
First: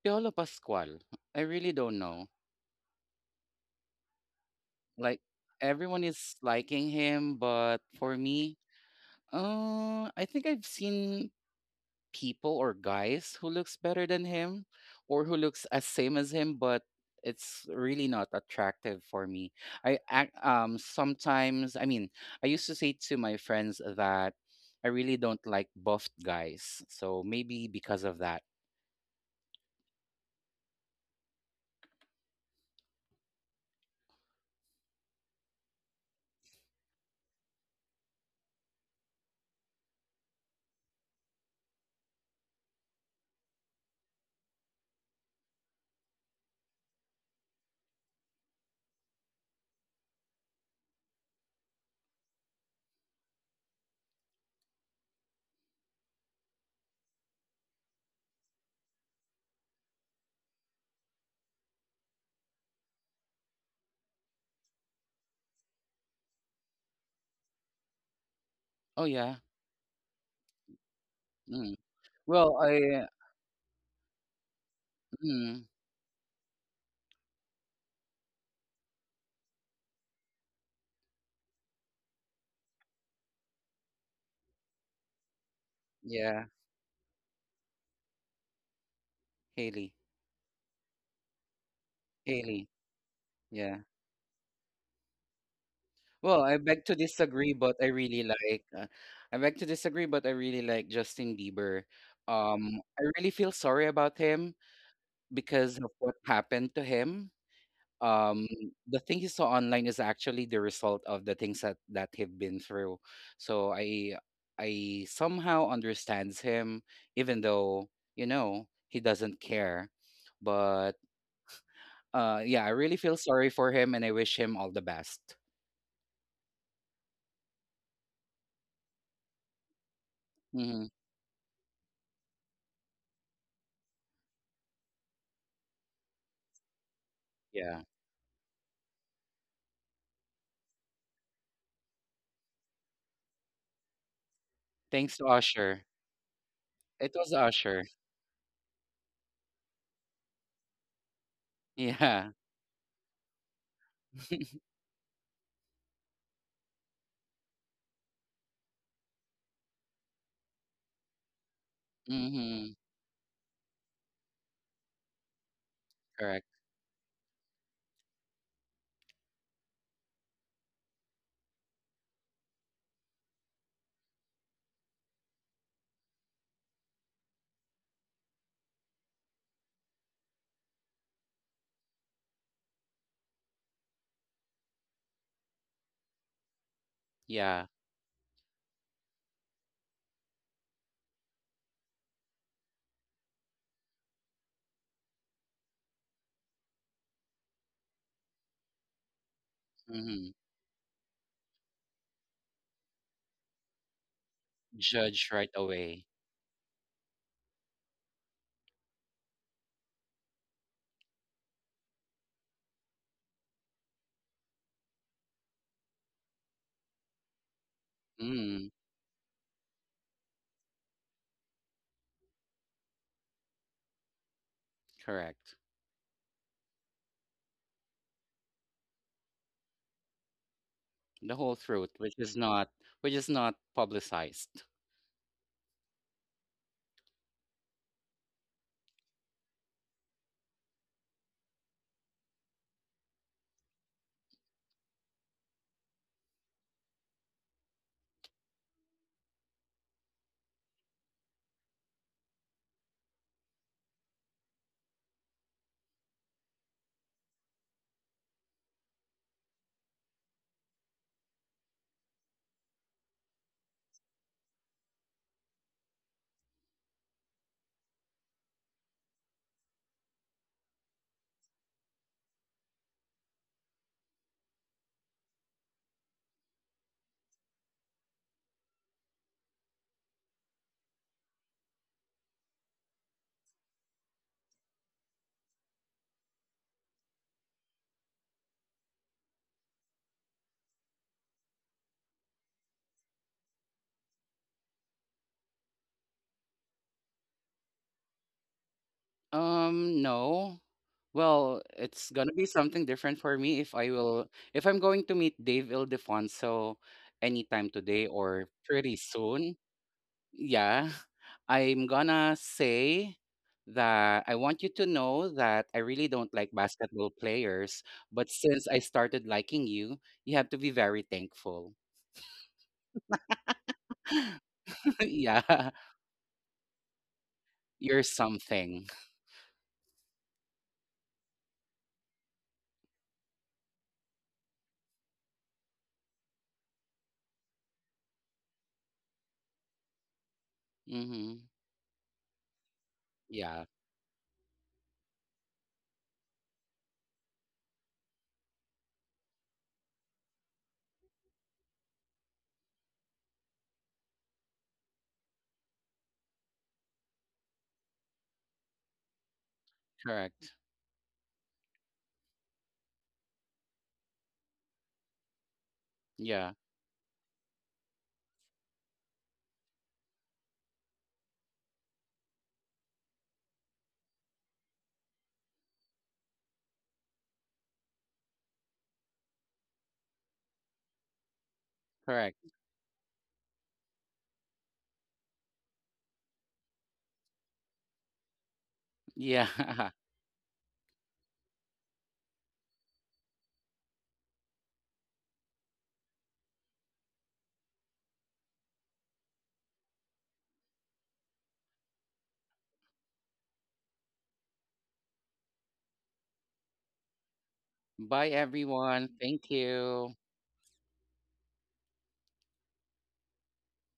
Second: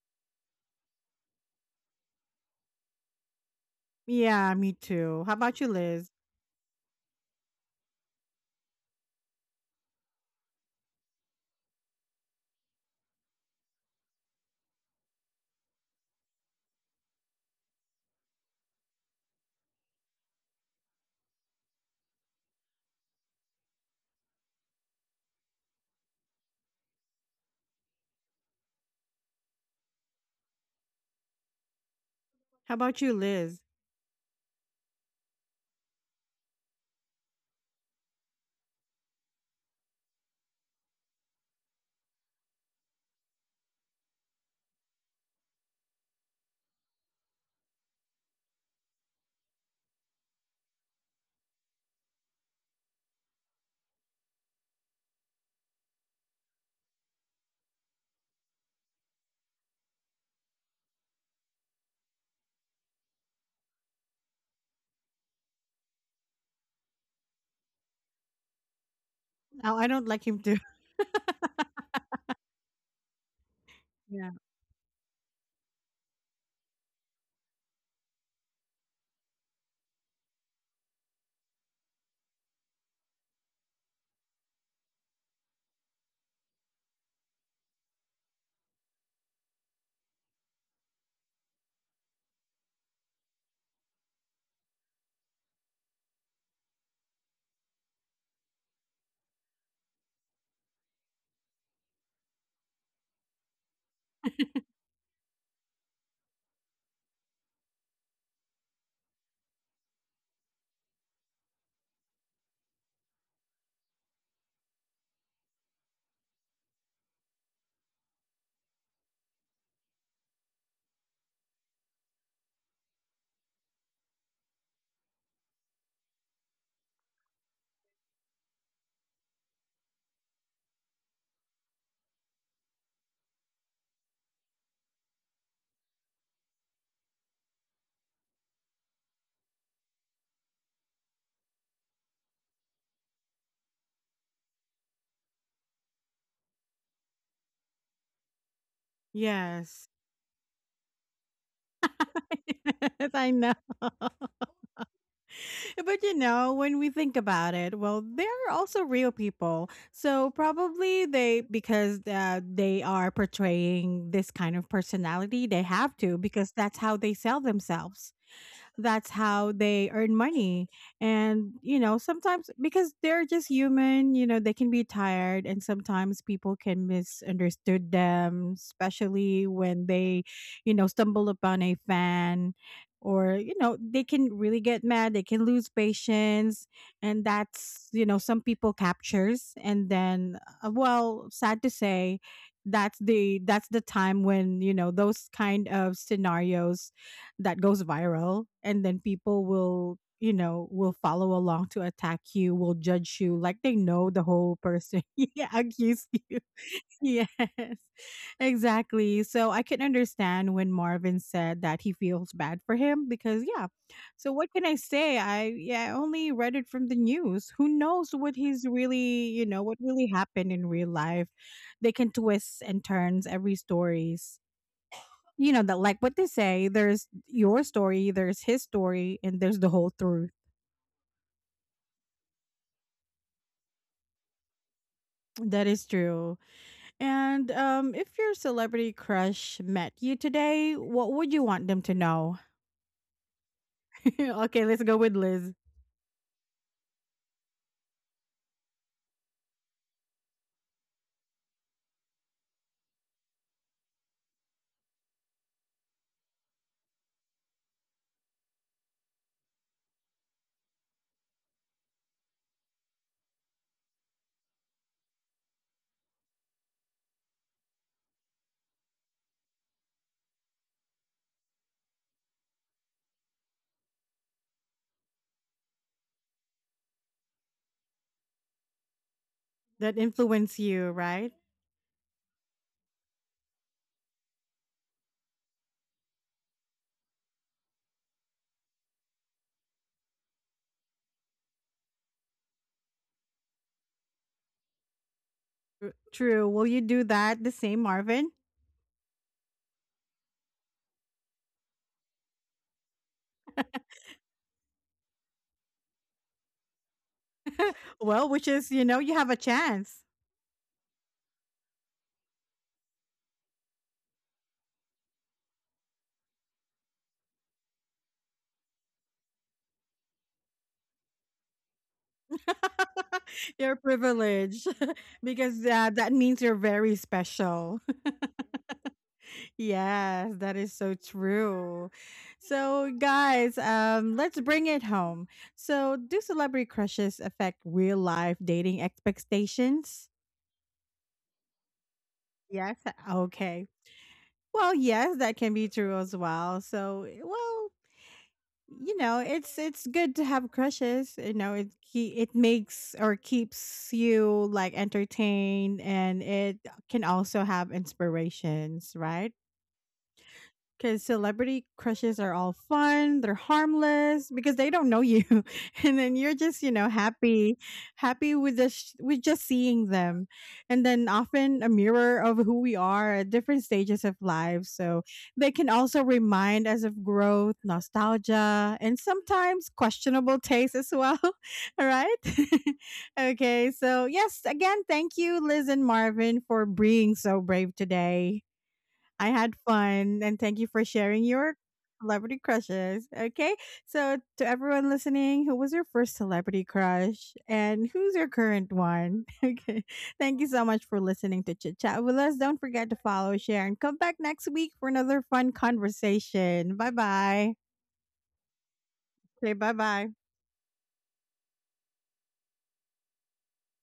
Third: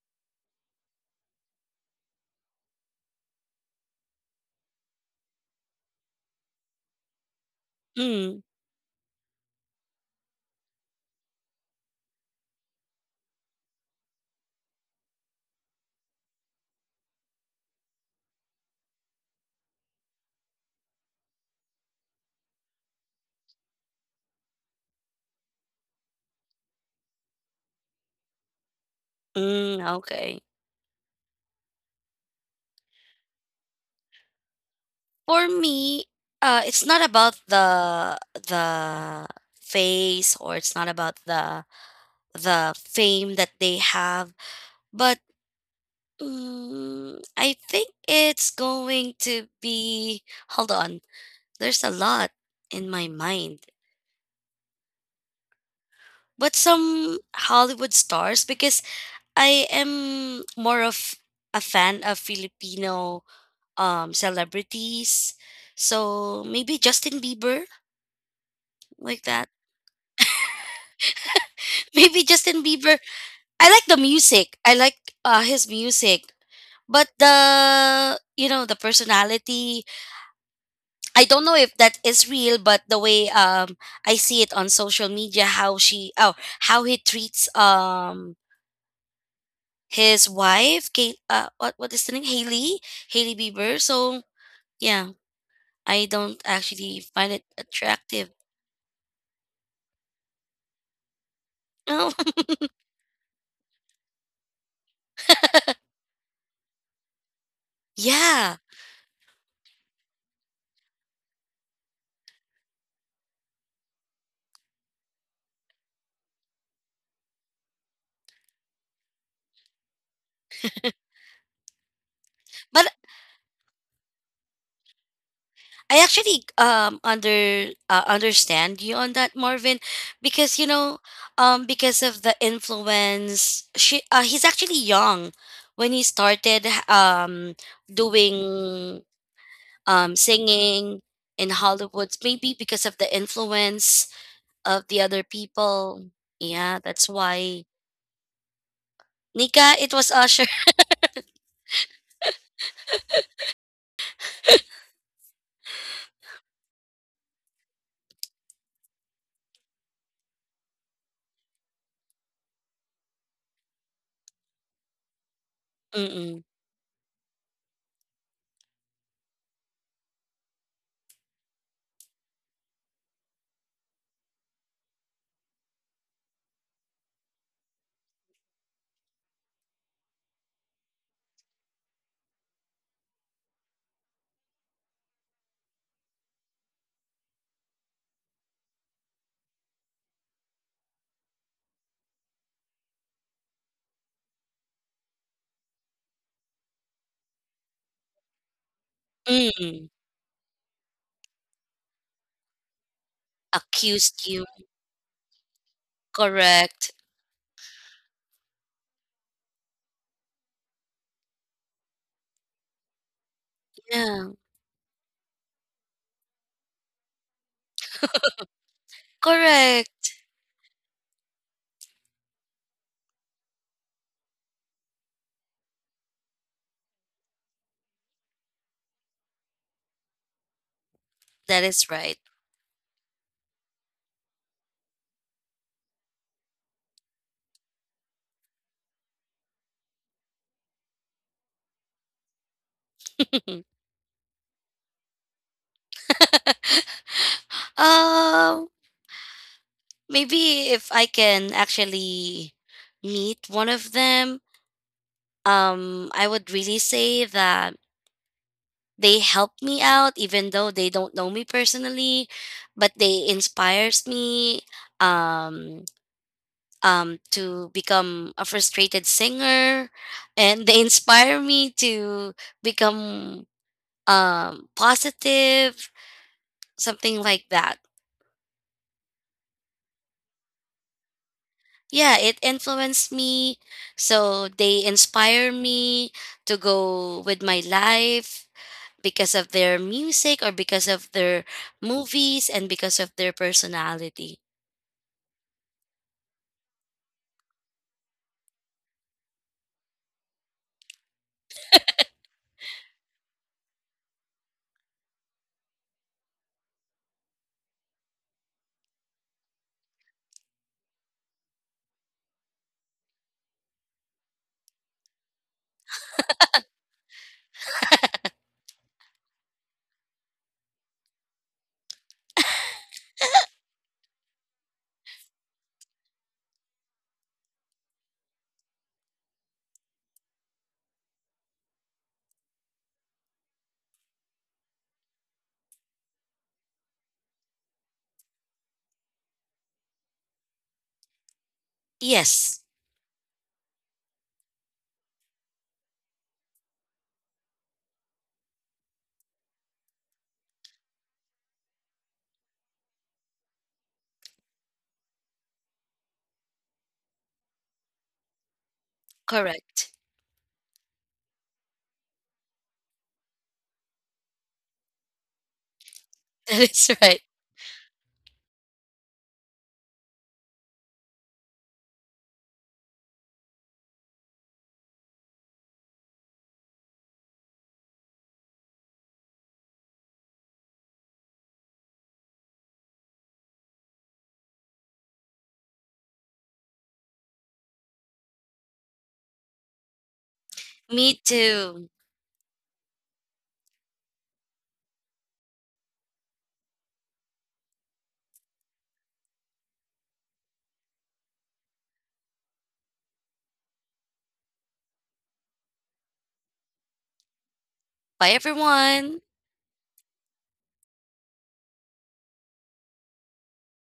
Speaker 3: Piolo Pascual. I really don't know.
Speaker 1: Yeah, me
Speaker 3: Like
Speaker 1: too. How about you,
Speaker 3: everyone
Speaker 1: Liz?
Speaker 3: is liking him, but for
Speaker 2: mm,
Speaker 3: me, I think I've seen people or guys who looks better than him or who looks as same as him, but it's really not attractive for me. I ac- sometimes I mean I used to say to my friends that I really don't like buffed guys, so maybe because of that.
Speaker 2: mm, okay.
Speaker 1: How about you, Liz?
Speaker 2: For me, it's not about the face or it's not about the fame that they have, but mm, I think it's going to be. Hold on, there's a lot in my mind. But some Hollywood stars, because I am more of a fan of Filipino celebrities. So maybe Justin Bieber,
Speaker 3: Oh
Speaker 2: like
Speaker 3: yeah.
Speaker 2: that.
Speaker 1: Oh, I don't like him too. (laughs)
Speaker 3: Mm.
Speaker 2: (laughs) Maybe
Speaker 3: well
Speaker 2: Justin Bieber.
Speaker 3: I
Speaker 2: I like the
Speaker 1: Yeah.
Speaker 2: music. I like
Speaker 3: Mm,
Speaker 2: his music. But the, you know, the personality, I don't know if that is real, but the way I see it on social media, how she oh
Speaker 3: yeah.
Speaker 2: how he treats
Speaker 3: haley
Speaker 2: his wife, Kate, what is the name?
Speaker 3: Haley.
Speaker 2: Haley, Haley
Speaker 3: Yeah.
Speaker 2: Bieber. So yeah, I don't
Speaker 3: Well, I beg to
Speaker 2: actually find it
Speaker 3: disagree, but I really
Speaker 2: attractive.
Speaker 3: like I beg to disagree, but I really like Justin Bieber.
Speaker 2: No,
Speaker 3: I really feel sorry about him because of what happened to him.
Speaker 2: (laughs)
Speaker 3: Um,
Speaker 2: yeah,
Speaker 3: the thing he saw online is actually the result of the things that he've been through. So I somehow understands him, even though, you know, he doesn't care. But yeah, I
Speaker 2: but
Speaker 3: really feel sorry for him and I wish him all the best.
Speaker 2: I actually understand you on that, Marvin, because you
Speaker 3: Hmm
Speaker 2: know because of the influence. She He's actually young when he started
Speaker 3: Yeah.
Speaker 2: doing singing in Hollywood, maybe because of the influence of the
Speaker 3: Thanks
Speaker 2: other
Speaker 3: to Usher.
Speaker 2: people. Yeah,
Speaker 3: It
Speaker 2: that's
Speaker 3: was
Speaker 2: why,
Speaker 3: Usher.
Speaker 2: Nika,
Speaker 1: Yes.
Speaker 2: it was Usher.
Speaker 3: Yeah.
Speaker 1: (laughs) Yes, I know.
Speaker 3: (laughs)
Speaker 1: But you know, when we think about it, well, they're also real people. So probably they, because
Speaker 3: mhm.
Speaker 1: they are portraying this kind of personality, they have
Speaker 2: (laughs)
Speaker 1: to
Speaker 3: Correct.
Speaker 2: Mm-mm.
Speaker 1: because that's how they sell themselves, that's how they earn money. And, you know, sometimes because they're just human, you know, they can be tired and sometimes people can misunderstood them, especially when they, you know, stumble upon a fan or, you know, they can really get mad, they can lose patience. And
Speaker 3: Yeah.
Speaker 1: that's, you know, some people captures. And then, well, sad to say, that's the time when you know those kind of scenarios that goes viral, and then people
Speaker 2: Mm.
Speaker 1: will, you
Speaker 3: Mhm.
Speaker 1: know, will follow along to attack you, will judge you like they know the
Speaker 2: Accused you.
Speaker 1: whole person.
Speaker 3: Judge
Speaker 1: (laughs) Yeah,
Speaker 3: right away.
Speaker 1: accuse you. (laughs)
Speaker 2: Correct.
Speaker 1: Yes, exactly. So I can understand when Marvin said that he feels bad for him because yeah. So
Speaker 2: Yeah.
Speaker 1: what can I say, I only read it from the news. Who knows what he's
Speaker 3: Mm.
Speaker 1: really, you know, what really
Speaker 2: Correct.
Speaker 1: happened in real life. They can twist and turns every story, you
Speaker 3: Correct.
Speaker 1: know, that like what they say, there's your story, there's his story, and there's the whole truth.
Speaker 3: The whole
Speaker 2: That
Speaker 3: truth,
Speaker 2: is
Speaker 3: which
Speaker 2: right.
Speaker 3: is not publicized.
Speaker 1: That is true. And if your celebrity crush met you today, what would you want them to know?
Speaker 2: (laughs)
Speaker 1: (laughs) Okay, let's go with Liz.
Speaker 2: um, Maybe if I can actually meet one of them, I would really say that they helped me out, even though they don't know me personally, but they inspires me. Um, to become a frustrated singer, and they (laughs) inspire me to become positive, something like that.
Speaker 1: That influenced you, right?
Speaker 2: Yeah, it influenced me. So they inspire me to go with my life because of their music or because of their movies and because of their personality.
Speaker 1: True. Will you do that the same, Marvin?
Speaker 3: No. Well, it's gonna be something different for me if I'm going to meet Dave Ildefonso anytime today
Speaker 1: Well,
Speaker 3: or
Speaker 1: which is, you
Speaker 3: pretty
Speaker 1: know, you have a
Speaker 3: soon.
Speaker 1: chance.
Speaker 3: Yeah, I'm gonna say that I want you to know that I really don't like basketball players, but since I started liking you, you have to be very thankful.
Speaker 1: (laughs) You're
Speaker 3: (laughs)
Speaker 1: privileged. (laughs) Because
Speaker 3: yeah,
Speaker 1: that means you're very special.
Speaker 3: you're
Speaker 1: (laughs)
Speaker 3: something.
Speaker 1: Yes, that is so true. So, guys, let's bring it home. So, do celebrity crushes affect real life dating expectations?
Speaker 3: Mm-hmm.
Speaker 2: Yes,
Speaker 1: Yes.
Speaker 3: Yeah,
Speaker 1: Okay. Well, yes, that can be true as well. So, eh, well, you know, it's good to have crushes. You know, it makes or keeps you like entertained, and it can also have inspirations, right?
Speaker 2: correct. (laughs)
Speaker 3: correct.
Speaker 1: Because celebrity crushes are all fun, they're harmless because they don't know you, (laughs) and then you're
Speaker 3: Yeah,
Speaker 1: just, you
Speaker 2: That
Speaker 1: know,
Speaker 2: is right.
Speaker 1: happy, happy with the with just seeing them, and then often a mirror of who we are at different stages of life. So they can also remind us of growth, nostalgia, and sometimes questionable taste as well. (laughs) All right.
Speaker 3: correct.
Speaker 1: (laughs) Okay. So yes, again, thank you, Liz and Marvin, for being so brave today. I
Speaker 3: Yeah.
Speaker 1: had
Speaker 3: (laughs)
Speaker 1: fun and thank you for
Speaker 2: Me
Speaker 1: sharing your
Speaker 2: too.
Speaker 1: celebrity crushes. Okay. So, to everyone listening, who was your first celebrity crush and who's your current one? (laughs) Okay. Thank you so much for listening to Chit Chat with us. Don't forget to follow, share, and come back next week for another fun conversation. Bye bye.
Speaker 3: Bye,
Speaker 2: Bye,
Speaker 3: everyone.
Speaker 2: everyone.
Speaker 3: Thank
Speaker 1: Say bye
Speaker 3: you.
Speaker 1: bye.